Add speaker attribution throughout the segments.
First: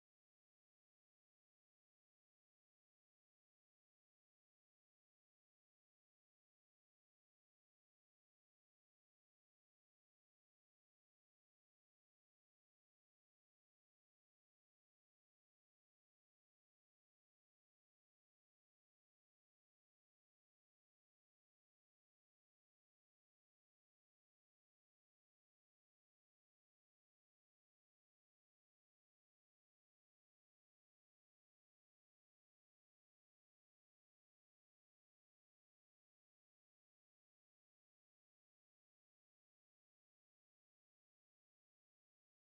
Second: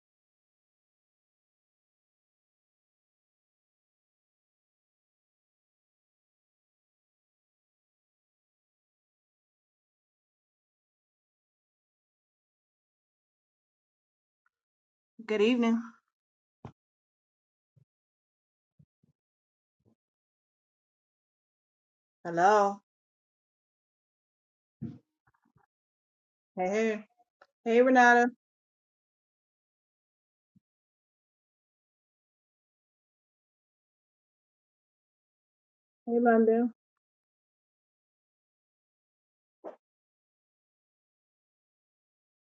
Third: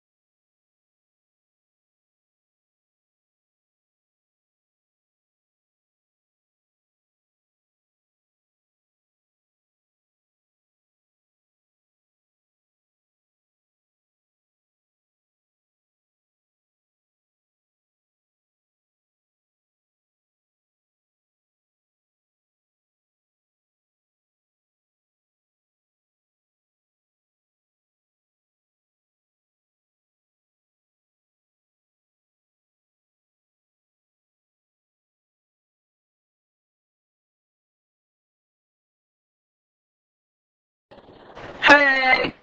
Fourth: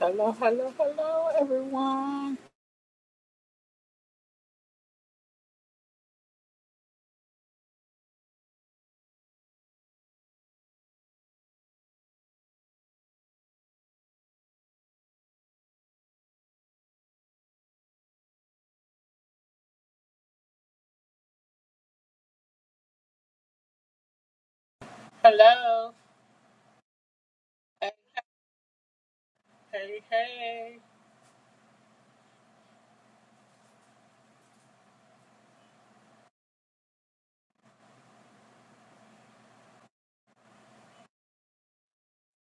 Speaker 1: Hello, hello, hello, everyone.
Speaker 2: Good evening. Hello.
Speaker 1: Hello.
Speaker 2: Hey, hey, hey,
Speaker 1: Hey,
Speaker 2: Renata.
Speaker 1: hey, hey.
Speaker 2: Hey, London.
Speaker 3: Hey,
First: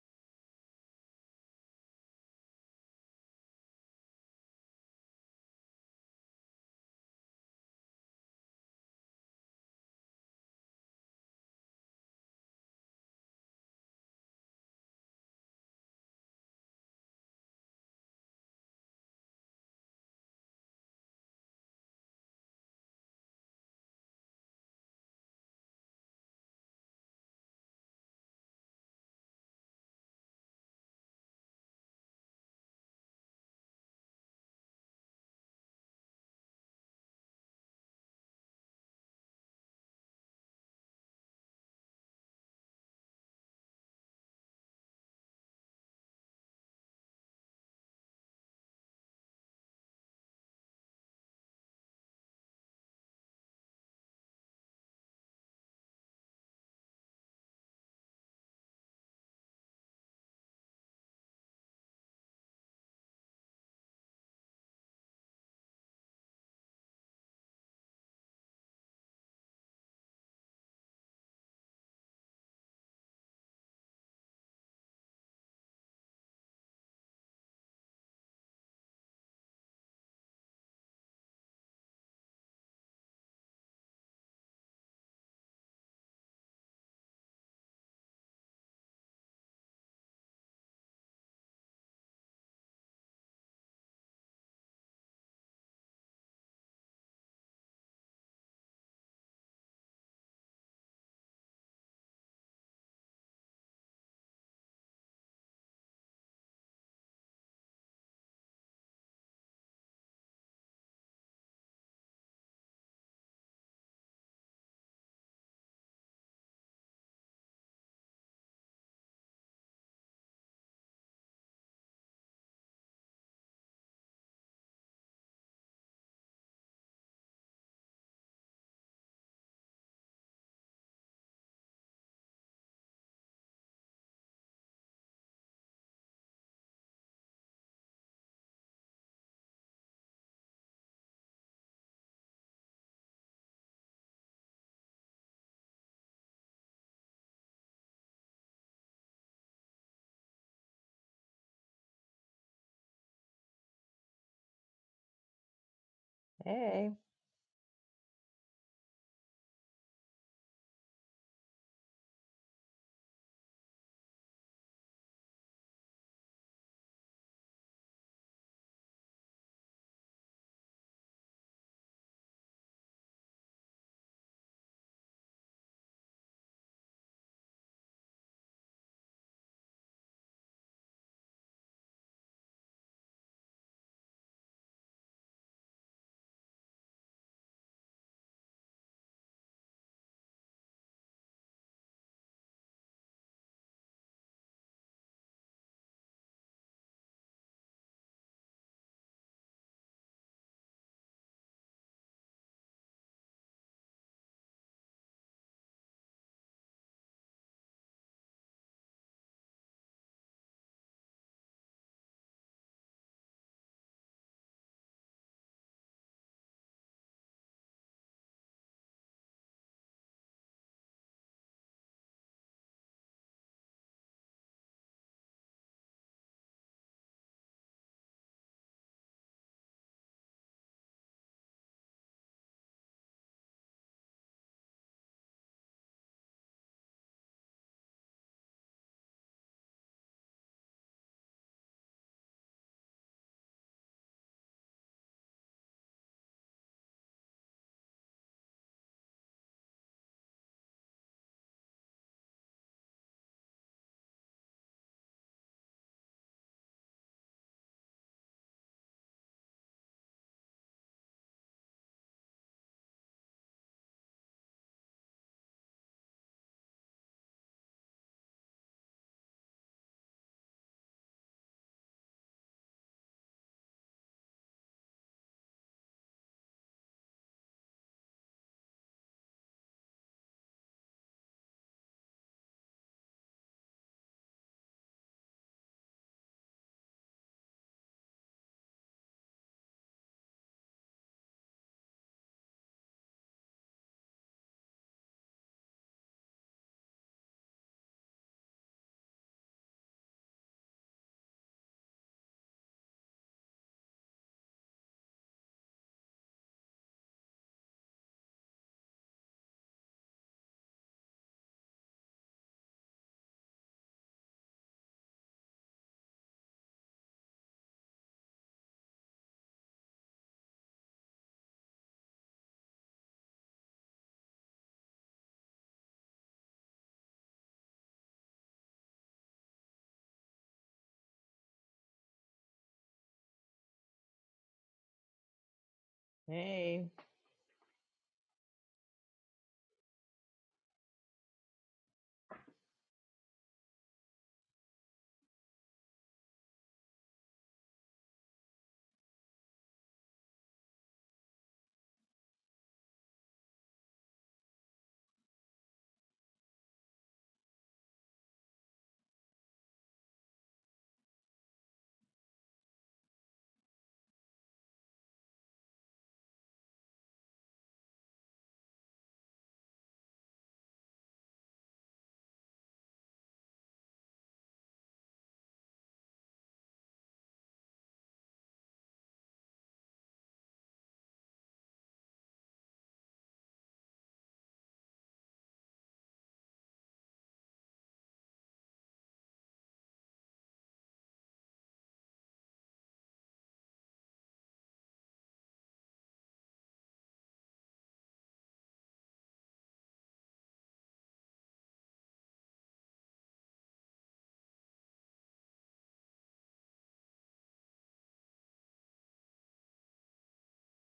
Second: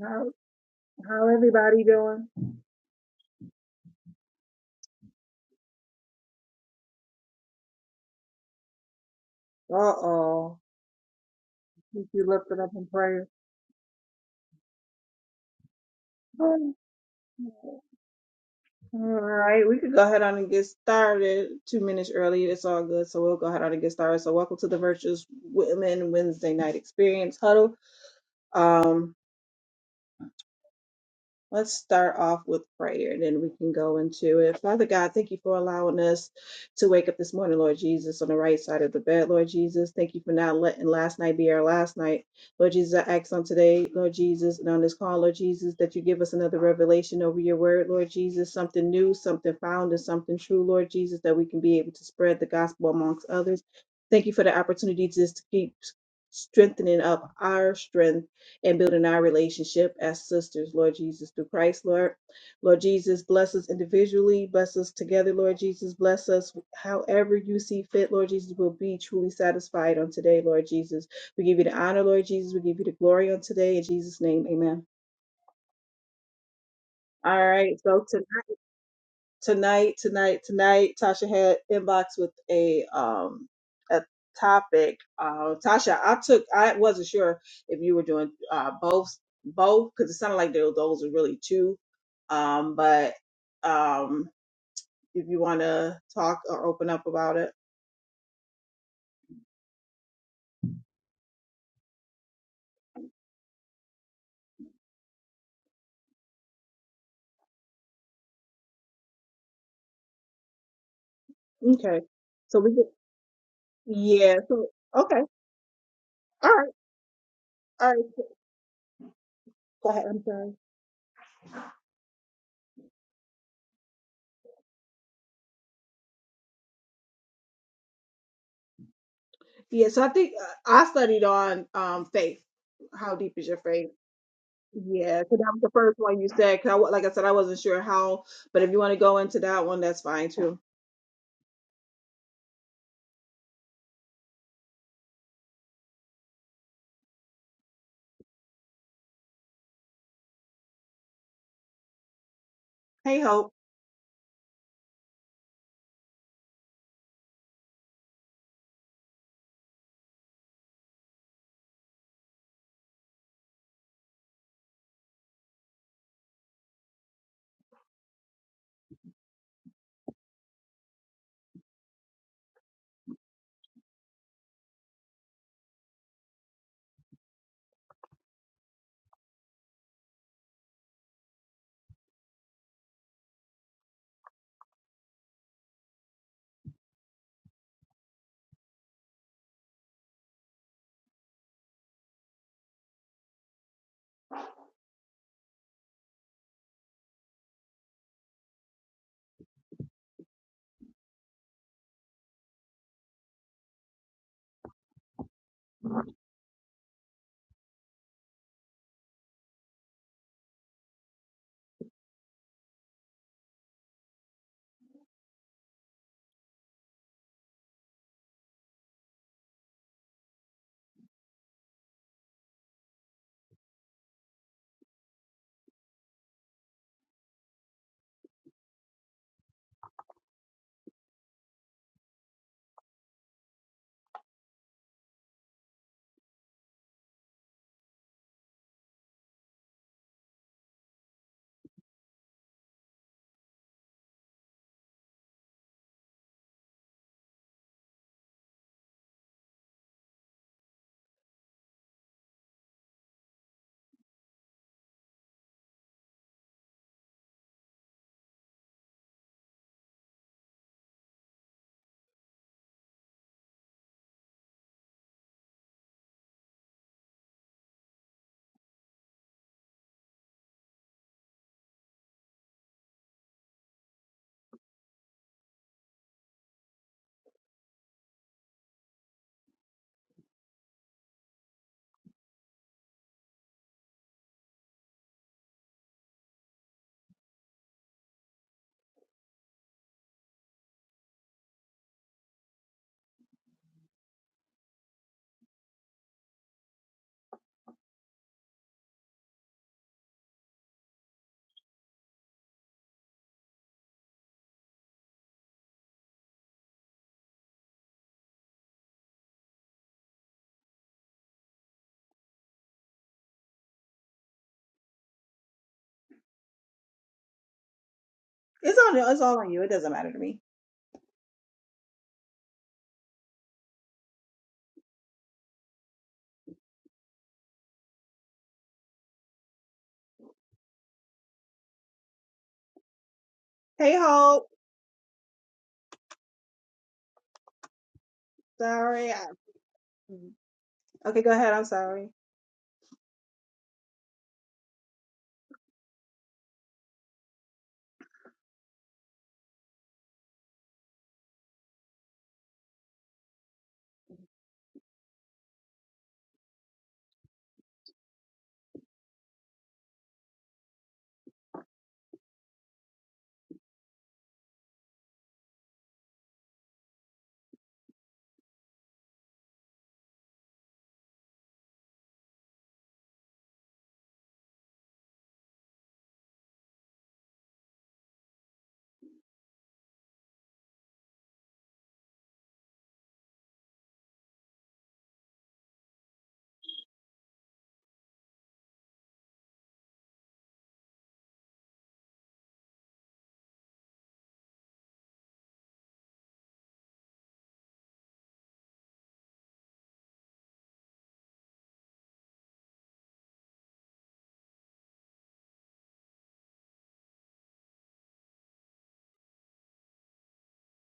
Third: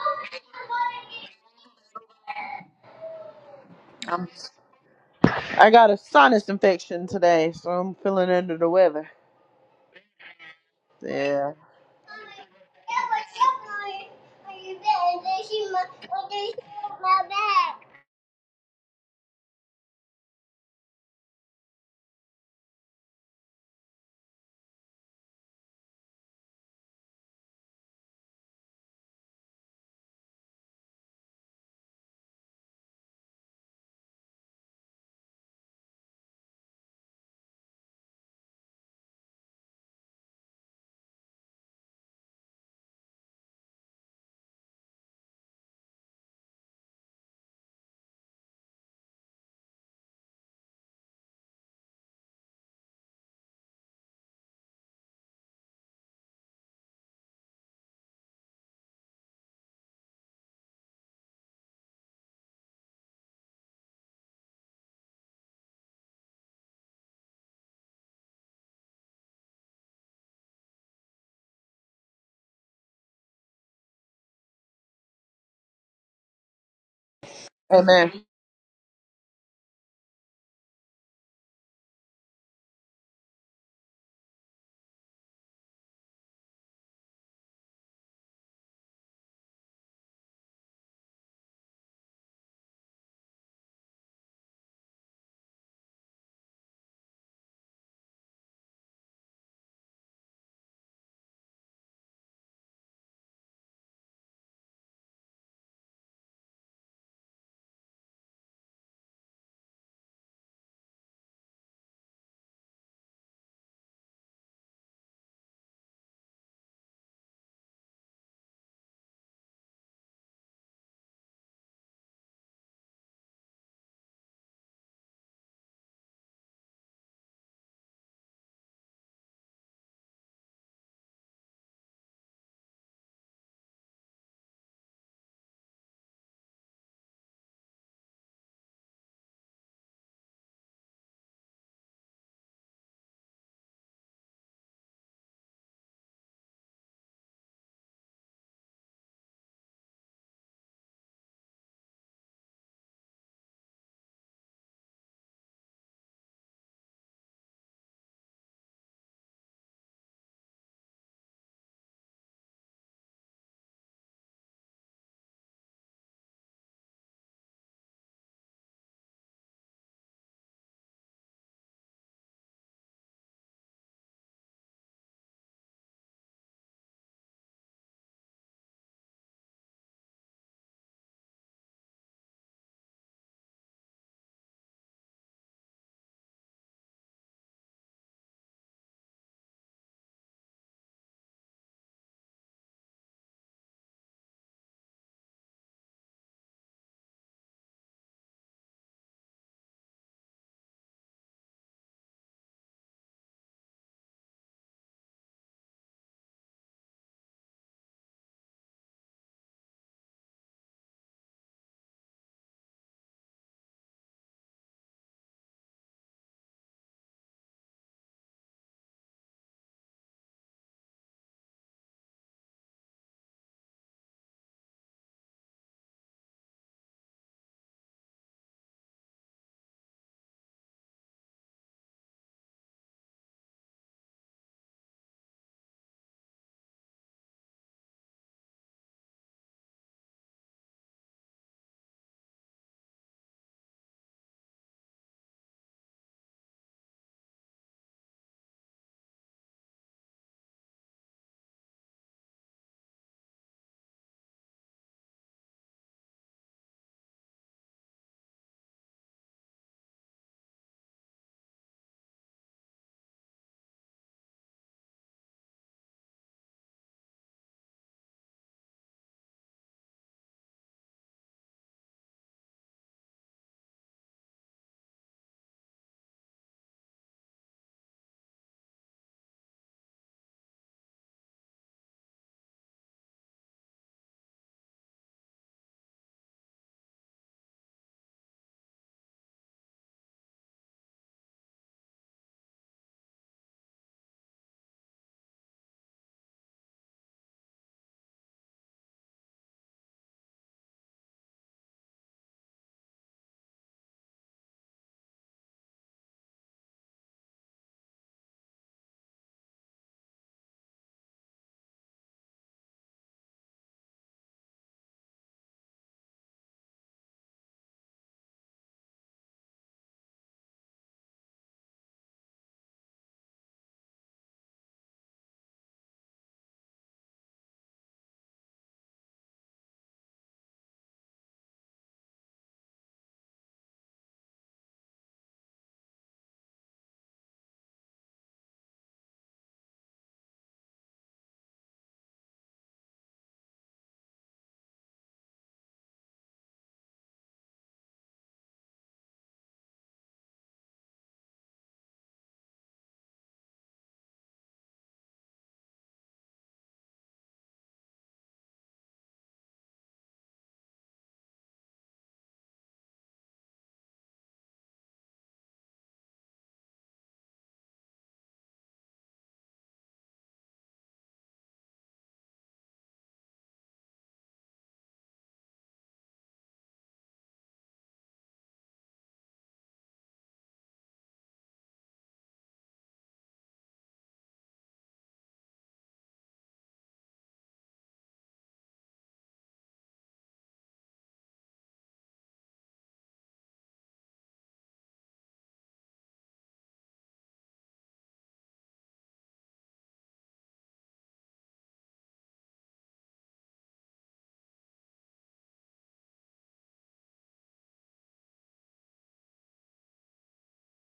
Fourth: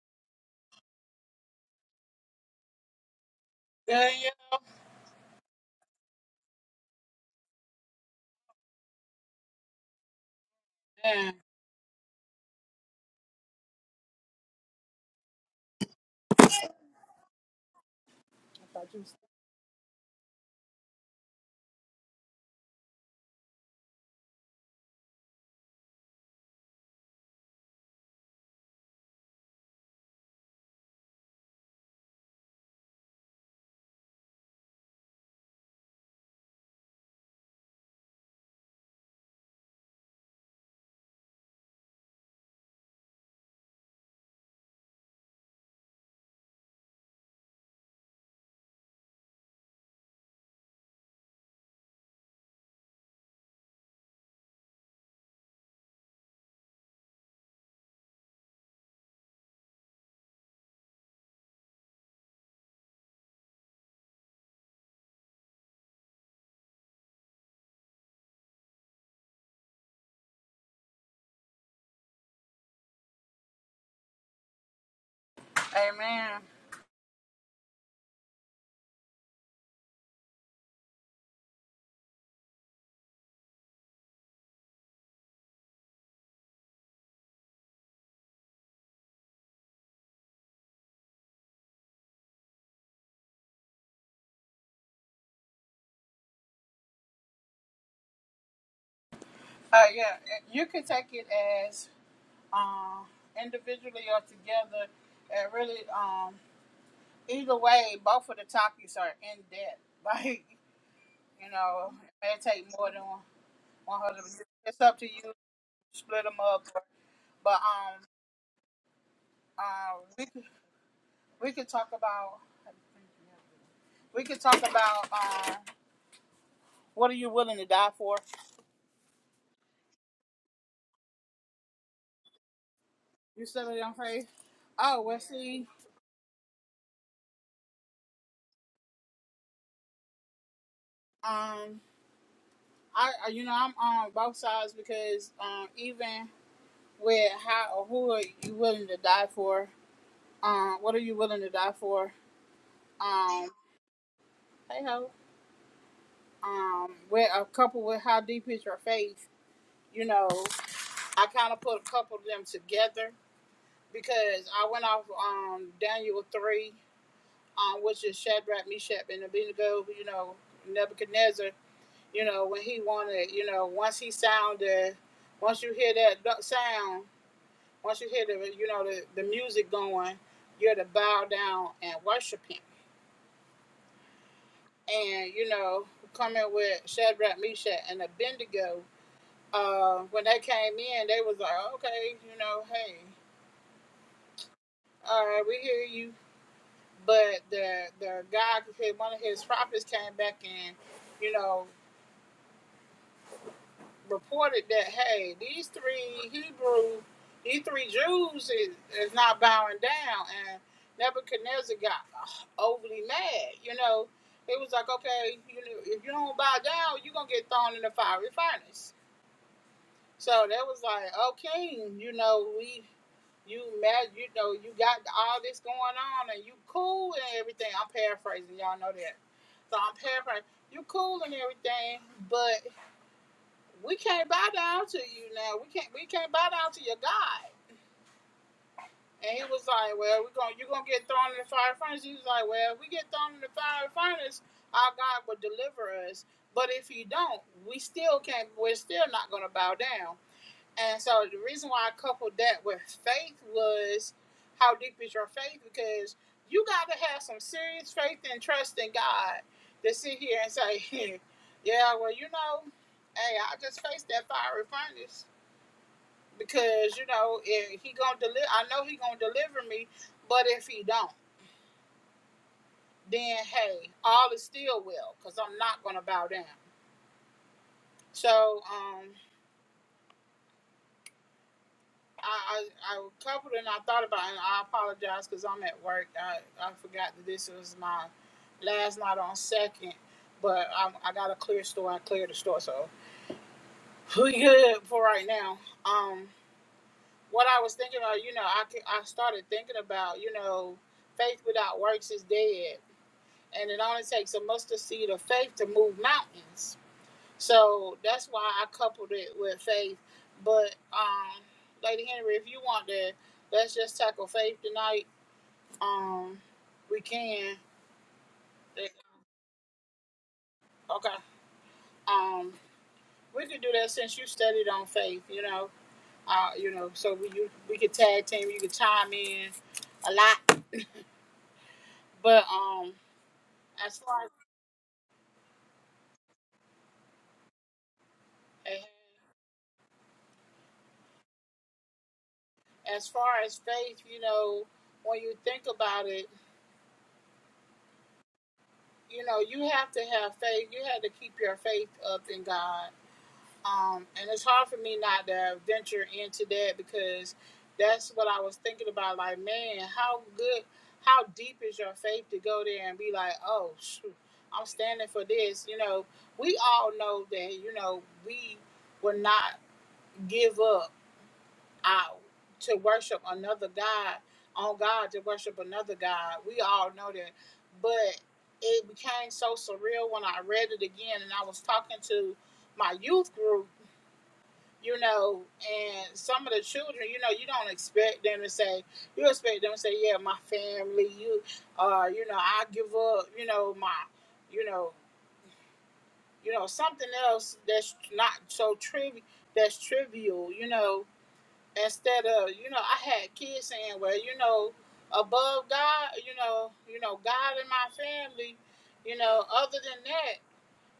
Speaker 2: How how everybody doing?
Speaker 1: Yeah,
Speaker 3: I'm,
Speaker 1: yeah.
Speaker 3: I got a sinus infection today, so I'm feeling under the weather.
Speaker 2: Uh oh.
Speaker 1: Amen.
Speaker 3: Yeah.
Speaker 2: Keep you lifted up in prayer. All
Speaker 1: I thought you was-
Speaker 2: right, we could go ahead on and get started. Two minutes early, it's all good. So we'll go ahead on and get started. So welcome to the Virtuous Women Wednesday Night Experience Huddle. Um, Let's start off with prayer and then we can go into it. Father God, thank you for allowing us to wake up this morning, Lord Jesus, on the right side of the bed, Lord Jesus. Thank you for not letting last night be our last night. Lord Jesus, I ask on today, Lord Jesus, and on this call, Lord Jesus, that you give us another revelation over your word, Lord Jesus, something new, something found, and something true, Lord Jesus, that we can be able to spread the gospel amongst others. Thank you for the opportunity just to keep strengthening up our strength and building our relationship as sisters, Lord Jesus, through Christ, Lord. Lord Jesus, bless us individually, bless us together, Lord Jesus, bless us however you see fit, Lord Jesus, we'll be truly satisfied on today, Lord Jesus. We give you the honor, Lord Jesus, we give you the glory on today, in Jesus' name, amen.
Speaker 1: Amen.
Speaker 2: All right, so
Speaker 3: Amen.
Speaker 2: tonight. tonight, tonight, tonight, Tasha had inbox with a um a topic. Uh, Tasha, I took I wasn't sure if you were doing uh both both because it sounded like tho- those are really two. Um, but um, if you want to talk or open up about it,
Speaker 1: Uh, yeah, you can take it as uh, individually or together. It really, um, either way, both of the topics are in depth. Like, you know,
Speaker 2: okay.
Speaker 1: it may
Speaker 2: So
Speaker 1: take
Speaker 2: we get
Speaker 1: more than one one hundred.
Speaker 2: yeah. So
Speaker 1: It's up to
Speaker 2: okay,
Speaker 1: you. to Split them
Speaker 2: all
Speaker 1: up,
Speaker 2: right,
Speaker 1: but
Speaker 2: all
Speaker 1: um,
Speaker 2: right. Go
Speaker 1: uh,
Speaker 2: ahead. I'm
Speaker 1: we could,
Speaker 2: sorry.
Speaker 1: we could talk about we could talk about. um, What are you willing to die for?
Speaker 2: Yeah. So I think uh, I studied on um faith. How deep is
Speaker 1: You
Speaker 2: your
Speaker 1: said
Speaker 2: faith?
Speaker 1: it on faith. Oh well,
Speaker 2: Yeah, 'cause that was
Speaker 1: see,
Speaker 2: the first one you said. 'cause I, wa- like I said, I wasn't sure how, but if you want to go into that one, that's fine too.
Speaker 1: um, I you know I'm on both sides because um even with how or who are you willing to die for? Um, what are you willing to die for?
Speaker 2: Hey,
Speaker 1: Um,
Speaker 2: Hope.
Speaker 1: hey ho.
Speaker 4: Hey,
Speaker 1: Um, with a couple with how deep is your faith? You know, I kind of put a couple of them together because I went off um Daniel three, um, which is Shadrach, Meshach, and Abednego. You know, Nebuchadnezzar you know, when he wanted, you know, once he sounded, once you hear that sound, once you hear the, you know, the, the music going, you're to bow down and worship him. And, you know, coming with Shadrach, Meshach, and Abednego, uh, when they came in, they was like, okay, you know, hey, all right, we hear you. But the the guy, one of his prophets came back and, you know, reported that hey, these three Hebrew, these three Jews is, is not bowing down, and Nebuchadnezzar got overly mad. You know, it was like okay, you know, if you don't bow down, you're gonna get thrown in the fiery furnace. So that was like, oh king, you know we. You mad? You know you got all this going on, and you cool and everything. I'm paraphrasing, y'all know that. So I'm paraphrasing. You cool and everything, but we can't bow down to you now. We can't we can't bow down to your God. And he was like, Well, we're gonna you're gonna get thrown in the fire furnace. He was like, Well, if we get thrown in the fire furnace, our God will deliver us. But if you don't, we still can't we're still not gonna bow down. And so the reason why I coupled that with faith was how deep is your faith? Because you gotta have some serious faith and trust in God to sit here and say, Yeah, well, you know, hey, I just faced that fiery furnace because you know if he gonna deliver i know he gonna deliver me but if he don't then hey all is still well because i'm not gonna bow down so um I, I i coupled and i thought about it and i apologize because i'm at work i i forgot that this was my last night on second but i, I got a clear store i cleared the store so we good for right now um what i was thinking about, you know i, could- I started thinking about you know faith without works is dead and it only takes a mustard seed of faith to move mountains. So that's why I coupled it with faith. But um, Lady Henry, if you want to, let's just tackle faith tonight. Um, we can.
Speaker 2: It's on. It's all on you. It doesn't matter to me.
Speaker 1: Okay. Um, we could do that since you studied on faith. You know. Uh, you know. So we you, we could tag team. You could chime in a lot. But um,
Speaker 2: Hey,
Speaker 1: as far
Speaker 2: Hope.
Speaker 4: hey.
Speaker 1: as
Speaker 2: Sorry. I, okay, go ahead. I'm sorry.
Speaker 1: as far as faith, you know, when you think about it. you know, you have to have faith. You have to keep your faith up in God. Um, and it's hard for me not to venture into that because that's what I was thinking about. Like, man, how good, how deep is your faith to go there and be like, oh, shoot, I'm standing for this. You know, we all know that, you know, we will not give up out to worship another God on God to worship another God. We all know that. But it became so surreal when I read it again and I was talking to my youth group, you know, and some of the children, you know, you don't expect them to say you expect them to say, Yeah, my family, you uh, you know, I give up, you know, my you know, you know, something else that's not so trivial that's trivial, you know instead of you know i had kids saying well you know above god you know you know god and my family you know other than that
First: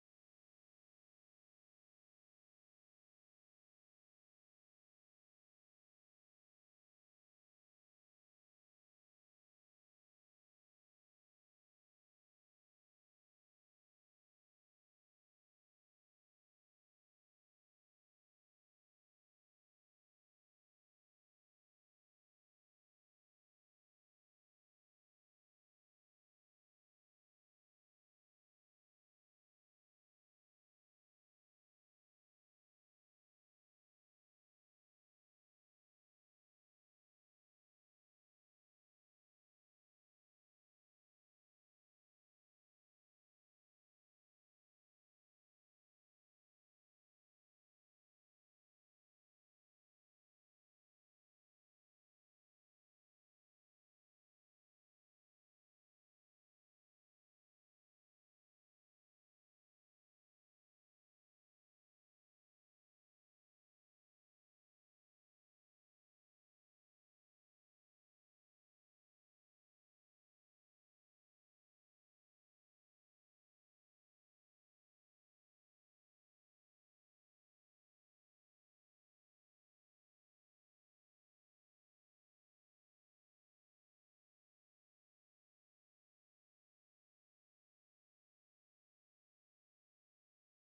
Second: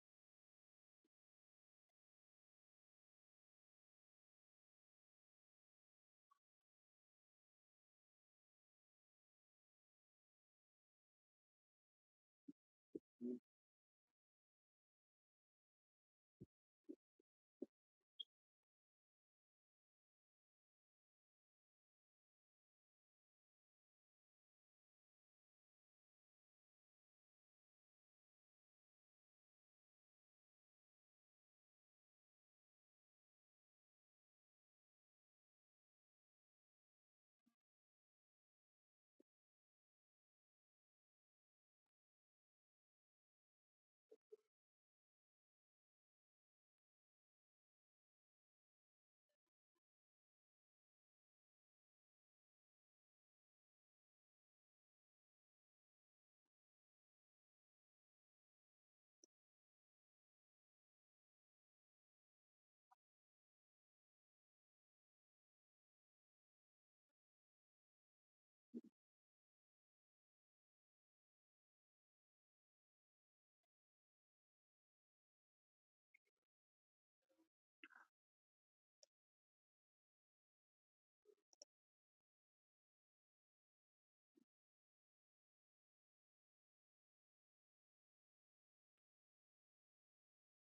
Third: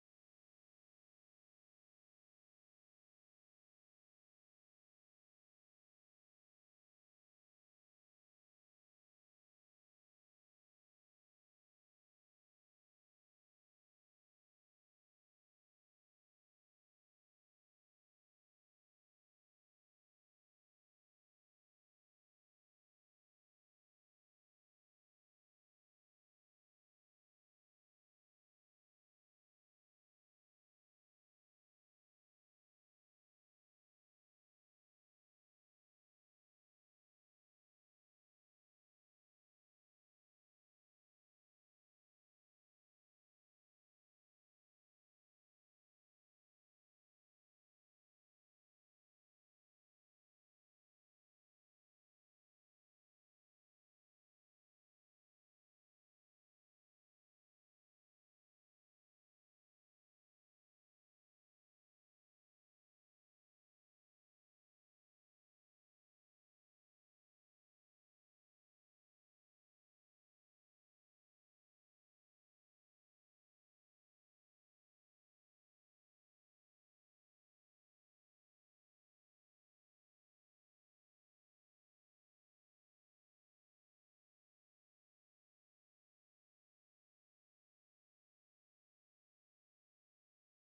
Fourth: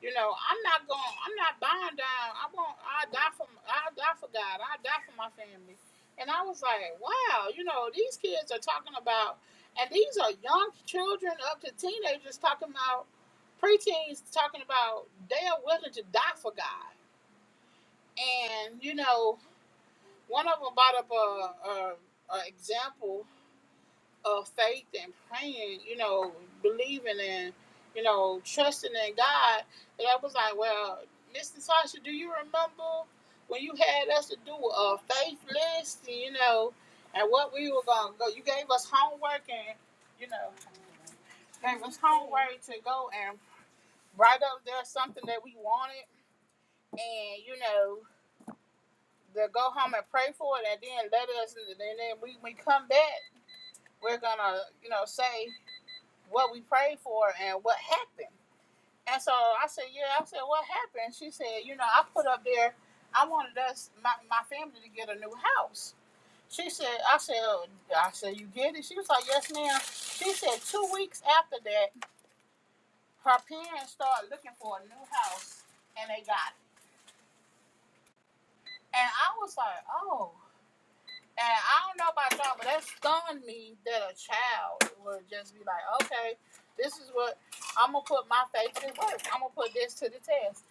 Speaker 1: you know i'm not going i'm not buying down i won't i die for i die for god i die for my family and i was like wow you know these kids are talking about and these are young children up to teenagers talking about preteens talking about they are willing to die for god and you know one of them brought up a, a, a example of faith and praying, you know, believing and, you know, trusting in God. And I was like, well, Miss Natasha, do you remember when you had us to do a faith list, you know, and what we were going to go? You gave us homework and, you know, gave us homework to go and write up there something that we wanted and, you know, to go home and pray for it and then let us, and then we, we come back we're gonna, you know, say what we prayed for and what happened. And so I said, Yeah, I said, What happened? She said, You know, I put up there, I wanted us my, my family to get a new house. She said, I said, I said, You get it? She was like, Yes, ma'am. She said two weeks after that, her parents started looking for a new house and they got it. And I was like, Oh, And I don't know about y'all, but that stunned me that a child would just be like, okay, this is what I'm gonna put my faith to work. I'm gonna put this to the test.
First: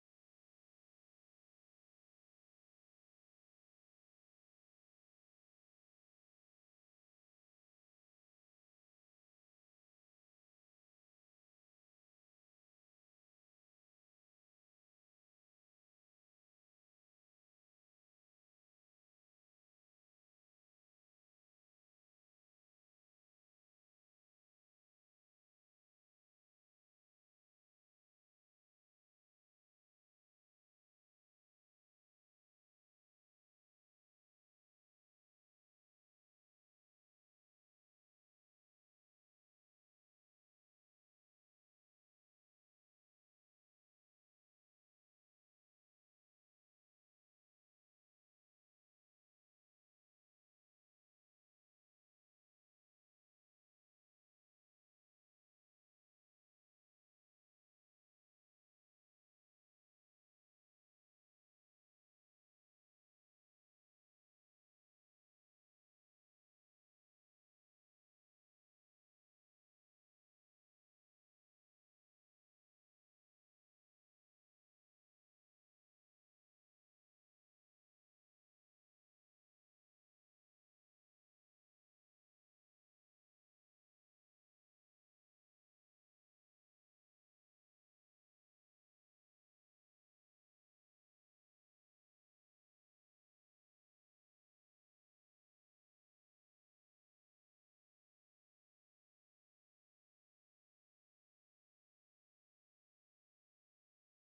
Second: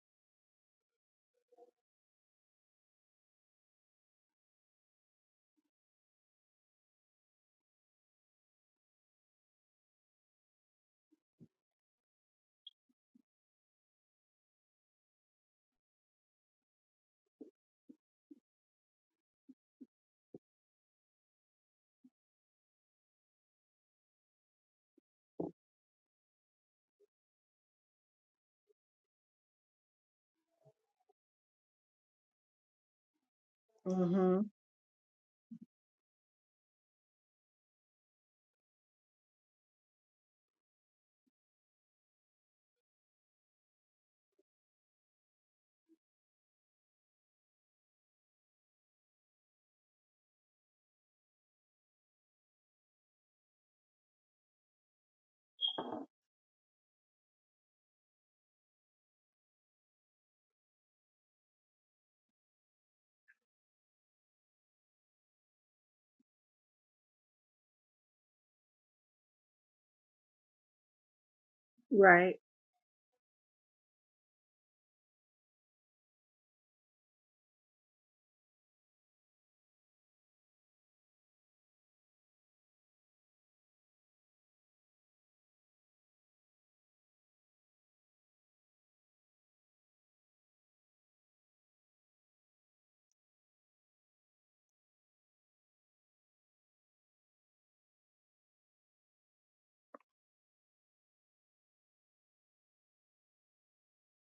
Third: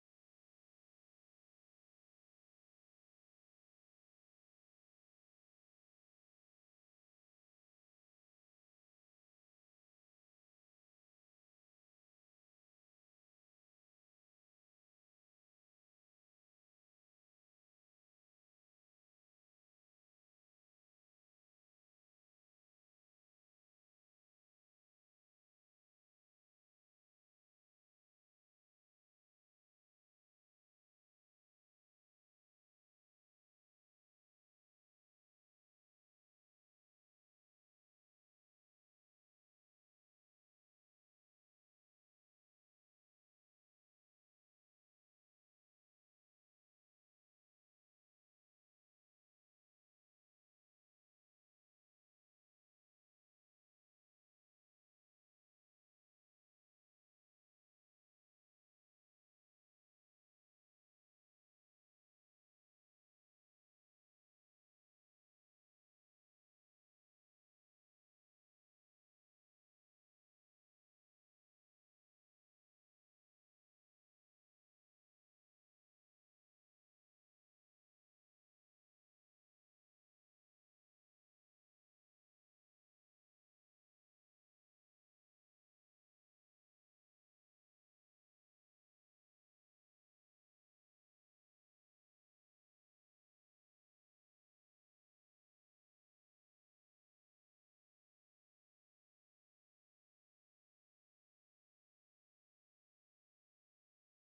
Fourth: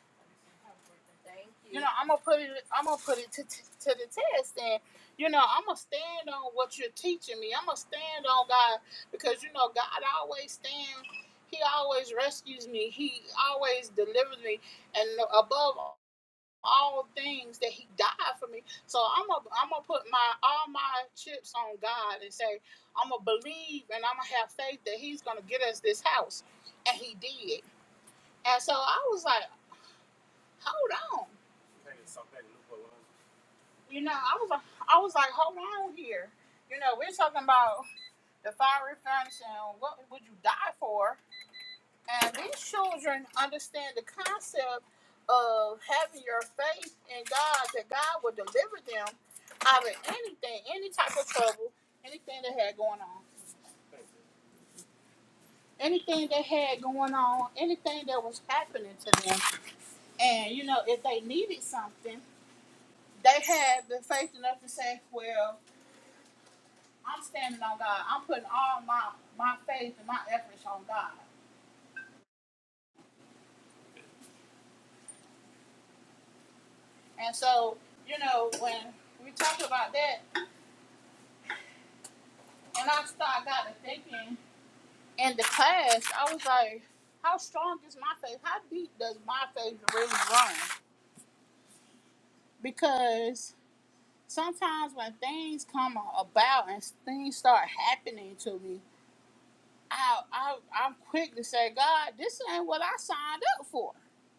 Speaker 1: Thank you. You know, I'm gonna put it. I'm gonna put it to, to, to the test, and you know, I'm gonna stand on what you're teaching me. I'm gonna stand on God because you know, God always stands. He always rescues me. He always delivers me, and above all, all things that he died for me. So I'm gonna I'm gonna put my all my chips on God and say I'm gonna believe and I'm gonna have faith that He's gonna get us this house, and He did. And so I was like, hold on, you know, I
Speaker 2: hmm
Speaker 1: was I was like, hold on here, you know, we're talking about the fiery furnace and what would you die for? And these children understand the concept of having your faith in God, that God will deliver them out of anything, any type of trouble, anything they had going on, anything they had going on, anything that was happening to them. And, you know, if they needed something, they had the faith enough to say, well, I'm standing on God. I'm putting all my, my faith and my efforts on God.
Speaker 2: Right.
Speaker 1: And so, you know, when we talk about that, and I start got to thinking, in the class, I was like, how strong is my faith? How deep does my faith really run? Because sometimes when things come about and things start happening to me, I, I I'm quick to say, God, this ain't what I signed up for.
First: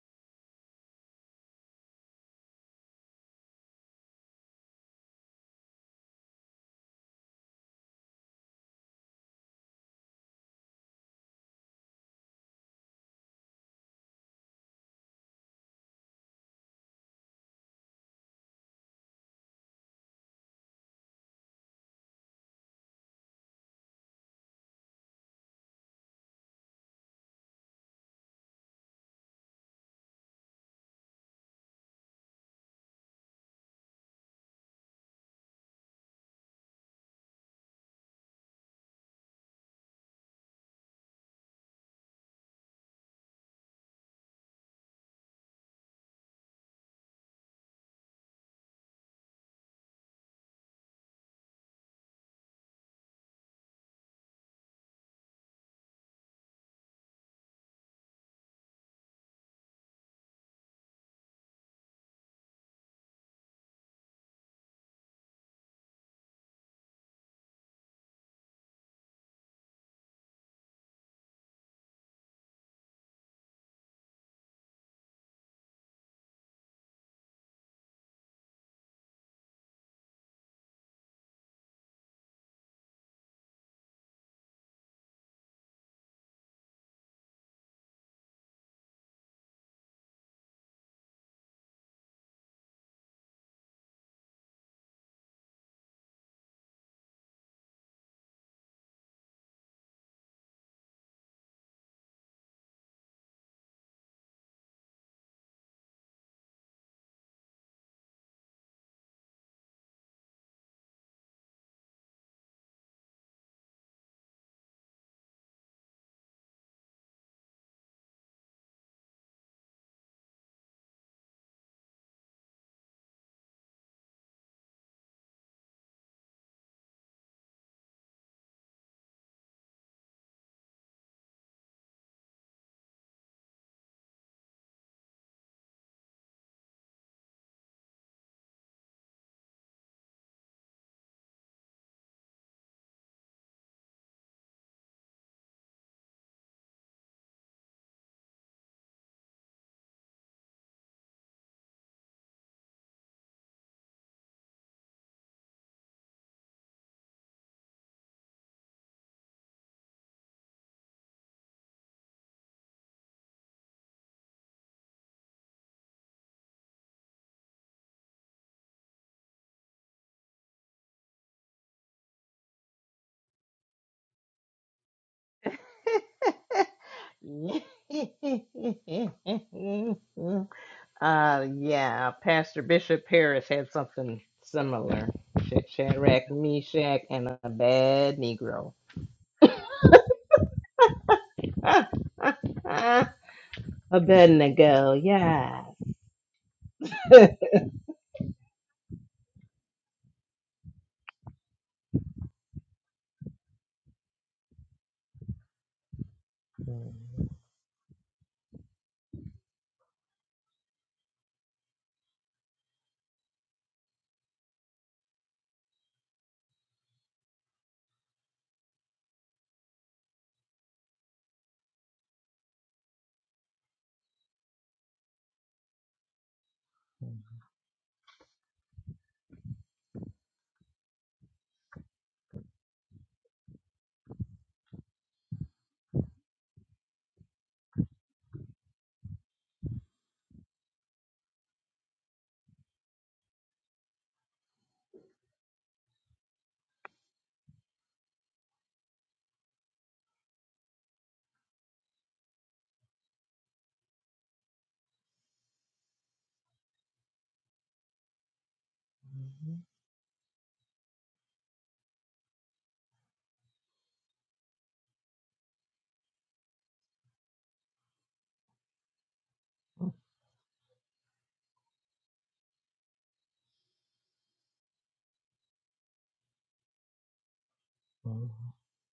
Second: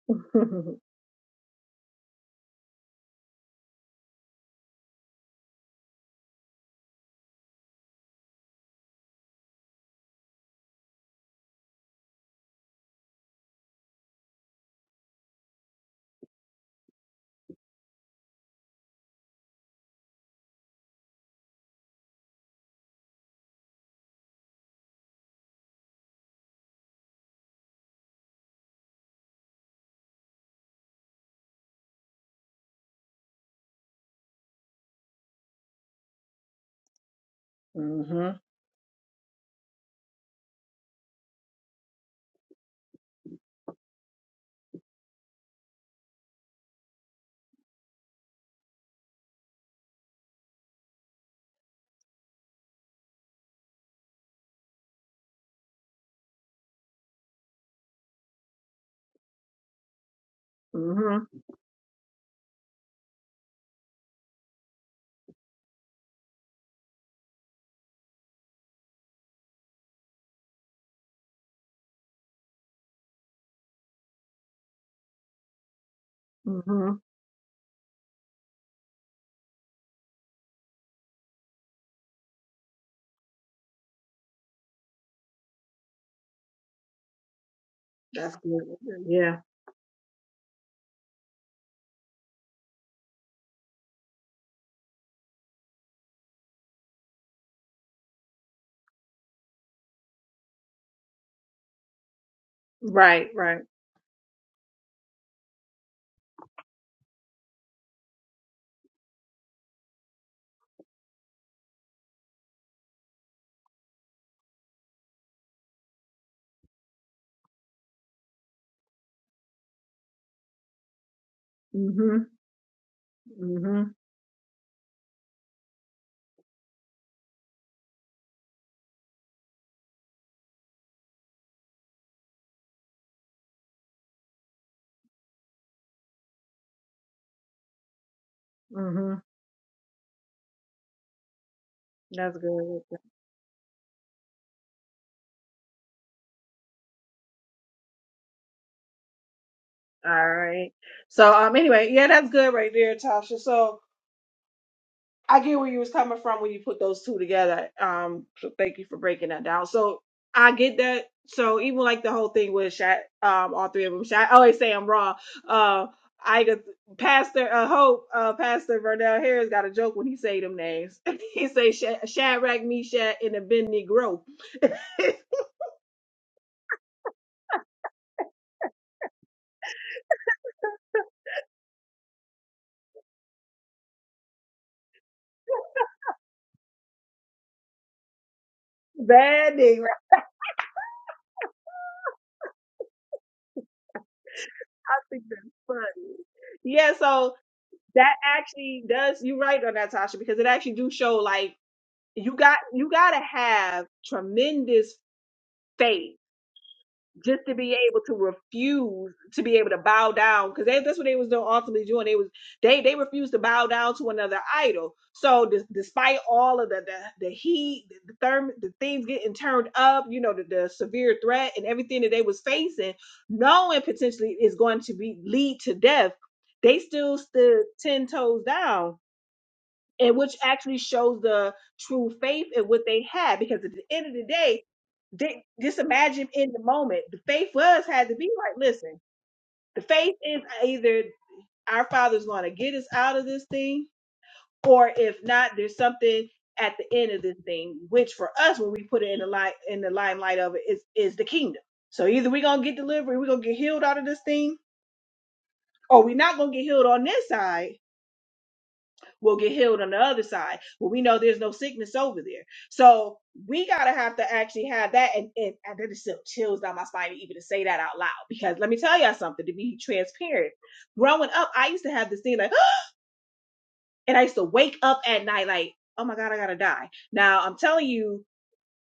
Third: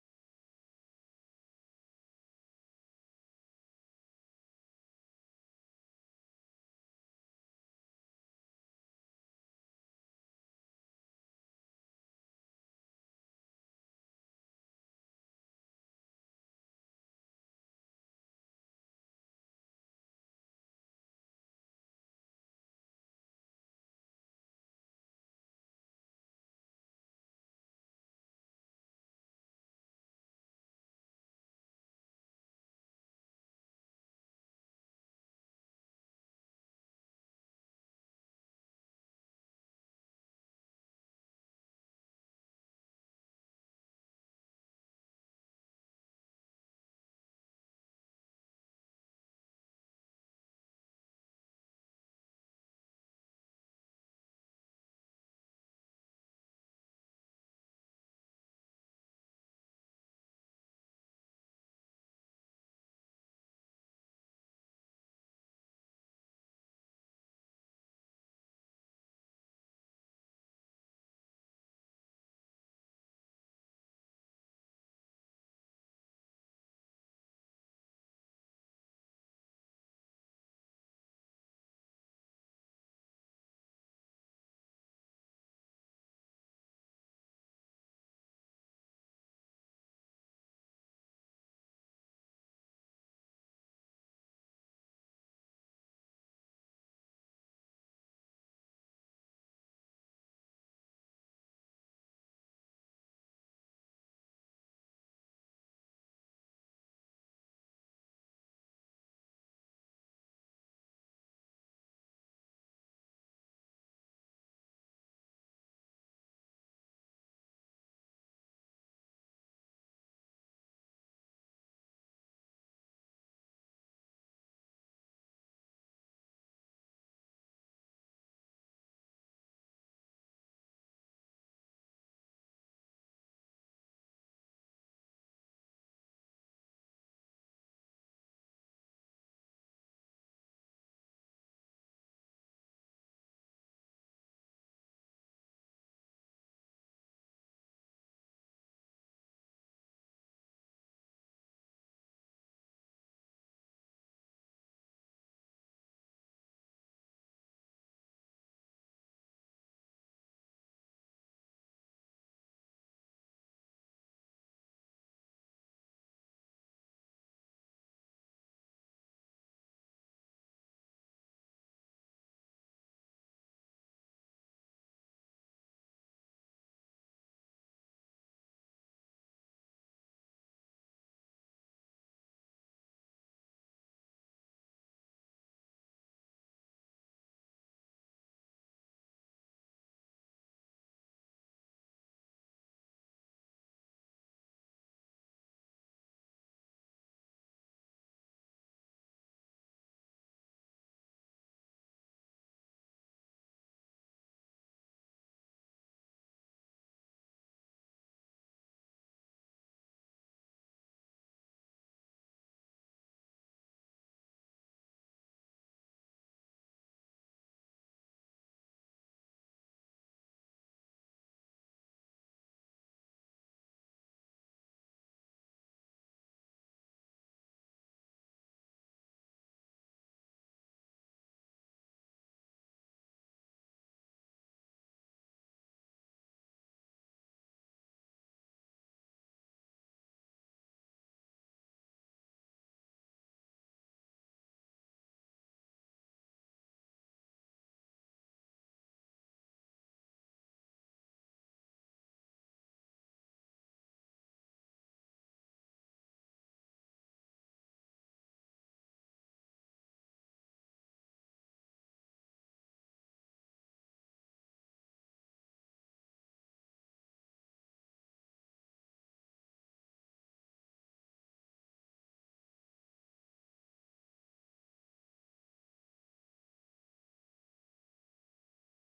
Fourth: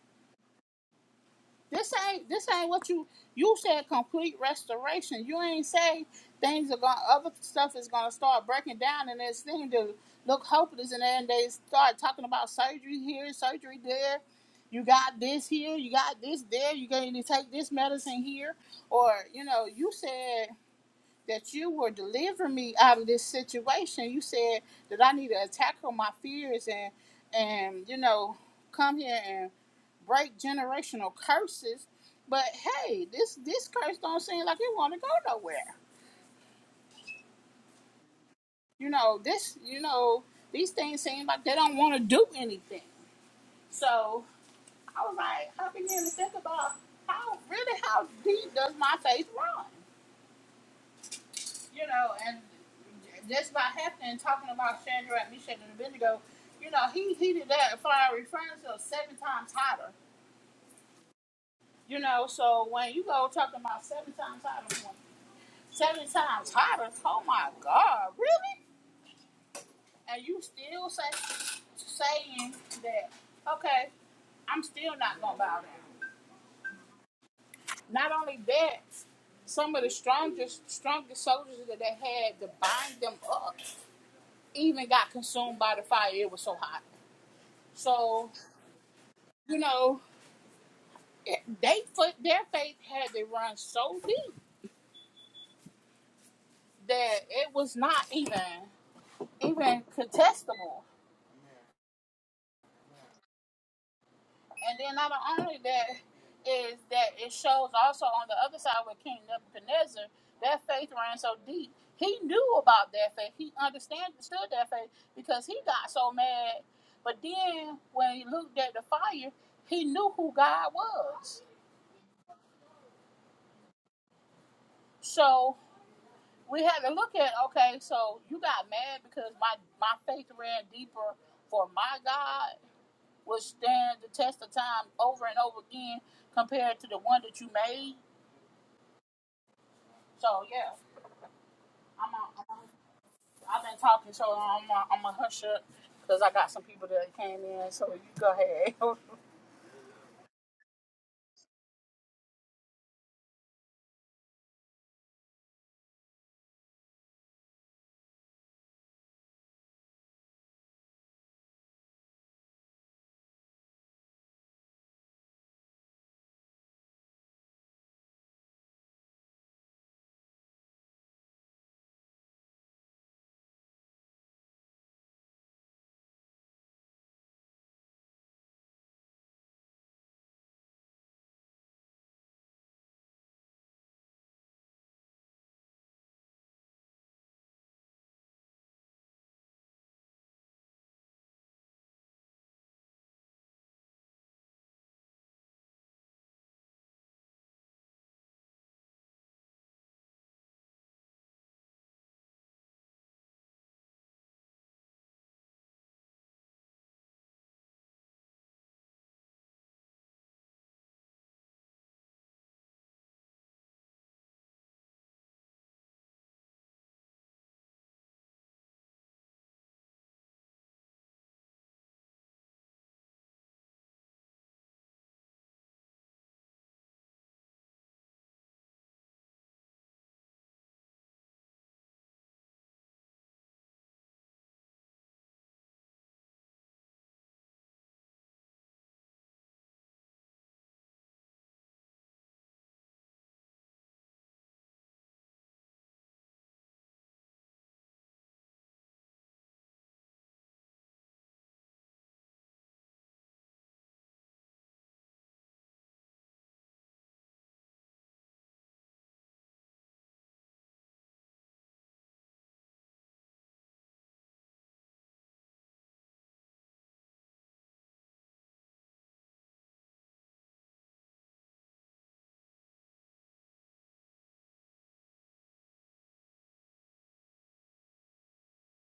Speaker 1: This ain't this ain't what you you said complete restoration. You ain't say things are going other stuff is gonna start breaking down and it's thing to look hopeless and then they start talking about surgery here, surgery there. You got this here, you got this there, you going to take this medicine here. Or, you know, you said that you were delivering me out of this situation. You said that I need to tackle my fears and and, you know, come here and break generational curses. But hey, this this curse don't seem like it want to go nowhere.
Speaker 2: hmm
Speaker 1: You know this. You know these things seem like they don't want to do anything. So I was like, I began to think about how really how deep does my faith run? You know, and just by happening talking about Shadrach, Meshach, and Abednego, you know, he heated that fiery furnace up seven times hotter.
Speaker 2: hmm
Speaker 1: You know, so when you go talking about seven times hotter, Seven times hotter. Oh my God, really? And you still say saying that? Okay, I'm still not gonna bow down.
Speaker 2: hmm
Speaker 1: Not only that, some of the strongest strongest soldiers that they had to bind them up even got consumed by the fire. It was so hot. So
Speaker 2: That's good. Yeah.
Speaker 1: you know, they their faith had to run so deep that it was not even even contestable.
Speaker 2: Right. Right.
Speaker 1: And then not only that is that it shows also on the other side with King Nebuchadnezzar, their faith ran so deep. He knew about their faith. He understood their faith because he got so mad. But then when he looked at the fire, he knew who God was.
Speaker 2: hmm hmm
Speaker 1: So we had to look at okay, so you got mad because my, my faith ran deeper for my God, which stand the test of time over and over again compared to the one that you made So yeah, I'm on,
Speaker 2: That's
Speaker 1: I'm
Speaker 2: good.
Speaker 1: on, have been talking, so I'm on, I'm gonna hush up because I got some people that came in. So you go ahead.
Speaker 2: All right. So um anyway, yeah, that's good right there, Tasha. So I get where you was coming from when you put those two together. Um so thank you for breaking that down. So I get that. So even like the whole thing with Shat, um all three of them. Shat, I always say I'm wrong. Uh I got Pastor uh, Hope, uh, Pastor Vernell Harris got a joke when he say them names. he say Sha- Shadrach, Meshach, and Abednego.
Speaker 4: uh, yeah, Pastor Bishop Parrish had something similar. Sh- Shadrach, Meshach, and a bad Negro.
Speaker 2: Bad nigga. I
Speaker 4: Abednego,
Speaker 2: think that's
Speaker 4: yeah.
Speaker 2: funny. Yeah, so that actually does you right on that tasha because it actually do show like you got you got to have tremendous faith just to be able to refuse to be able to bow down because that's what they was doing ultimately doing they was they they refused to bow down to another idol so des- despite all of the the, the heat the therm the things getting turned up you know the, the severe threat and everything that they was facing knowing potentially is going to be lead to death they still stood 10 toes down and which actually shows the true faith in what they had because at the end of the day they, just imagine in the moment the faith was had to be like listen the faith is either our father's going to get us out of this thing or if not there's something at the end of this thing which for us when we put it in the light in the limelight of it is is the kingdom so either we're going to get delivery we're going to get healed out of this thing or we're not going to get healed on this side will get healed on the other side. Well, we know there's no sickness over there. So we gotta have to actually have that. And, and, and that just sent chills down my spine even to say that out loud. Because let me tell y'all something, to be transparent. Growing up, I used to have this thing like, and I used to wake up at night like, oh my God, I gotta die. Now I'm telling you,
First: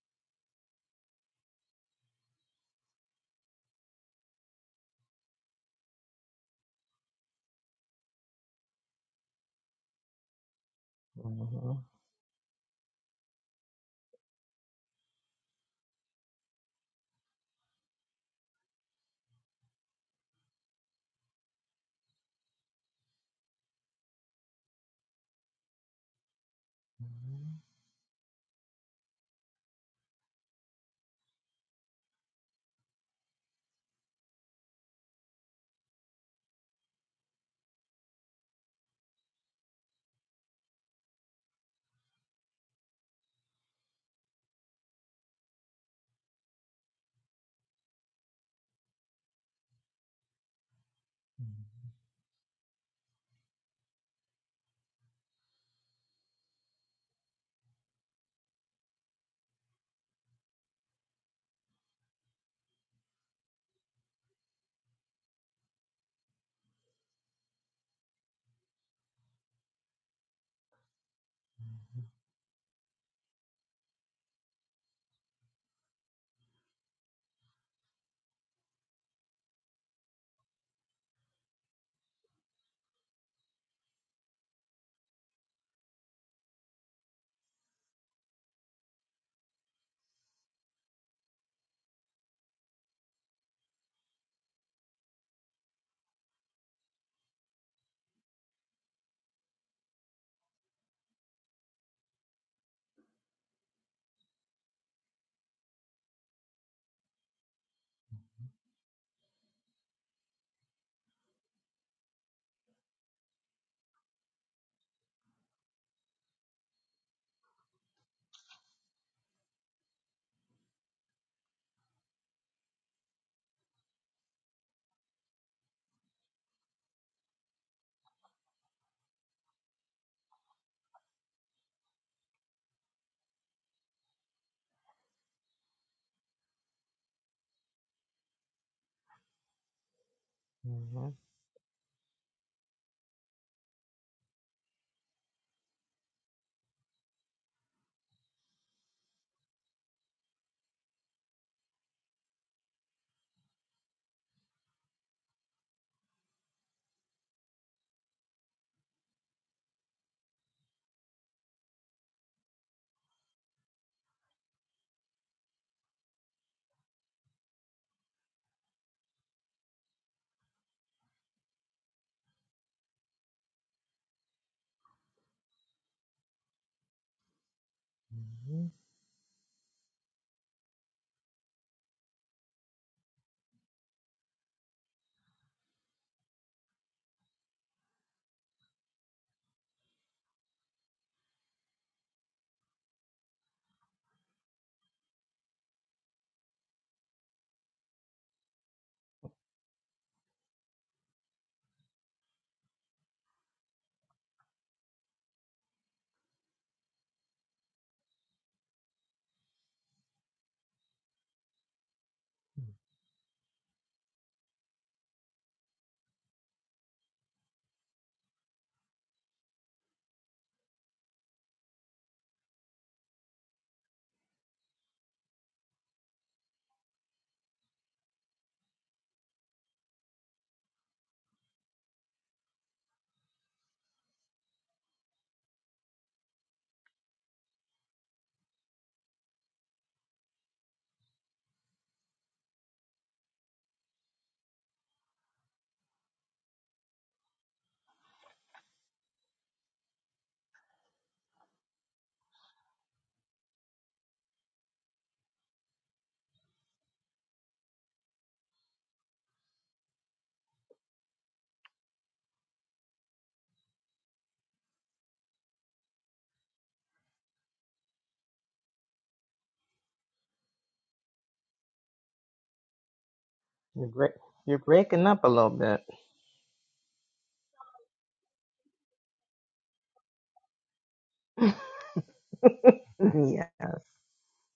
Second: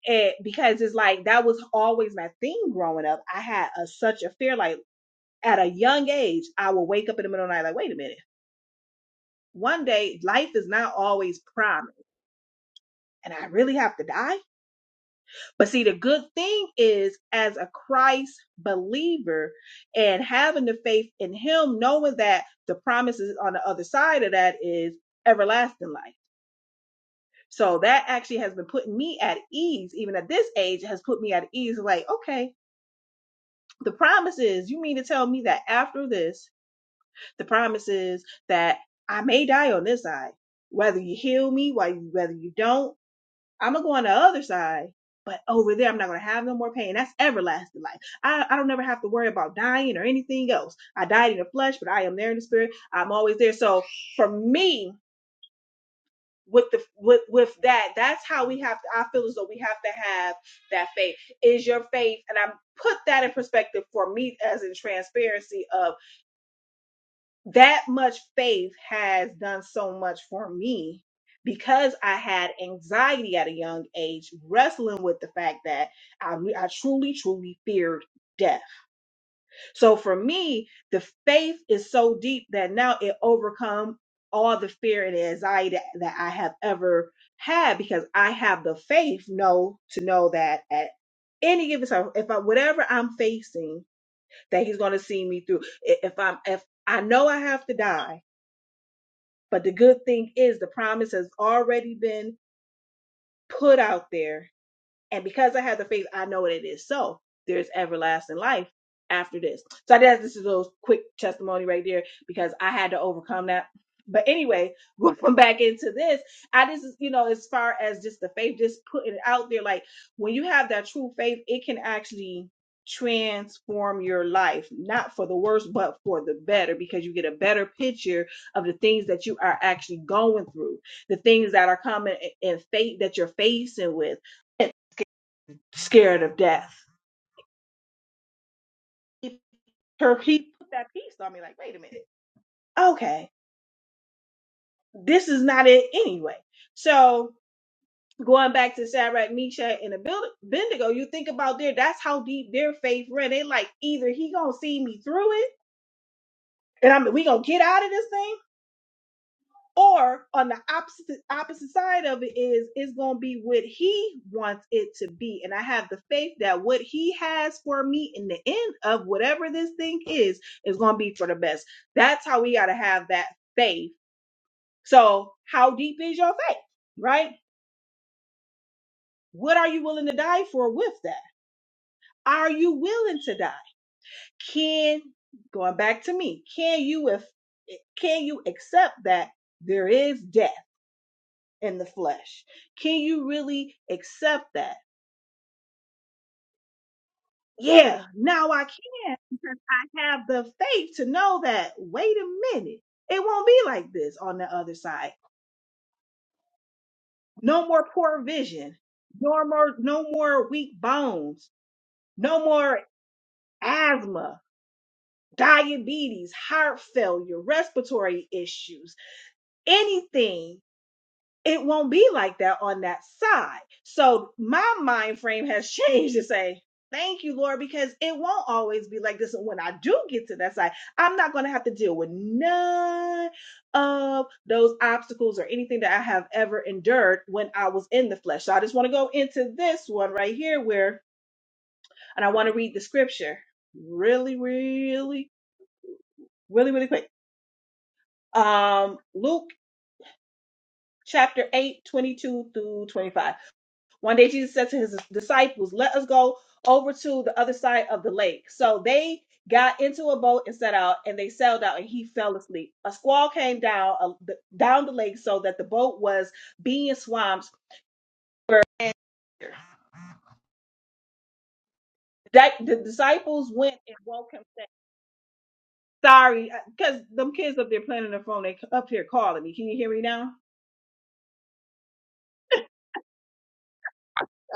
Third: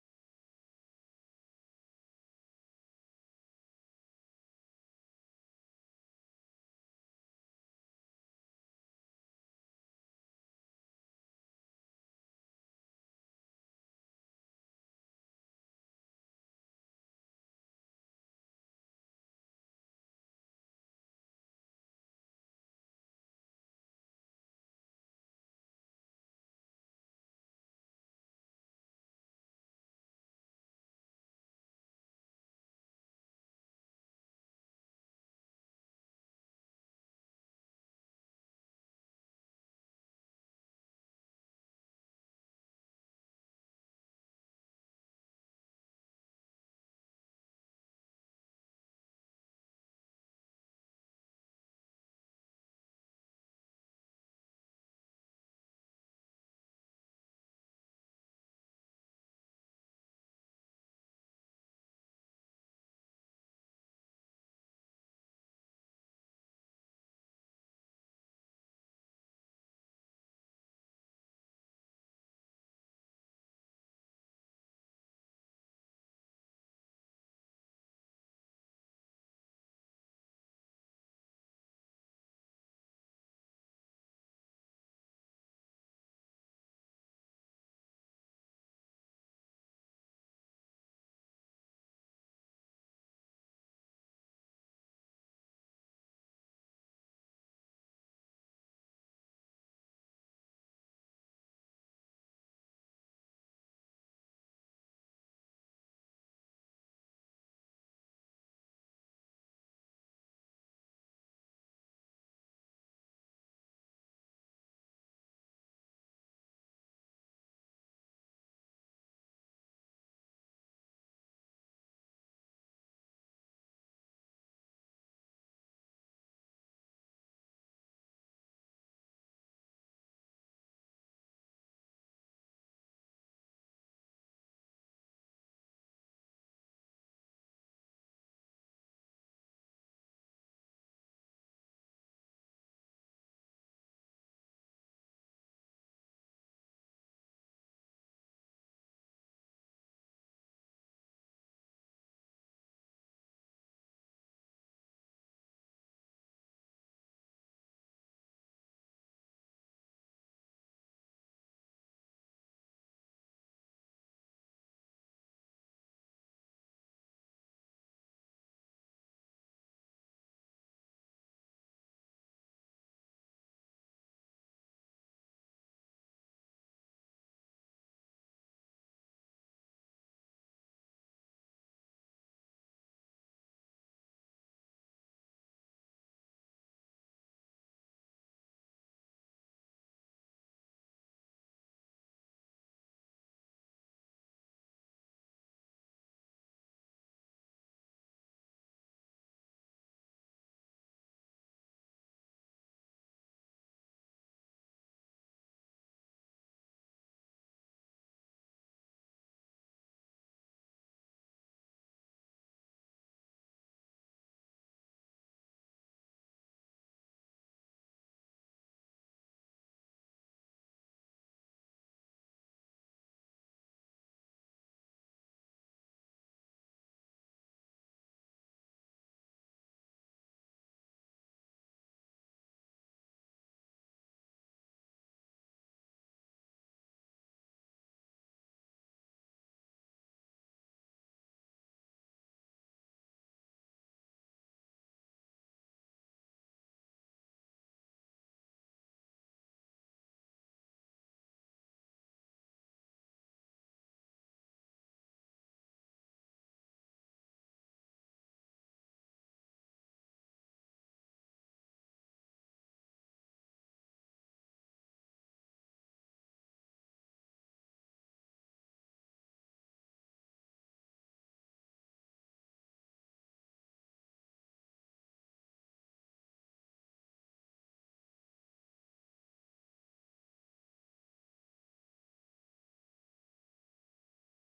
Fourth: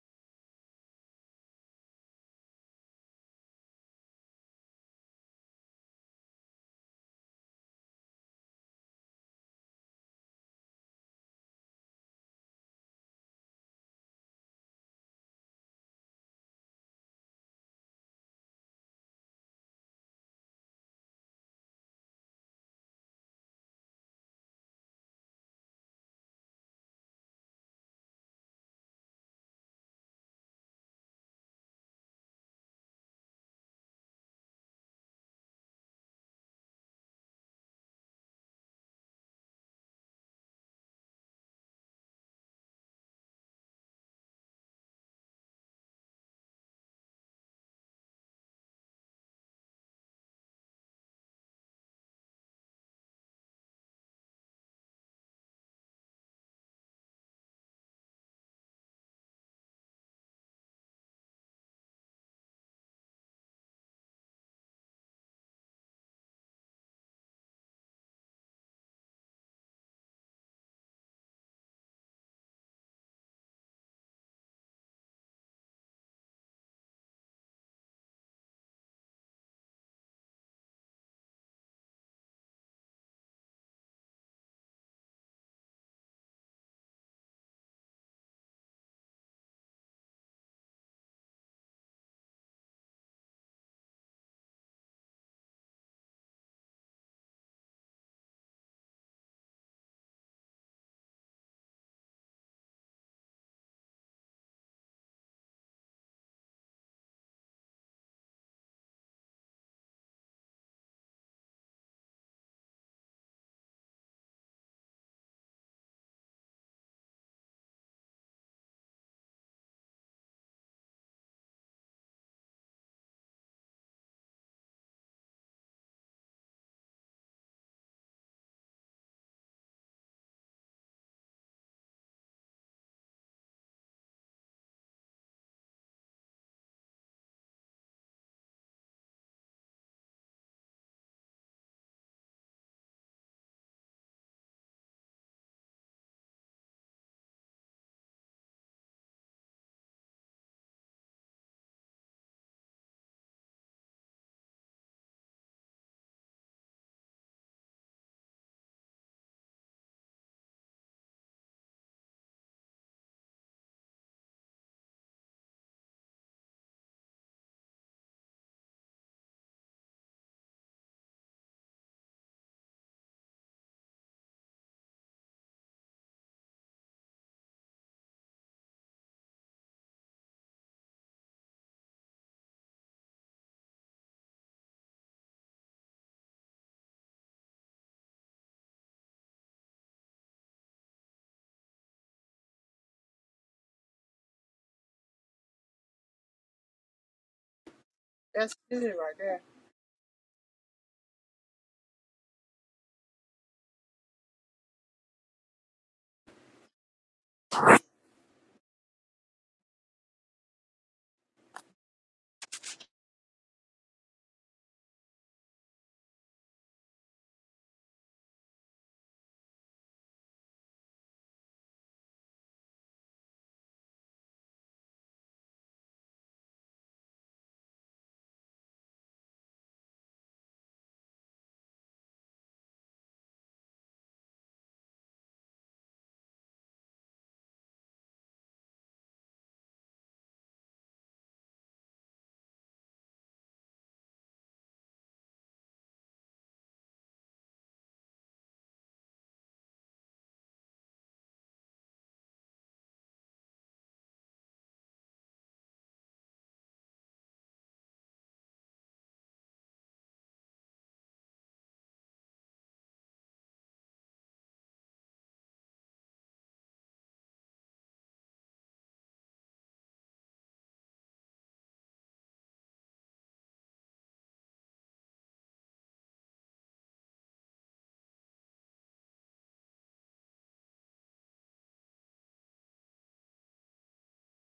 Speaker 2: it because it's like that was always my thing growing up. I had a, such a fear, like at a young age, I would wake up in the middle of the night like, wait a minute. One day, life is not always promised and I really have to die. But see, the good thing is, as a Christ believer and having the faith in Him, knowing that the promises on the other side of that is everlasting life. So that actually has been putting me at ease, even at this age, has put me at ease. Like, okay, the promise is, you mean to tell me that after this, the promise is that I may die on this side, whether you heal me, why- whether you don't I'm gonna go on the other side, but over there, I'm not gonna have no more pain. That's everlasting life. I, I don't never have to worry about dying or anything else. I died in the flesh, but I am there in the spirit. I'm always there. So for me, with the with with that, that's how we have to. I feel as though we have to have that faith. Is your faith, and I put that in perspective for me as in transparency of that much faith has done so much for me because I had anxiety at a young age, wrestling with the fact that I, I truly, truly feared death. So for me, the faith is so deep that now it overcome all the fear and anxiety that, that I have ever had because I have the faith know to know that at any given time, if I whatever I'm facing, that He's going to see me through. I- If I'm if I know I have to die but the good thing is the promise has already been put out there and because I have the faith, I know that it is so. There's everlasting life after this. So that's this is a little quick testimony right there because I had to overcome that. But anyway, going back into this, I just you know, as far as just the faith, just putting it out there, like when you have that true faith, it can actually transform your life, not for the worse, but for the better, because you get a better picture of the things that you are actually going through, the things that are coming and fate that you're facing with scared of death. He, her, he put that piece on me like, wait a minute. Okay, this is not it anyway. So going back to Shadrach, Meshach, and Abednego, you think about their, that's how deep their faith ran. They like, either he gonna see me through it and I'm, we gonna get out of this thing Or on the opposite opposite side of it is it's gonna be what he wants it to be. And I have the faith that what he has for me in the end of whatever this thing is is gonna be for the best. That's how we gotta have that faith. So how deep is your faith? Right? What are you willing to die for with that? Are you willing to die? Can going back to me, can you if can you accept that there is death? in the flesh. Can you really accept that? Yeah, now I can because I have the faith to know that, wait a minute, it won't be like this on the other side. No more poor vision, no more, no more weak bones, no more asthma, diabetes, heart failure, respiratory issues, anything it won't be like that on that side. So my mind frame has changed to say, thank you, Lord, because it won't always be like this. And when I do get to that side, I'm not going to have to deal with none of those obstacles or anything that I have ever endured when I was in the flesh. So I just want to go into this one right here where, and I want to read the scripture really, really, really, really quick. Um, Luke chapter 8, 22 through 25. One day Jesus said to his disciples, Let us go over to the other side of the lake. So they got into a boat and set out, and they sailed out, and he fell asleep. A squall came down uh, th- down the lake so that the boat was being swamped. And that the disciples went
Speaker 4: You're,
Speaker 2: and
Speaker 4: break-
Speaker 2: woke him,
Speaker 4: you're
Speaker 2: saying,
Speaker 4: breaking up a little bit.
Speaker 2: Sorry, because them kids up there playing on their phone, they c- up here calling me. Can you hear me now?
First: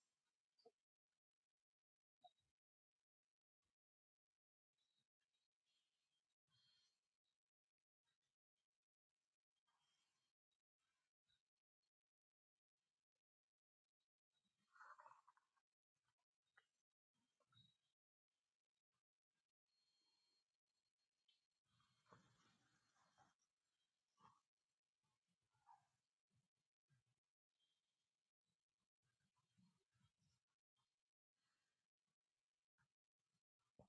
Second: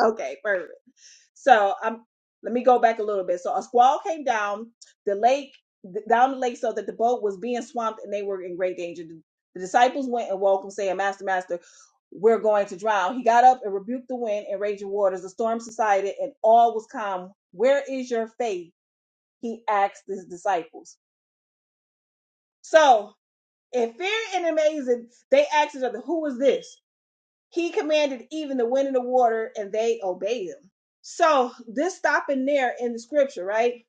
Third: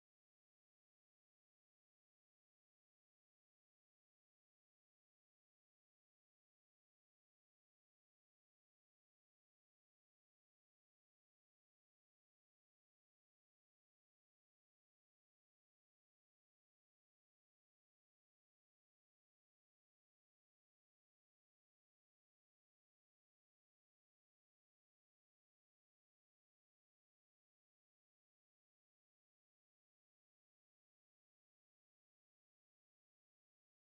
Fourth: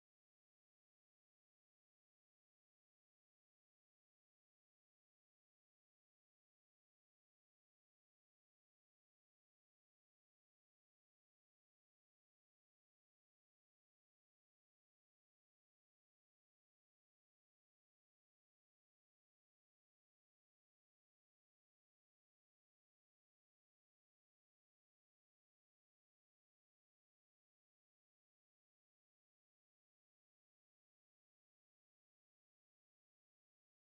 Speaker 2: Okay, perfect. So I'm. let me go back a little bit. So a squall came down the lake, th- down the lake, so that the boat was being swamped and they were in great danger. The, the disciples went and woke him, saying, "Master, master, we're going to drown." He got up and rebuked the wind and raging waters. The storm subsided and all was calm. Where is your faith? He asked his disciples. So in fear and amazing, they asked each other, "Who is this?" He commanded even the wind and the water, and they obeyed him. So this stopping there in the scripture, right?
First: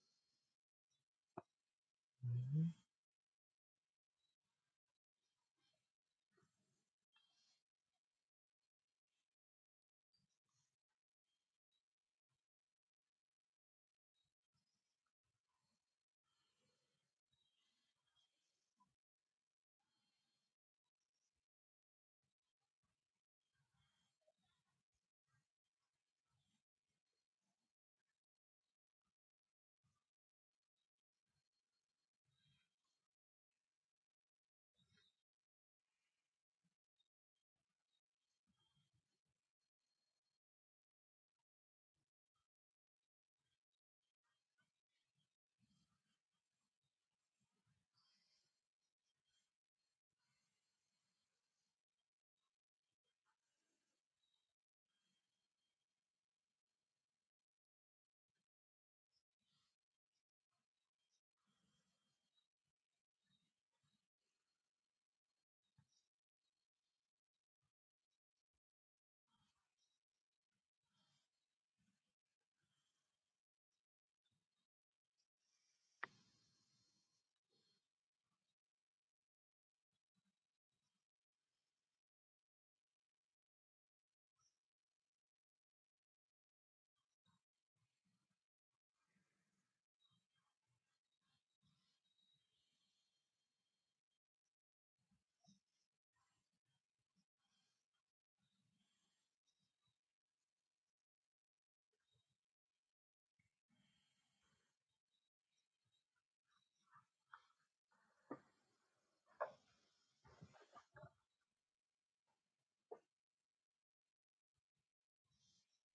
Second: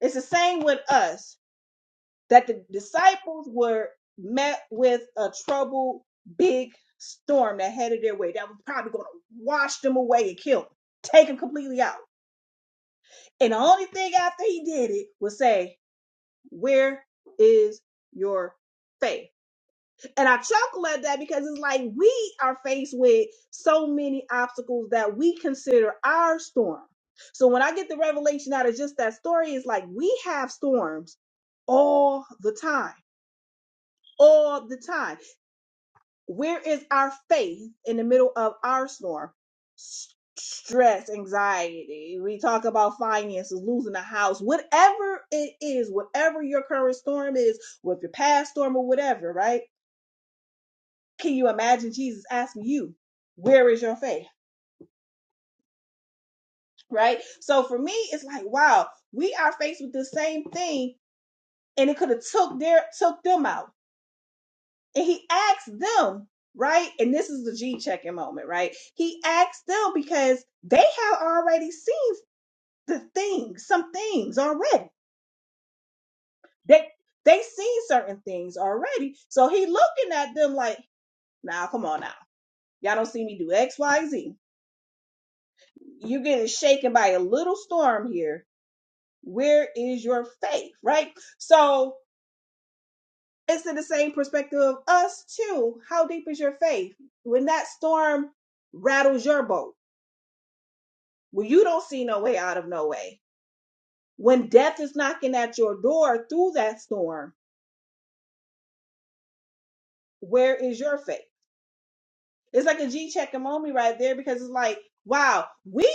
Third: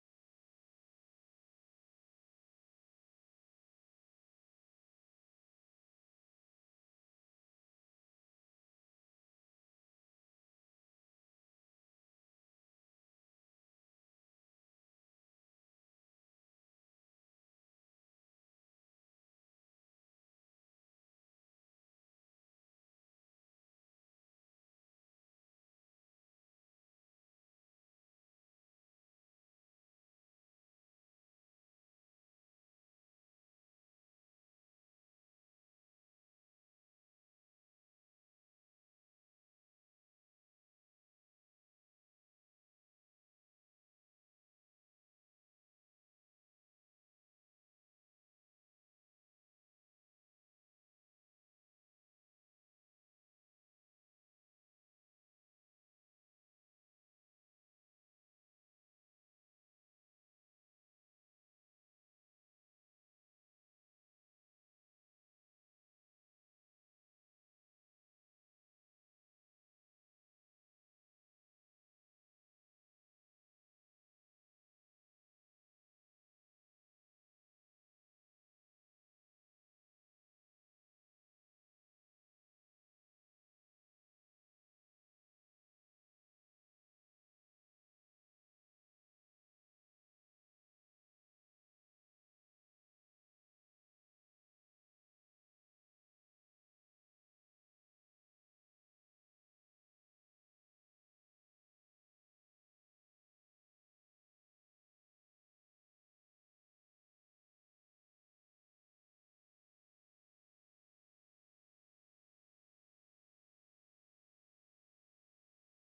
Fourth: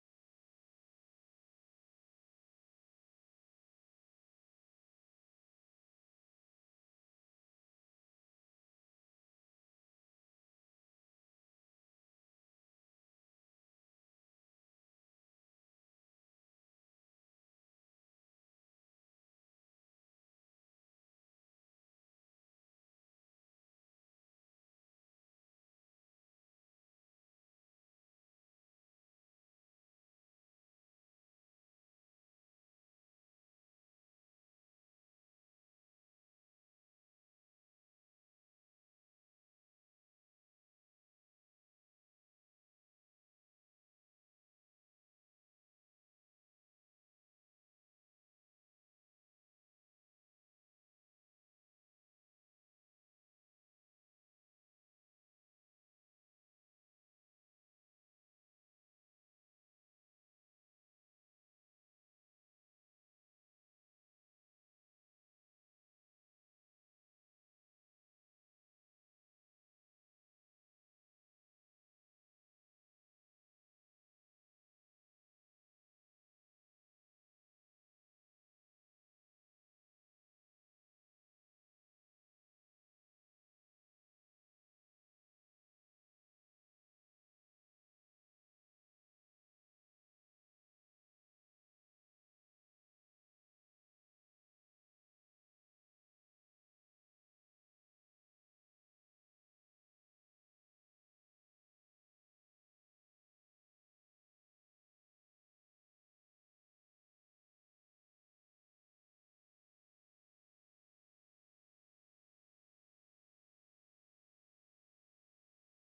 Speaker 2: It's the same with us that the disciples were met with a troubled big storm that headed their way that was probably going to wash them away and kill them, take them completely out. And the only thing after he did it was say, "Where is your faith?" and I chuckle at that because it's like we are faced with so many obstacles that we consider our storm. So when I get the revelation out of just that story, it's like we have storms all the time, all the time. Where is our faith in the middle of our storm? S- Stress, anxiety. We talk about finances, losing a house, whatever it is, whatever your current storm is, with your past storm or whatever, right? Can you imagine Jesus asking you, Where is your faith? Right? So for me, it's like, wow, we are faced with the same thing, and it could have took their took them out. And he asked them, right? And this is the G checking moment, right? He asked them because they have already seen the things, some things already. They they seen certain things already. So he looking at them like, nah, come on now. Y'all don't see me do X, Y, Z. You're getting shaken by a little storm here Where is your faith? Right? So it's in the same perspective of us too. How deep is your faith? When that storm rattles your boat, when you don't see no way out of no way, when death is knocking at your door through that storm, where is your faith? It's like a G check and moment right there because it's like, wow, we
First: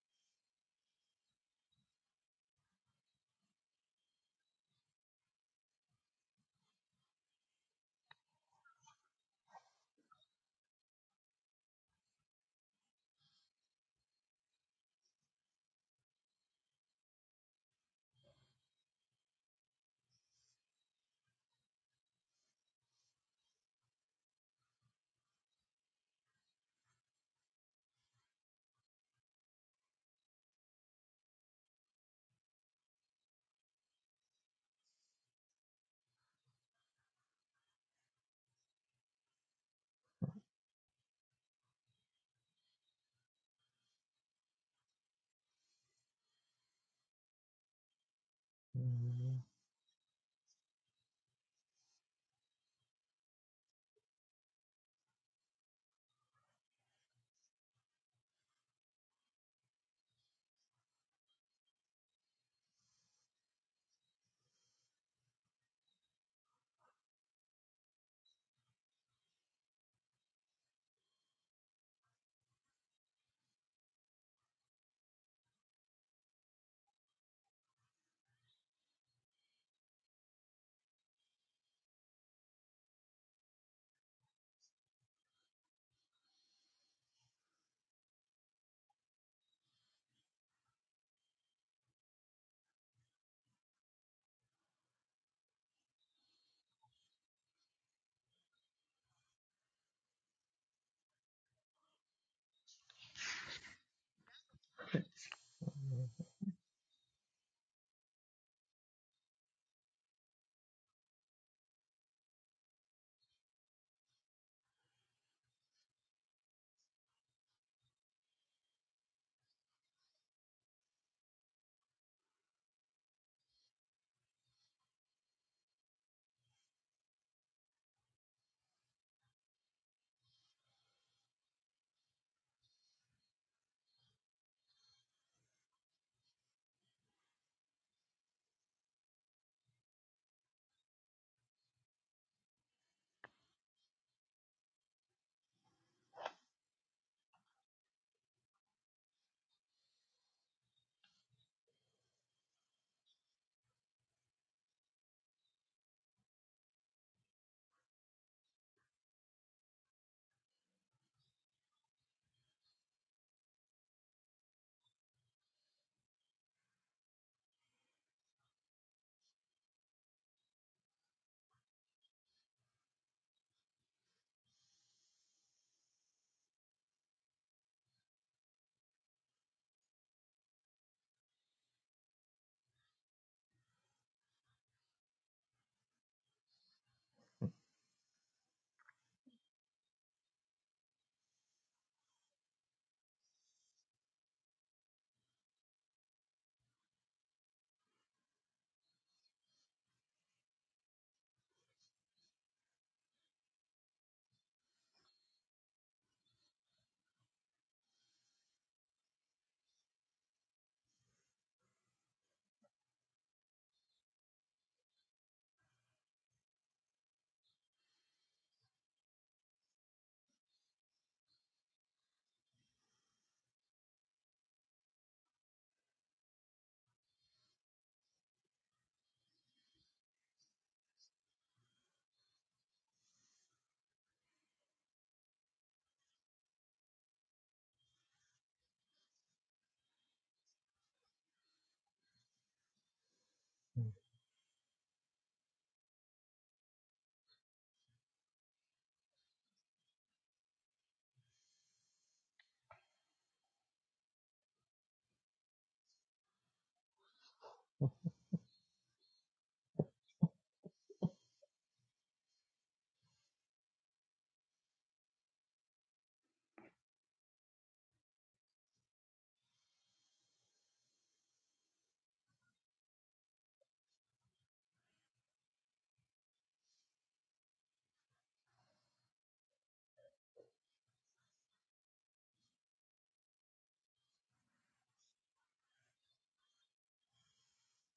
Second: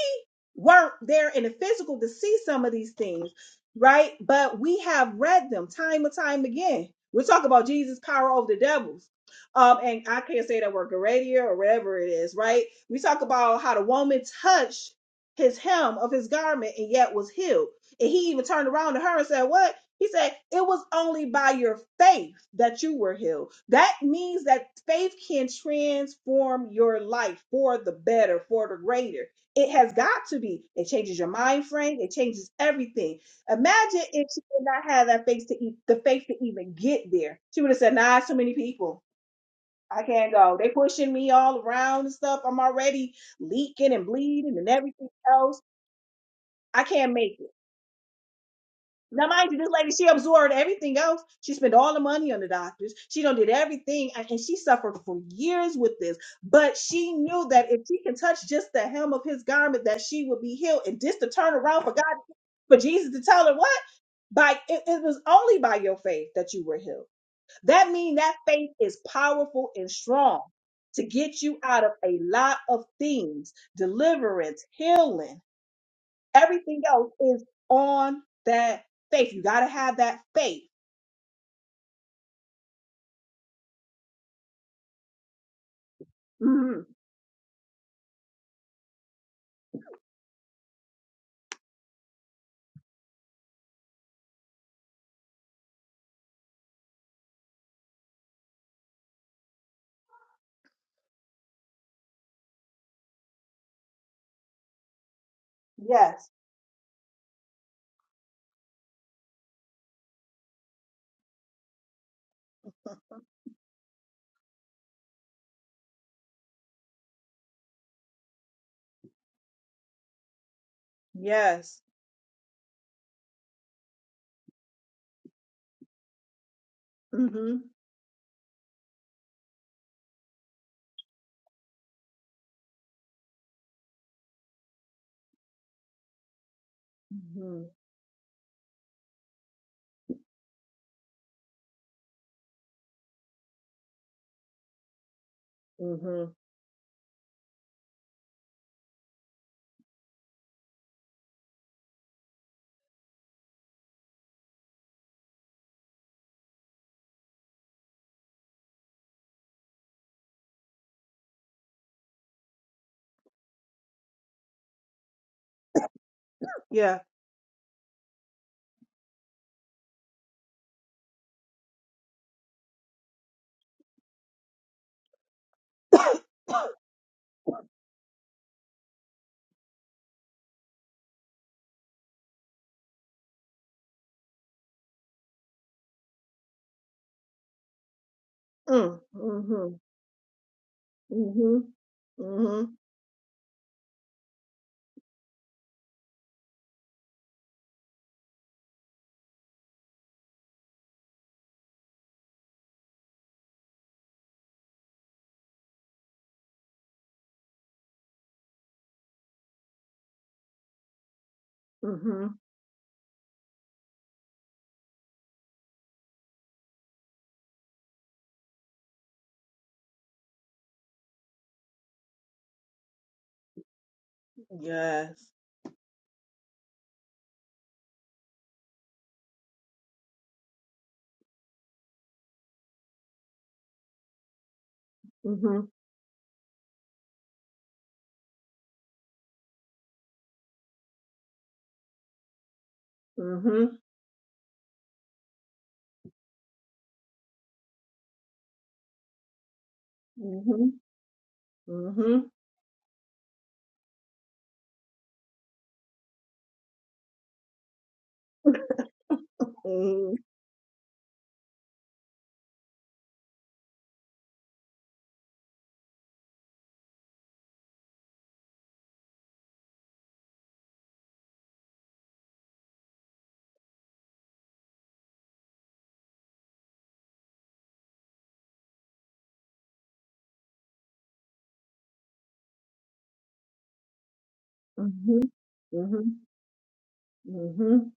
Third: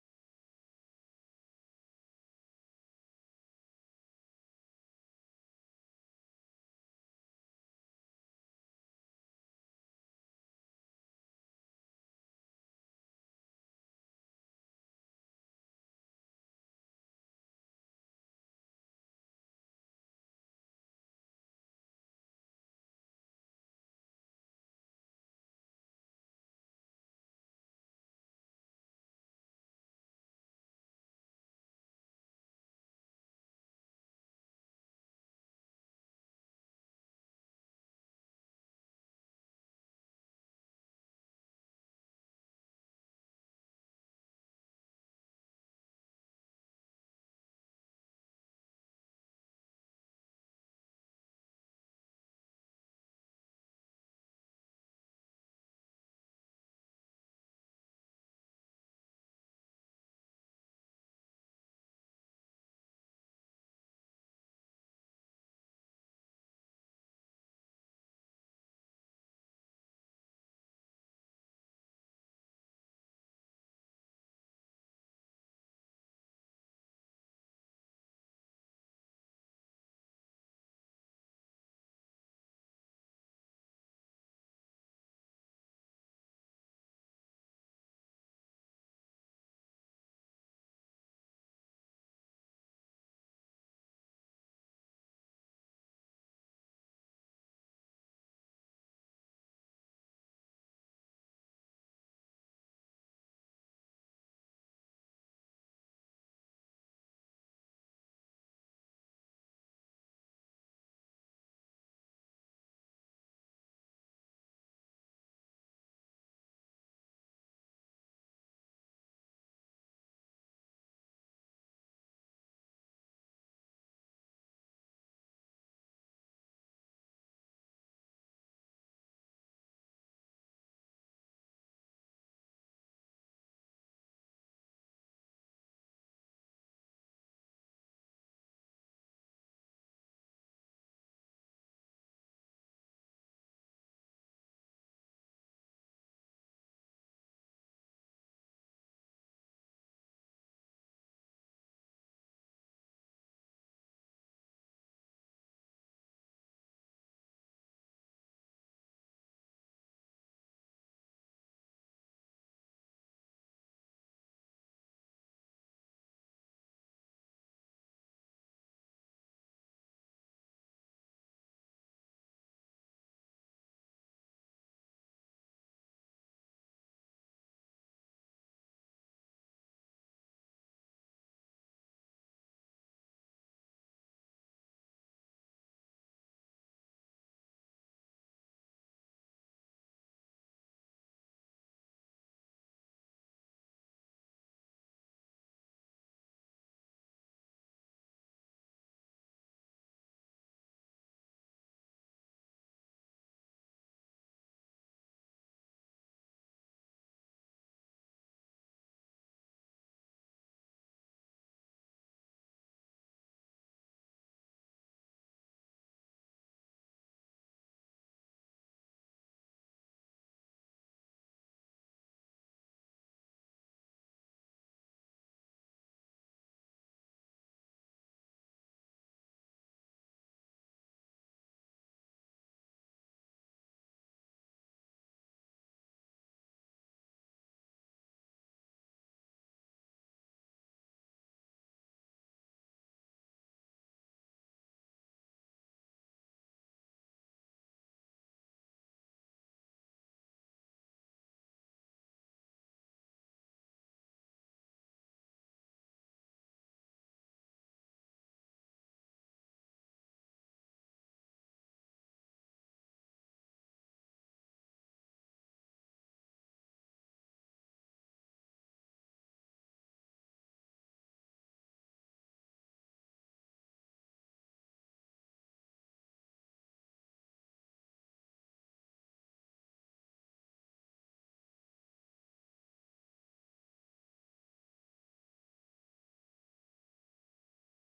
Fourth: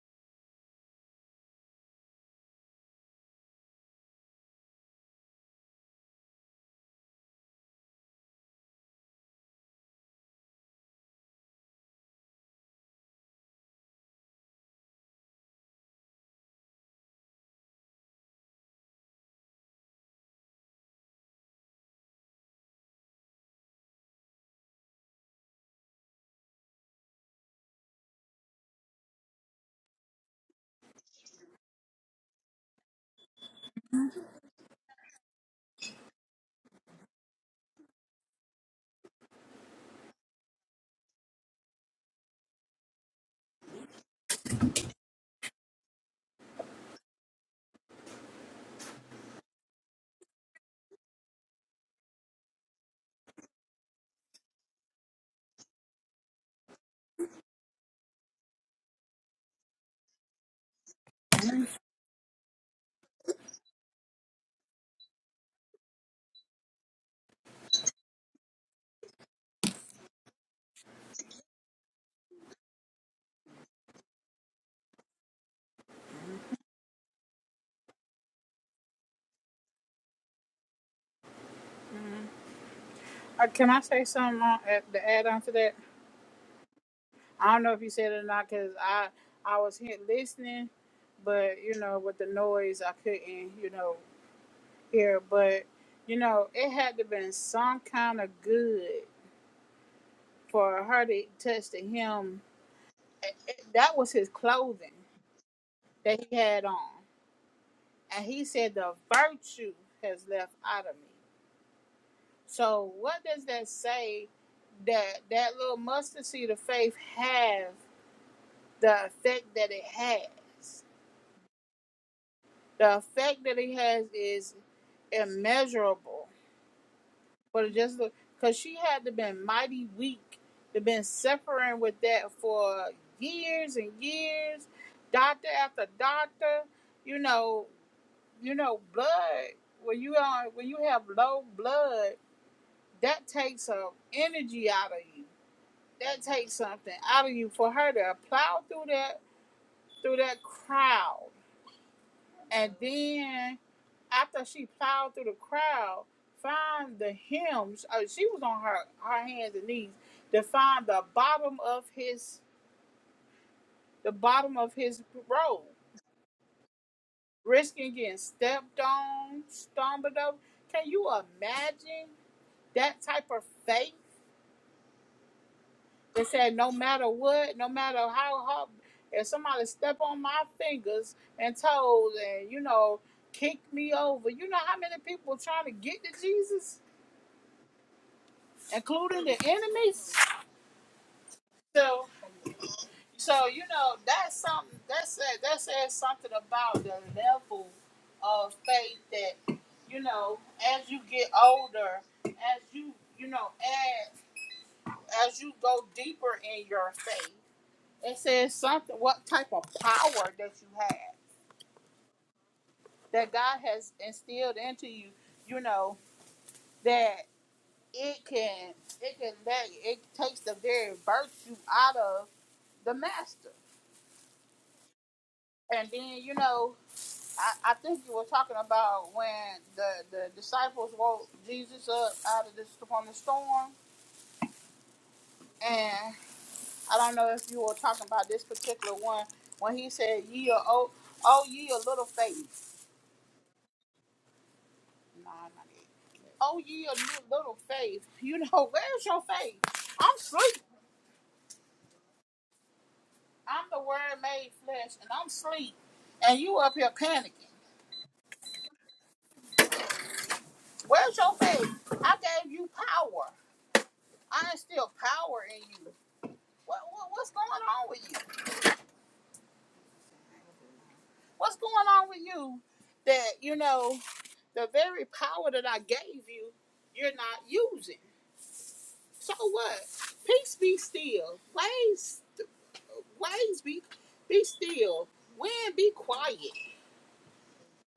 Speaker 2: weren't there in the physical to see some of these things, right? But we have read them time and time again. We're talking about Jesus' power over the devils. Um, and I can't say that word Geradia or whatever it is, right? We talk about how the woman touched his hem of his garment and yet was healed. And he even turned around to her and said, What? He said, It was only by your faith that you were healed. That means that faith can transform your life for the better, for the greater. It has got to be. It changes your mind frame, it changes everything. Imagine if she did not have that faith to eat the faith to even get there. She would have said, Nah, it's too many people. I can't go. They pushing me all around and stuff. I'm already leaking and bleeding and everything else. I can't make it. Now, mind you, this lady, she absorbed everything else. She spent all the money on the doctors. She done did everything, and and she suffered for years with this. But she knew that if she can touch just the hem of his garment, that she would be healed. And just to turn around for God, for Jesus to tell her what? By it, it was only by your faith that you were healed. That means that faith is powerful and strong to get you out of a lot of things, deliverance, healing Everything else is on that faith. You got to have that faith.
Speaker 1: Uh, Can I say something on, uh, to add on to that?
Speaker 2: hmm
Speaker 1: I don't know if you said it or not because I I was here listening, but you know with the noise I couldn't you know hear. But you know it had to been some kind of good for her to touch to him. It- it- that was his clothing that
Speaker 2: Yes.
Speaker 1: he had on. and he said the virtue has left out of me so what does that say that that little mustard seed of faith have the effect that it has
Speaker 2: Yes.
Speaker 1: the effect that it has is immeasurable
Speaker 2: hmm
Speaker 1: but it just look, because she had to been mighty weak to been suffering with that for years and years doctor after doctor you
Speaker 2: hmm
Speaker 1: know you know blood when you are when you have low blood that takes some energy out of you. That
Speaker 2: hmm
Speaker 1: takes something out of you for her to plow through that through that crowd. And then after she plowed through the crowd, find the hymns. Uh, she was on her, her hands and knees to find the bottom of his the bottom of his robe,
Speaker 2: Yeah.
Speaker 1: risking getting stepped on, stumbled over. Can you imagine that type of faith? They said, no matter what, no matter how hard, if somebody step on my fingers and toes and, you know, kick me over, you know how many people trying to get to Jesus,
Speaker 2: Mm.
Speaker 1: including the
Speaker 2: hmm
Speaker 1: enemies?
Speaker 2: hmm
Speaker 1: So,
Speaker 2: hmm
Speaker 1: so you know, that's something, that said, that says something about the level of faith that, you know, as you get older, as you, you know, as, as you go deeper in your faith It says something, what type of power that you have,
Speaker 2: hmm
Speaker 1: that God has instilled into you, you know, that it can, it can let, it takes the very virtue out of the master.
Speaker 2: Yes.
Speaker 1: And then, you know, I, I think you were talking about when the, the disciples woke Jesus up out of this, from the storm.
Speaker 2: hmm
Speaker 1: And I don't know if you were talking about this particular one, when he said, ye are, oh, oh, ye a little faith.
Speaker 2: hmm
Speaker 1: Nah, not it. Oh, ye of little faith. You know, where's your faith? I'm sleep.
Speaker 2: hmm hmm
Speaker 1: I'm the word made flesh, and I'm sleep. And you up here panicking.
Speaker 2: Mm.
Speaker 1: Where's your faith? I gave you power. I instilled power in you. What, what what's going on with you? What's going on with you that you know the very power that I gave you, you're not using. So what? Peace be still. Ways. ways be be still.
Speaker 2: Mhm.
Speaker 1: When be
Speaker 2: Mhm.
Speaker 1: quiet.
Speaker 2: Mhm.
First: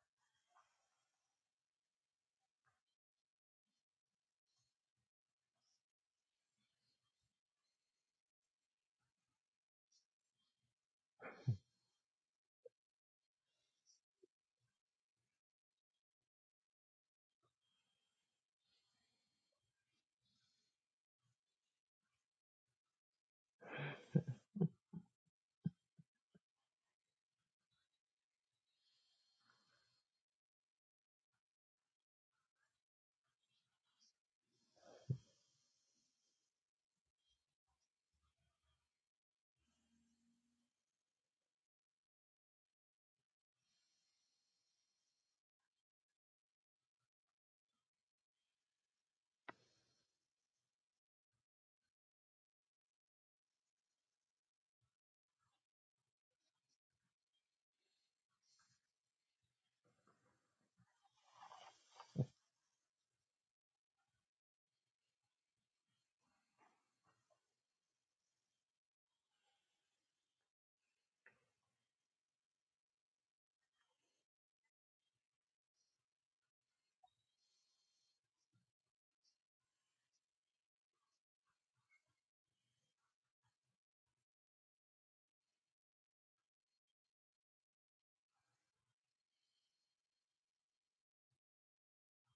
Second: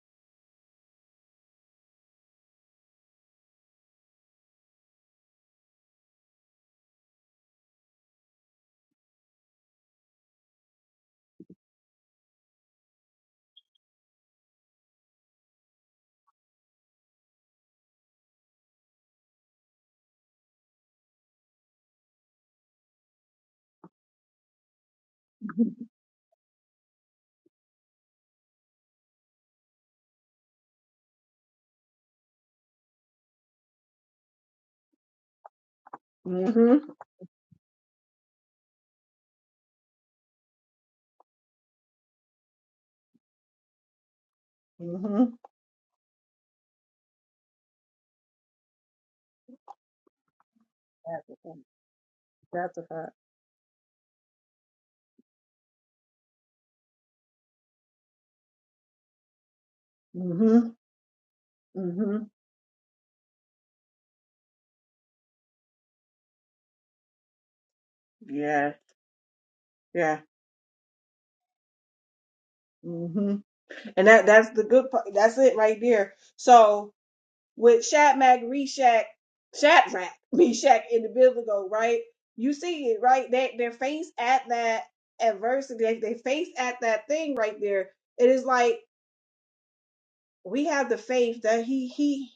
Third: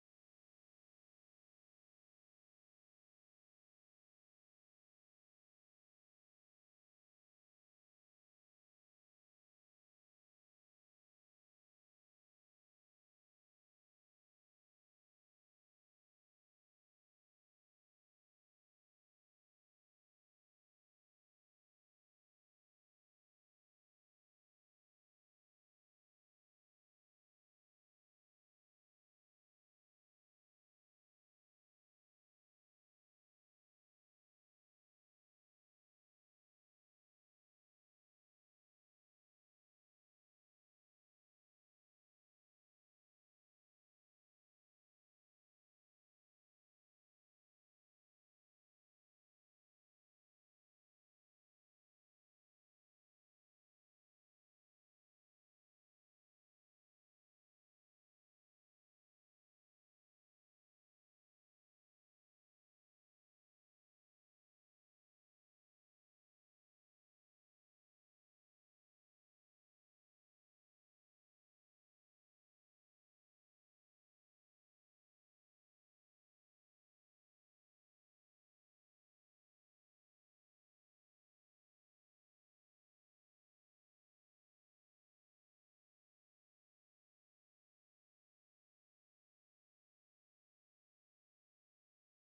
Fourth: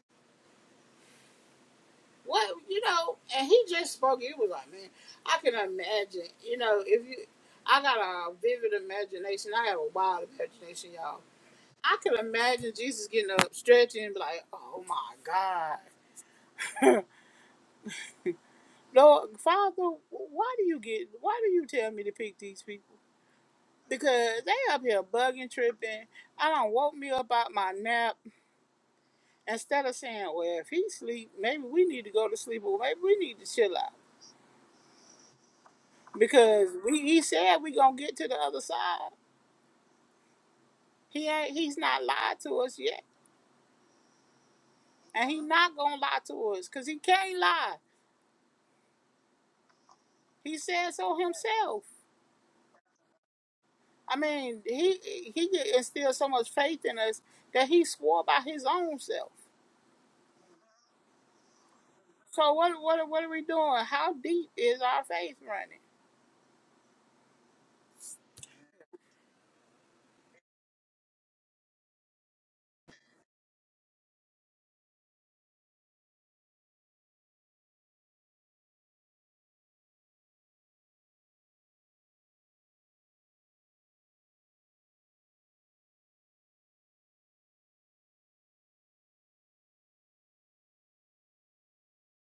Speaker 1: What you know, and he just spoke, it was like, man, I can imagine, you know, if you I got a vivid imagination. I have a wild imagination, y'all. I can imagine Jesus getting up, stretching, and be like, oh my God. Lord, Father, why do you get, why do you tell me to pick these people? Because they up here bugging, tripping. I don't woke me up out my nap. instead of saying, well, if he sleep, maybe we need to go to sleep, or maybe we need to chill out because
Speaker 2: Mhm.
Speaker 1: we he said we gonna get to the other side. He ain't he's not lied to us yet, and
Speaker 2: Mhm.
Speaker 1: he not gonna lie to us because he can't lie. He said so
Speaker 2: That's a fact.
Speaker 1: himself.
Speaker 2: That's a fact.
Speaker 1: I mean, he he instilled so much faith in us that he swore by his own self.
Speaker 2: Mhm. Mhm.
Speaker 1: So what what what are we doing? How deep is our faith running?
Speaker 2: Yeah. Yeah. Mm-hmm. And that that's the good part. That's it right there. So with Shadrach, Meshach, Shadrach, Meshach in the biblical, right? You see it, right? They they're faced at that adversity. They they face at that thing right there. It is like we have the faith that he he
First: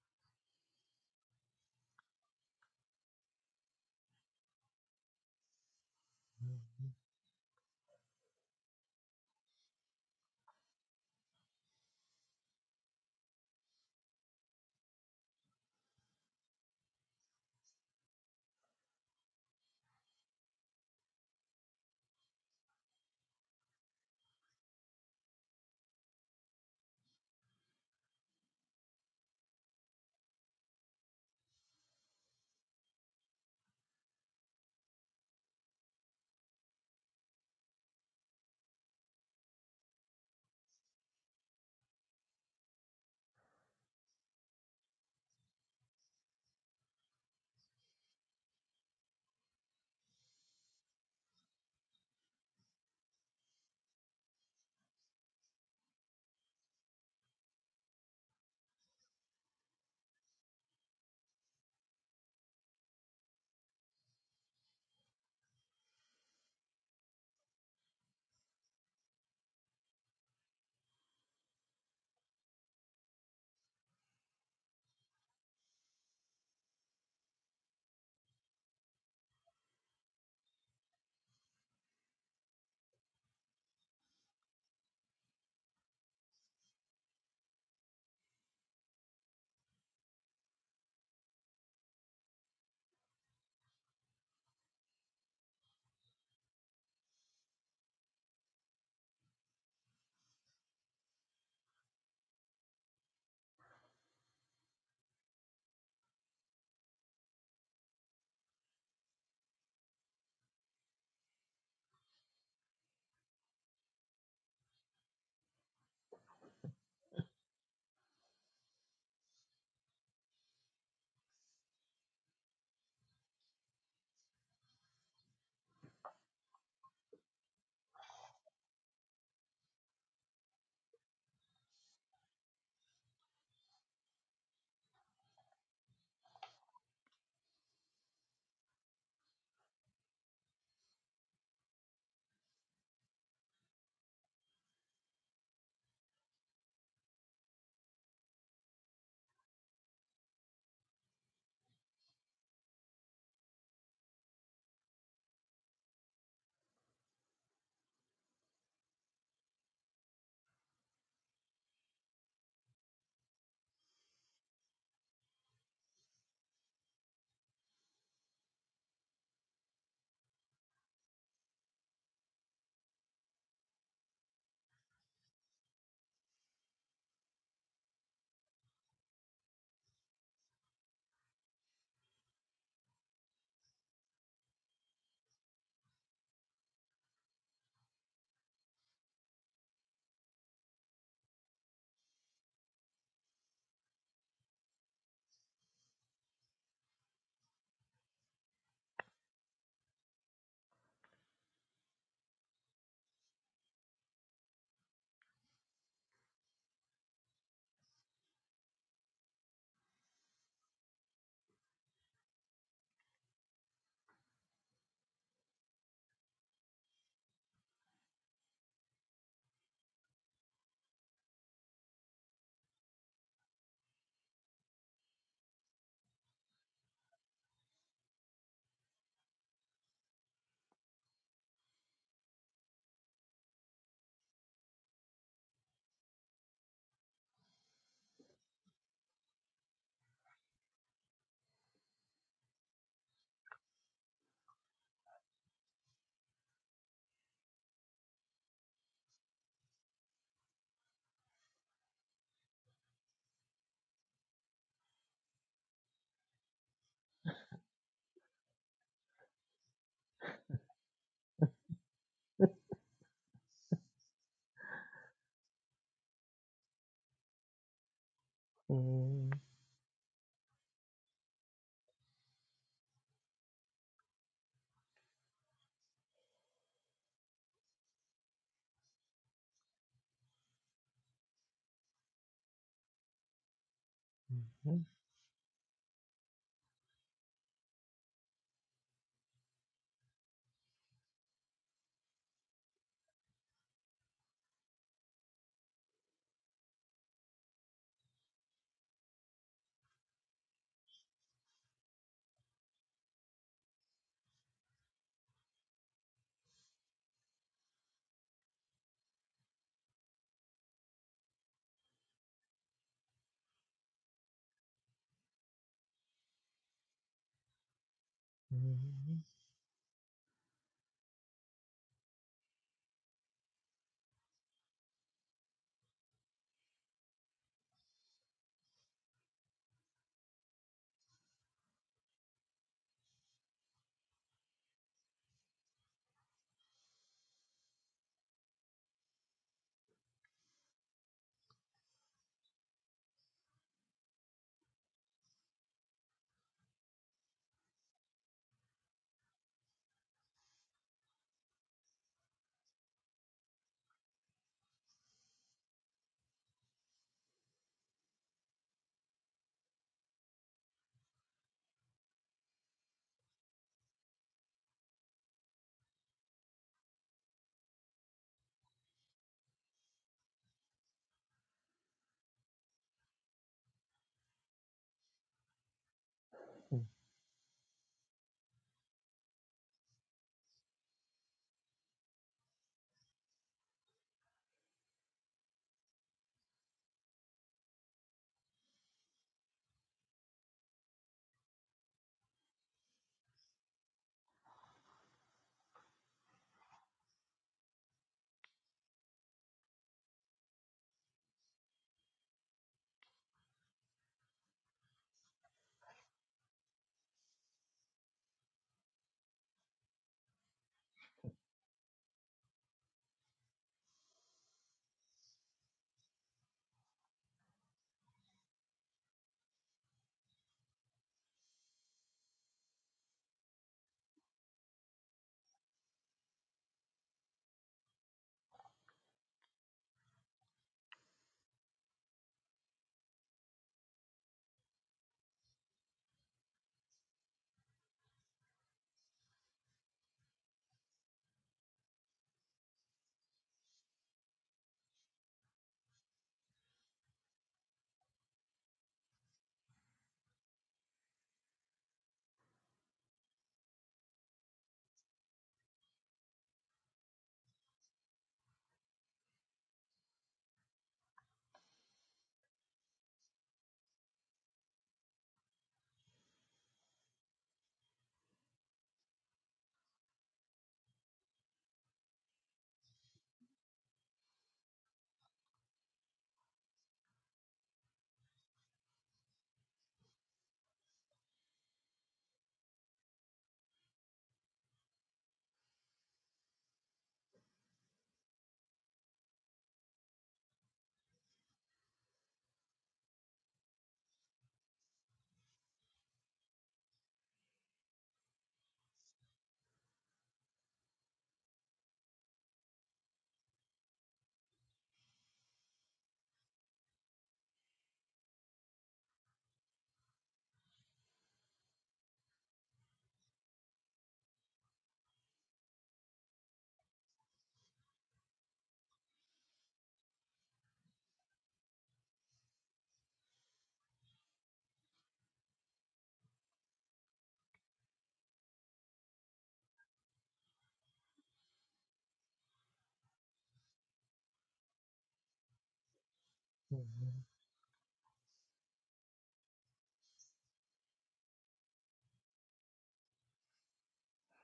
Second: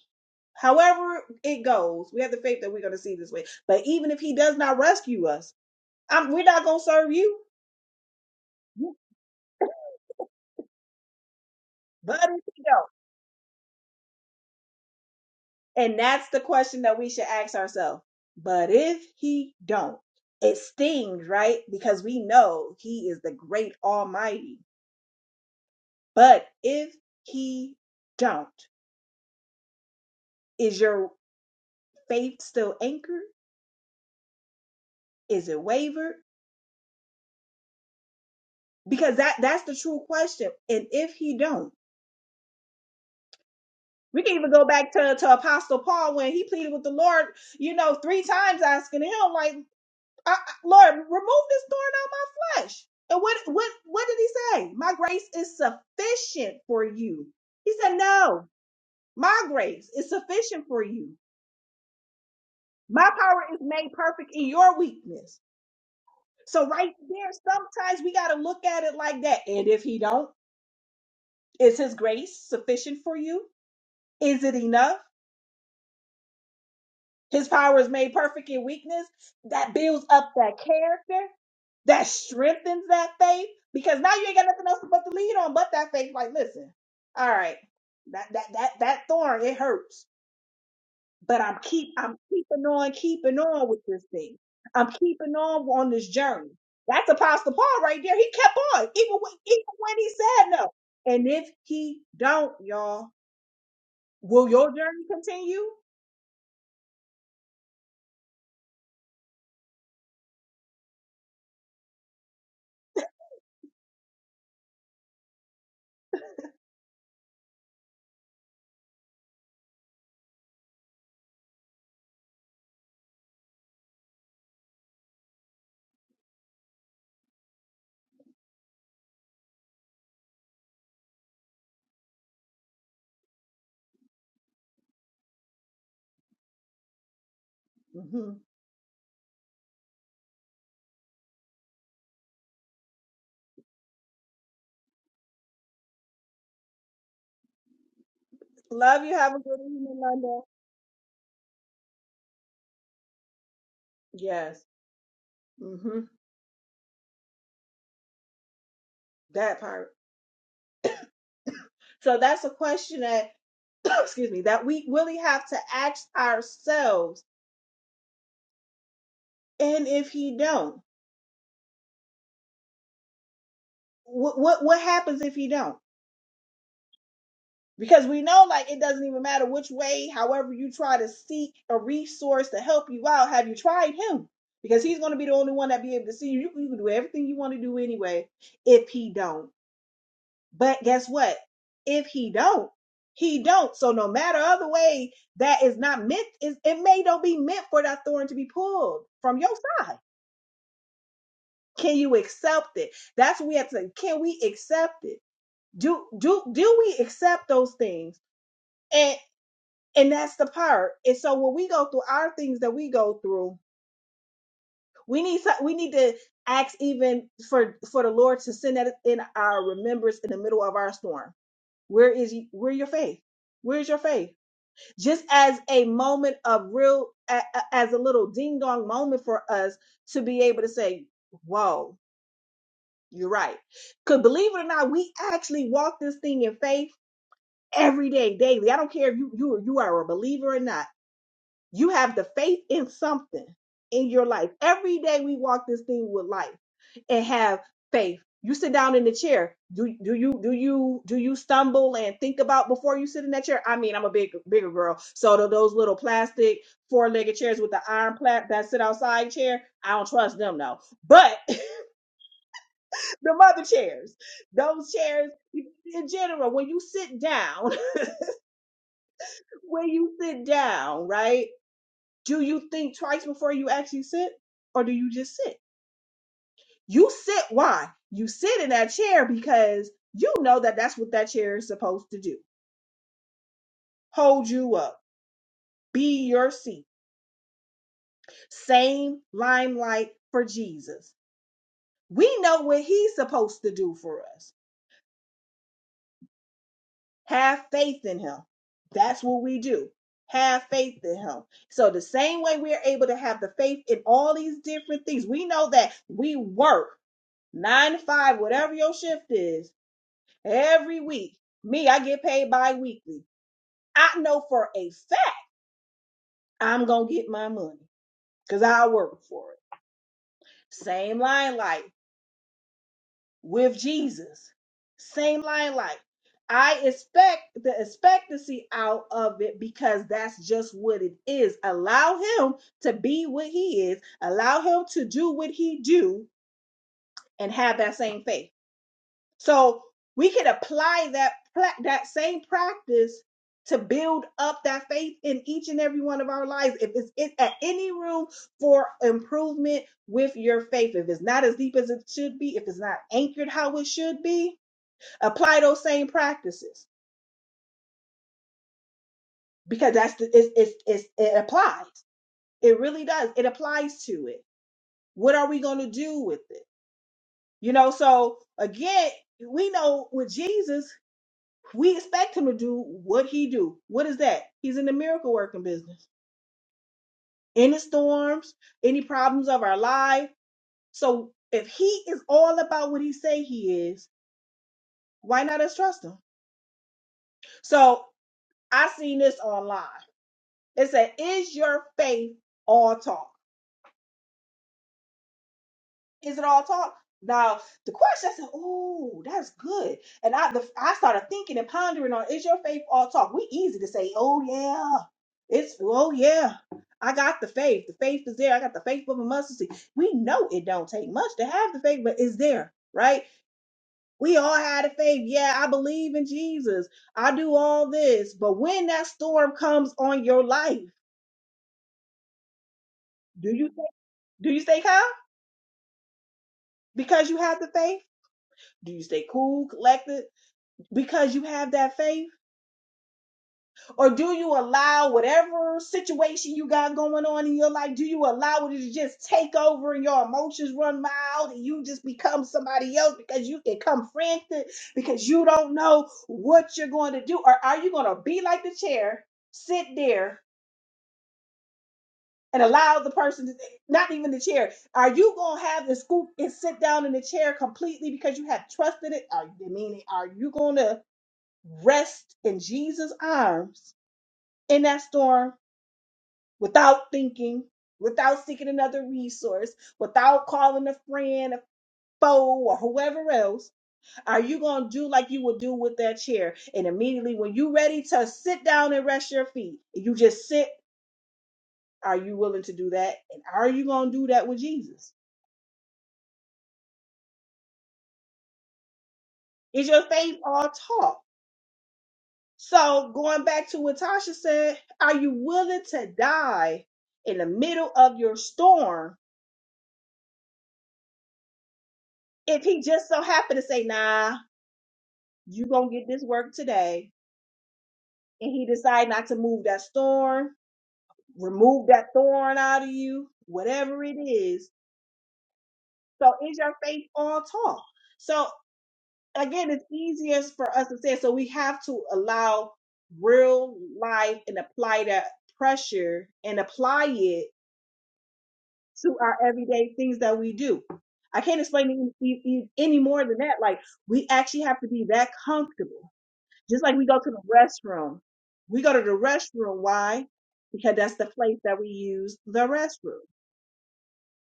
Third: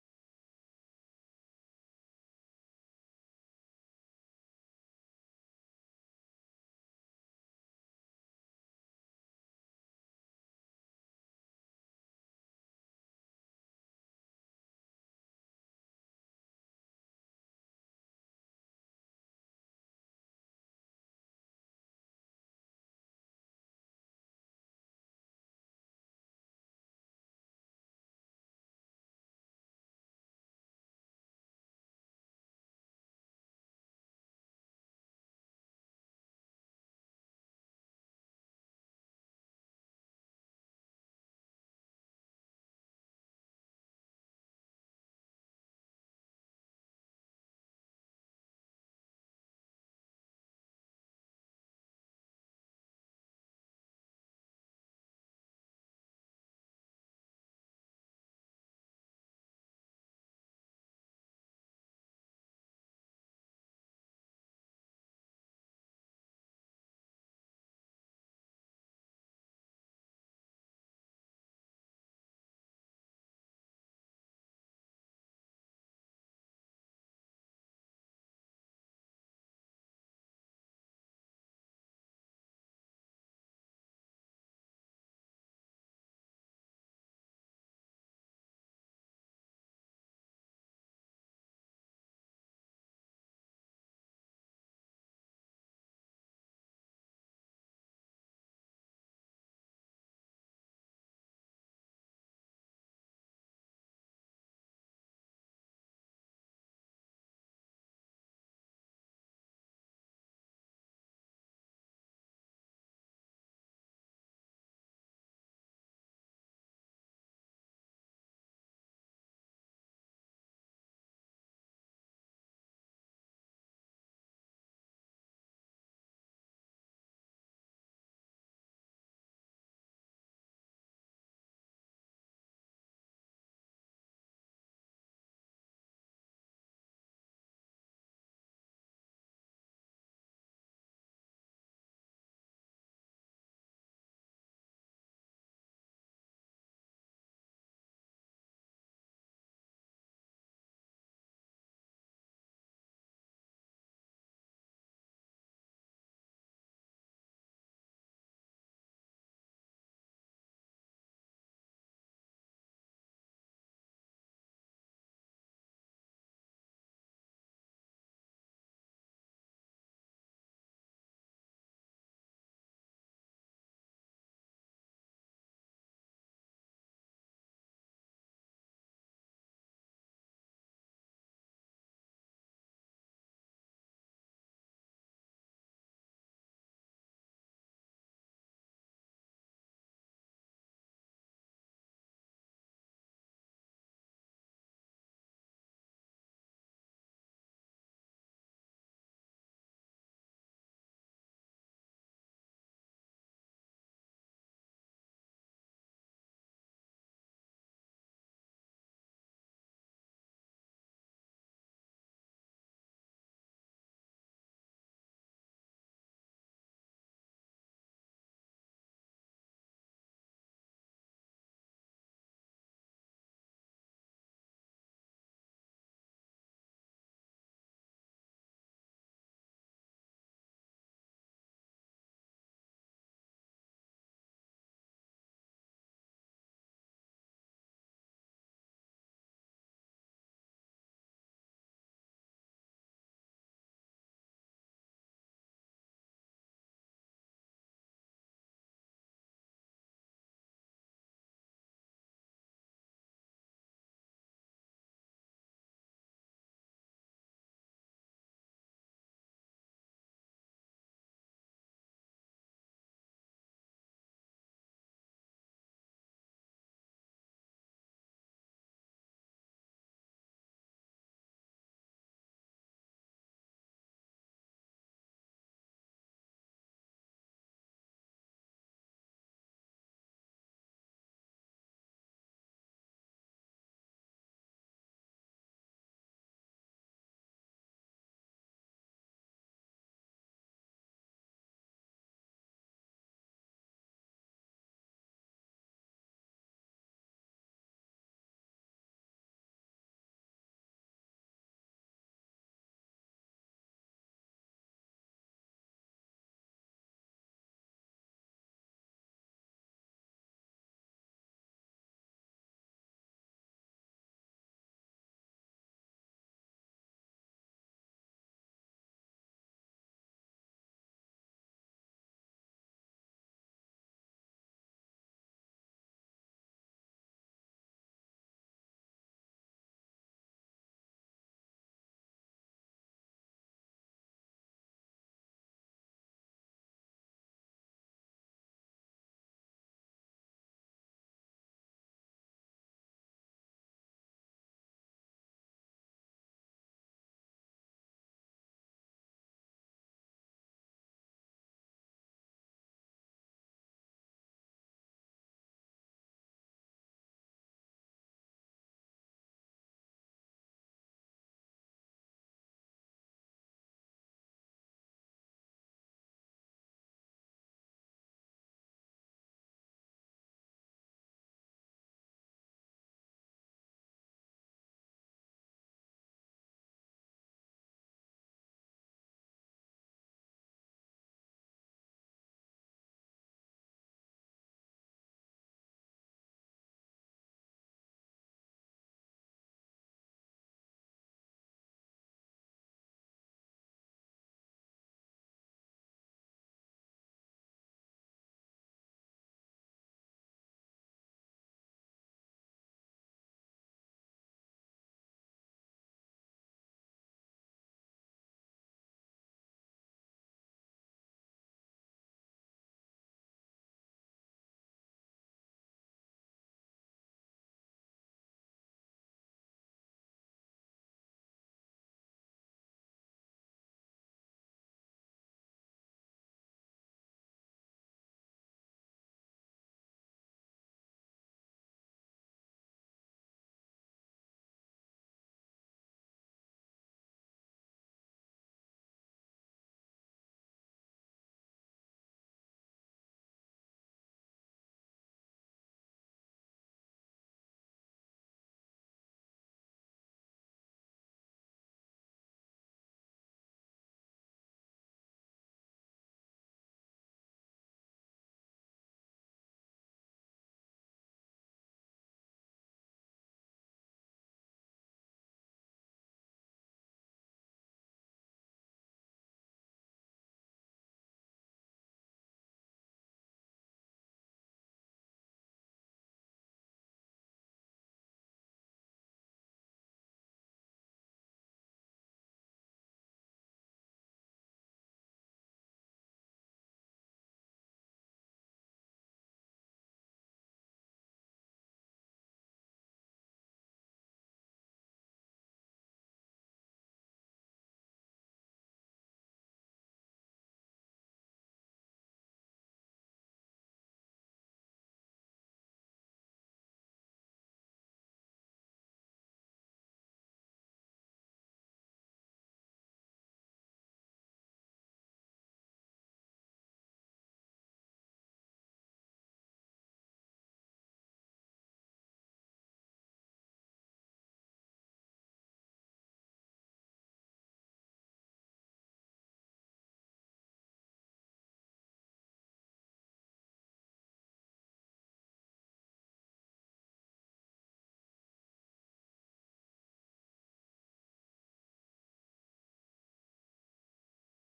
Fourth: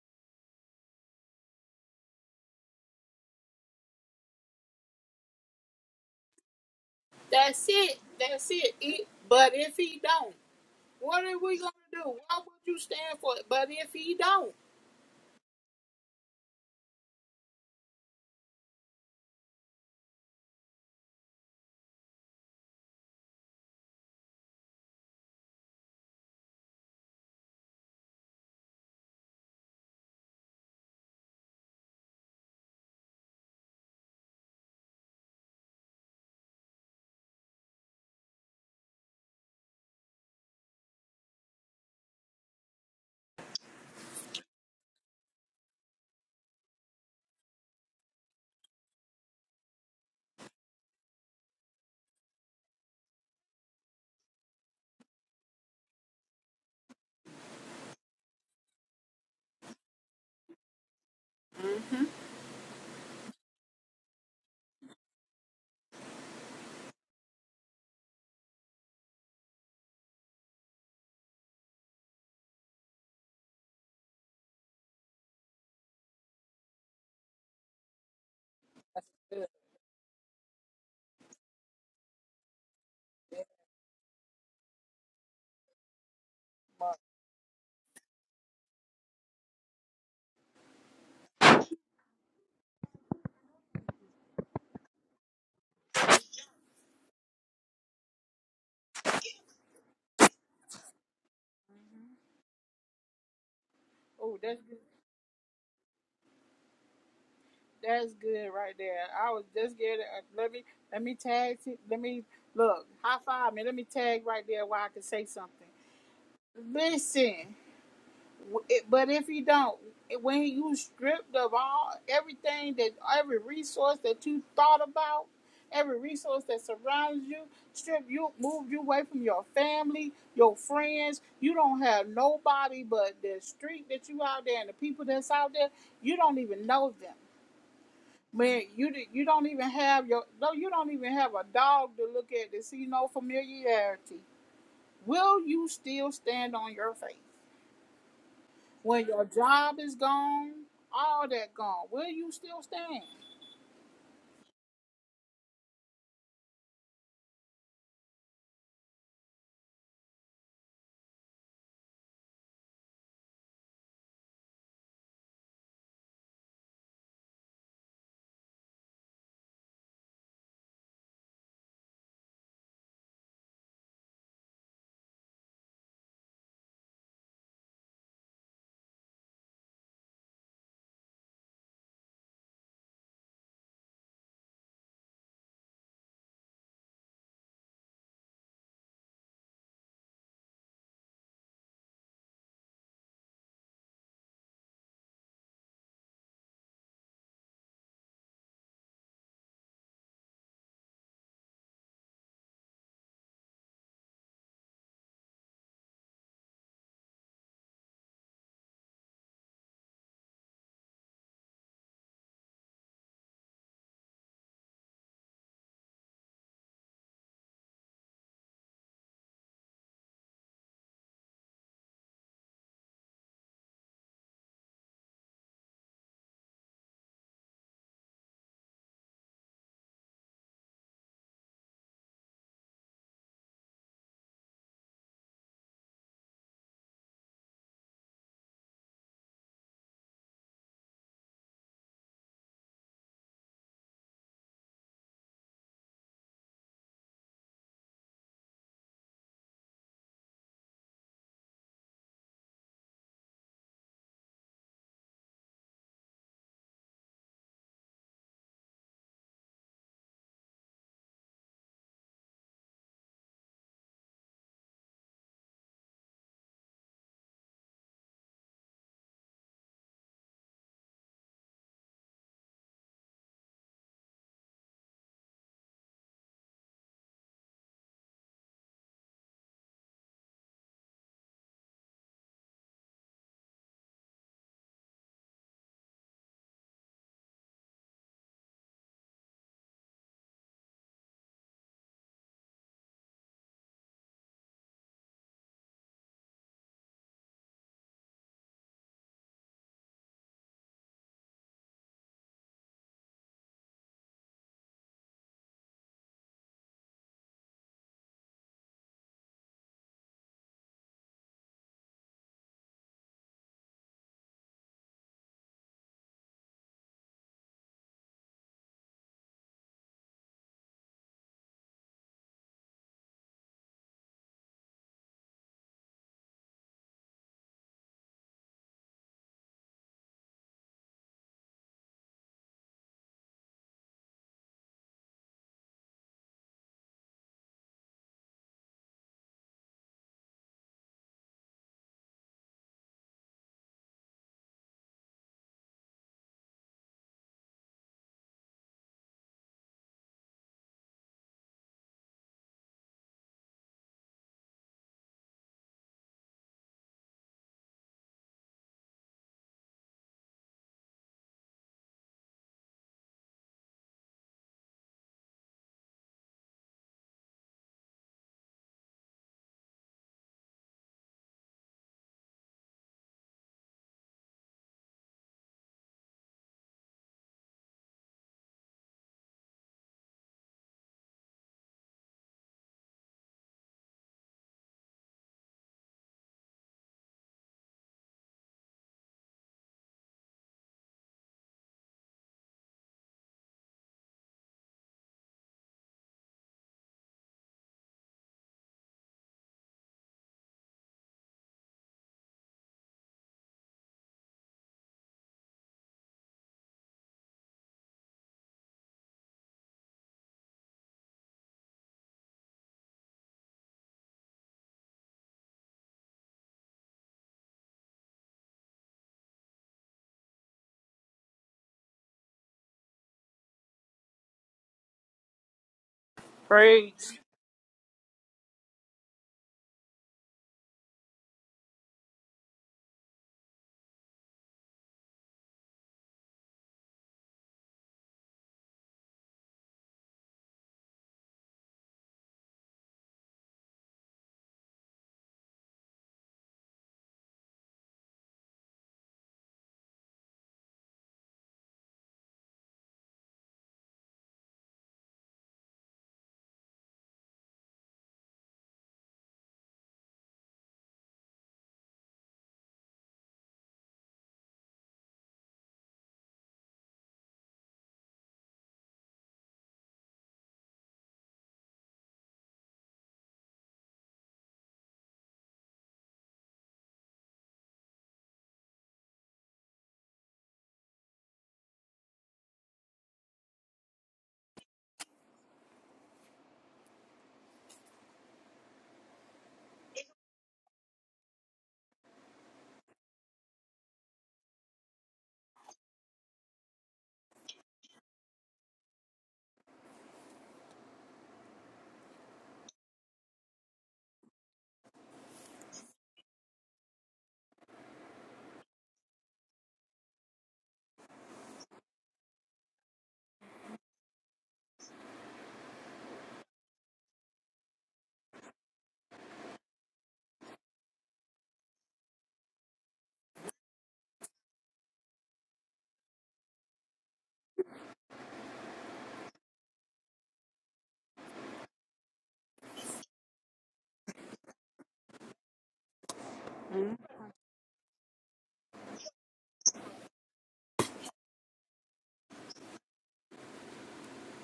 Speaker 2: however it goes, we have the faith that we're gonna see this way. But even if he does not rescue us, I'm, we're not gonna serve you.
Speaker 1: That's it. That's it. It- But if he don't. What are we gonna do?
Speaker 2: But if
Speaker 1: Why
Speaker 2: he
Speaker 1: would
Speaker 2: don't.
Speaker 1: you stand for it? But if he don't,
Speaker 2: And that's the question that we should ask ourselves. But if he don't, it stings, right? Because we know he is the great almighty. But if he don't, is your faith still anchored? Is it wavered? Because that that's the true question. And if he don't, we can even go back to, to Apostle Paul when he pleaded with the Lord, you know, three times asking him, like, I, I- Lord, remove this thorn out my flesh. And what what what did he say? My grace is sufficient for you. He said, No, my grace is sufficient for you.
Speaker 1: Mm-hmm.
Speaker 2: My power is made perfect in your weakness. So right there, sometimes we gotta look at it like that. And if he don't, is his grace sufficient for you? Is it enough? His power is made perfect in weakness. That builds up that character. That strengthens that faith. Because now you ain't got nothing else but to lead on but that faith. Like, listen, all right, that that that that thorn, it hurts. But I'm keep I'm keeping on, keeping on with this thing. I'm keeping on on this journey. That's Apostle Paul right there. He kept on, even when even when he said no. And if he don't, y'all,
Speaker 1: oh,
Speaker 2: will
Speaker 1: that's
Speaker 2: your
Speaker 1: good.
Speaker 2: journey continue?
Speaker 1: That's good right there. I was just getting. Uh, let me let me tag. T- let me look. High five me. Let me tag right there where I can say something. Listen. it- But if you don't, when you stripped of all everything that every resource that you thought about, every resource that surrounds you, strip you moved you away from your family, your friends. You don't have nobody but the street that you out there and the people that's out there. You don't even know them.
Speaker 2: Mhm.
Speaker 1: Man, you di- you don't even have your no. You don't even have a dog to look at to see no familiarity. Will you still stand on your faith?
Speaker 2: Love
Speaker 1: When
Speaker 2: you.
Speaker 1: your
Speaker 2: Have a good
Speaker 1: job is
Speaker 2: evening, London.
Speaker 1: gone, all that gone, will you still stand?
Speaker 2: Yes. hmm That part. So that's a question that, excuse me, that we really have to ask ourselves. And if he don't, what what what happens if he don't? Because we know, like, it doesn't even matter which way. However, you try to seek a resource to help you out. Have you tried him? Because he's going to be the only one that be able to see you. You can do everything you want to do anyway. If he don't. But guess what? If he don't, he don't. So no matter other way that is not meant, is it may don't be meant for that thorn to be pulled from your side. Can you accept it? That's what we have to say. Can we accept it? Do do do we accept those things? And and that's the part. And so when we go through our things that we go through, we need to- we need to ask even for for the Lord to send that in our remembrance in the middle of our storm. Where is he, where your faith? Where's your faith? just as a moment of real, as a little ding dong moment for us to be able to say, whoa, you're right. Because believe it or not, we actually walk this thing in faith every day, daily. I don't care if you, you, you are a believer or not you have the faith in something in your life. Every day we walk this thing with life and have faith. You sit down in the chair. Do do you do you do you stumble and think about before you sit in that chair? I mean, I'm a big bigger girl, so tho- those little plastic four legged chairs with the iron plat that sit outside chair, I don't trust them no. But the mother chairs, those chairs in general, when you sit down,
Speaker 4: yeah.
Speaker 2: when you sit down, right? Do you think twice before you actually sit, or do you just sit? You sit why? You sit in that chair because you know that that's what that chair is supposed to do
Speaker 4: I
Speaker 2: hold you up, be your seat. Same limelight for Jesus. We know what he's supposed to do for us. Have faith in him. That's what we do. Have faith in him. So, the same way we're able to have the faith in all these different things, we know that we work nine to five, whatever your shift is every week. Me, I get paid bi-weekly. I know for a fact I'm gonna get my money because I work for it. Same line light with Jesus. Same line light. I expect the expectancy out of it because that's just what it is. Allow him to be what he is. Allow him to do what he do and have that same faith. So we can apply that pra- that same practice to build up that faith in each and every one of our lives. If it's in, at any room for improvement with your faith, if it's not as deep as it should be, if it's not anchored how it should be, apply those same practices because that's the, it's, it's, it's, it applies. It really does. It applies to it. What are we going to do with it? You know, so again, we know with Jesus, We expect him to do what he do. What is that? He's in the miracle working business. Any storms, any problems of our life. So if he is all about what he say he is, why not us trust him? So I seen this online. It said, "Is your faith all talk?" Is it all talk? Now the question I said, "Oh, that's good," and I the, I started thinking and pondering on: Is your faith all talk? We easy to say, "Oh yeah, it's oh yeah, I got the faith. The faith is there. I got the faith of a mustard seed." We know it don't take much to have the faith, but it's there, right? We all had a faith. Yeah, I believe in Jesus. I do all this, but when that storm comes on your life, do you do you stay calm
Speaker 1: Praise.
Speaker 2: because you have the faith? Do you stay cool, collected? because you have that faith? Or do you allow whatever situation you got going on in your life, do you allow it to just take over and your emotions run wild and you just become somebody else because you become frantic because you don't know what you're going to do? Or are you going to be like the chair, sit there? And allow the person to, not even the chair. Are you gonna have the scoop and sit down in the chair completely because you have trusted it? Are, I mean, are you gonna rest in Jesus' arms in that storm without thinking, without seeking another resource, without calling a friend, a foe, or whoever else, are you going to do like you would do with that chair? And immediately when you're ready to sit down and rest your feet, you just sit. Are you willing to do that? And are you going to do that with Jesus? Is your faith all talk? So going back to what Tasha said, are you willing to die in the middle of your storm if he just so happened to say, nah, you gonna get this work today and he decide not to move that storm, remove that thorn out of you whatever it is so is your faith all talk so again it's easiest for us to say so we have to allow real life and apply that pressure and apply it to our everyday things that we do i can't explain it e- e- e, any more than that like we actually have to be that comfortable Just like we go to the restroom. We go to the restroom. Why? Because that's the place that we use the restroom.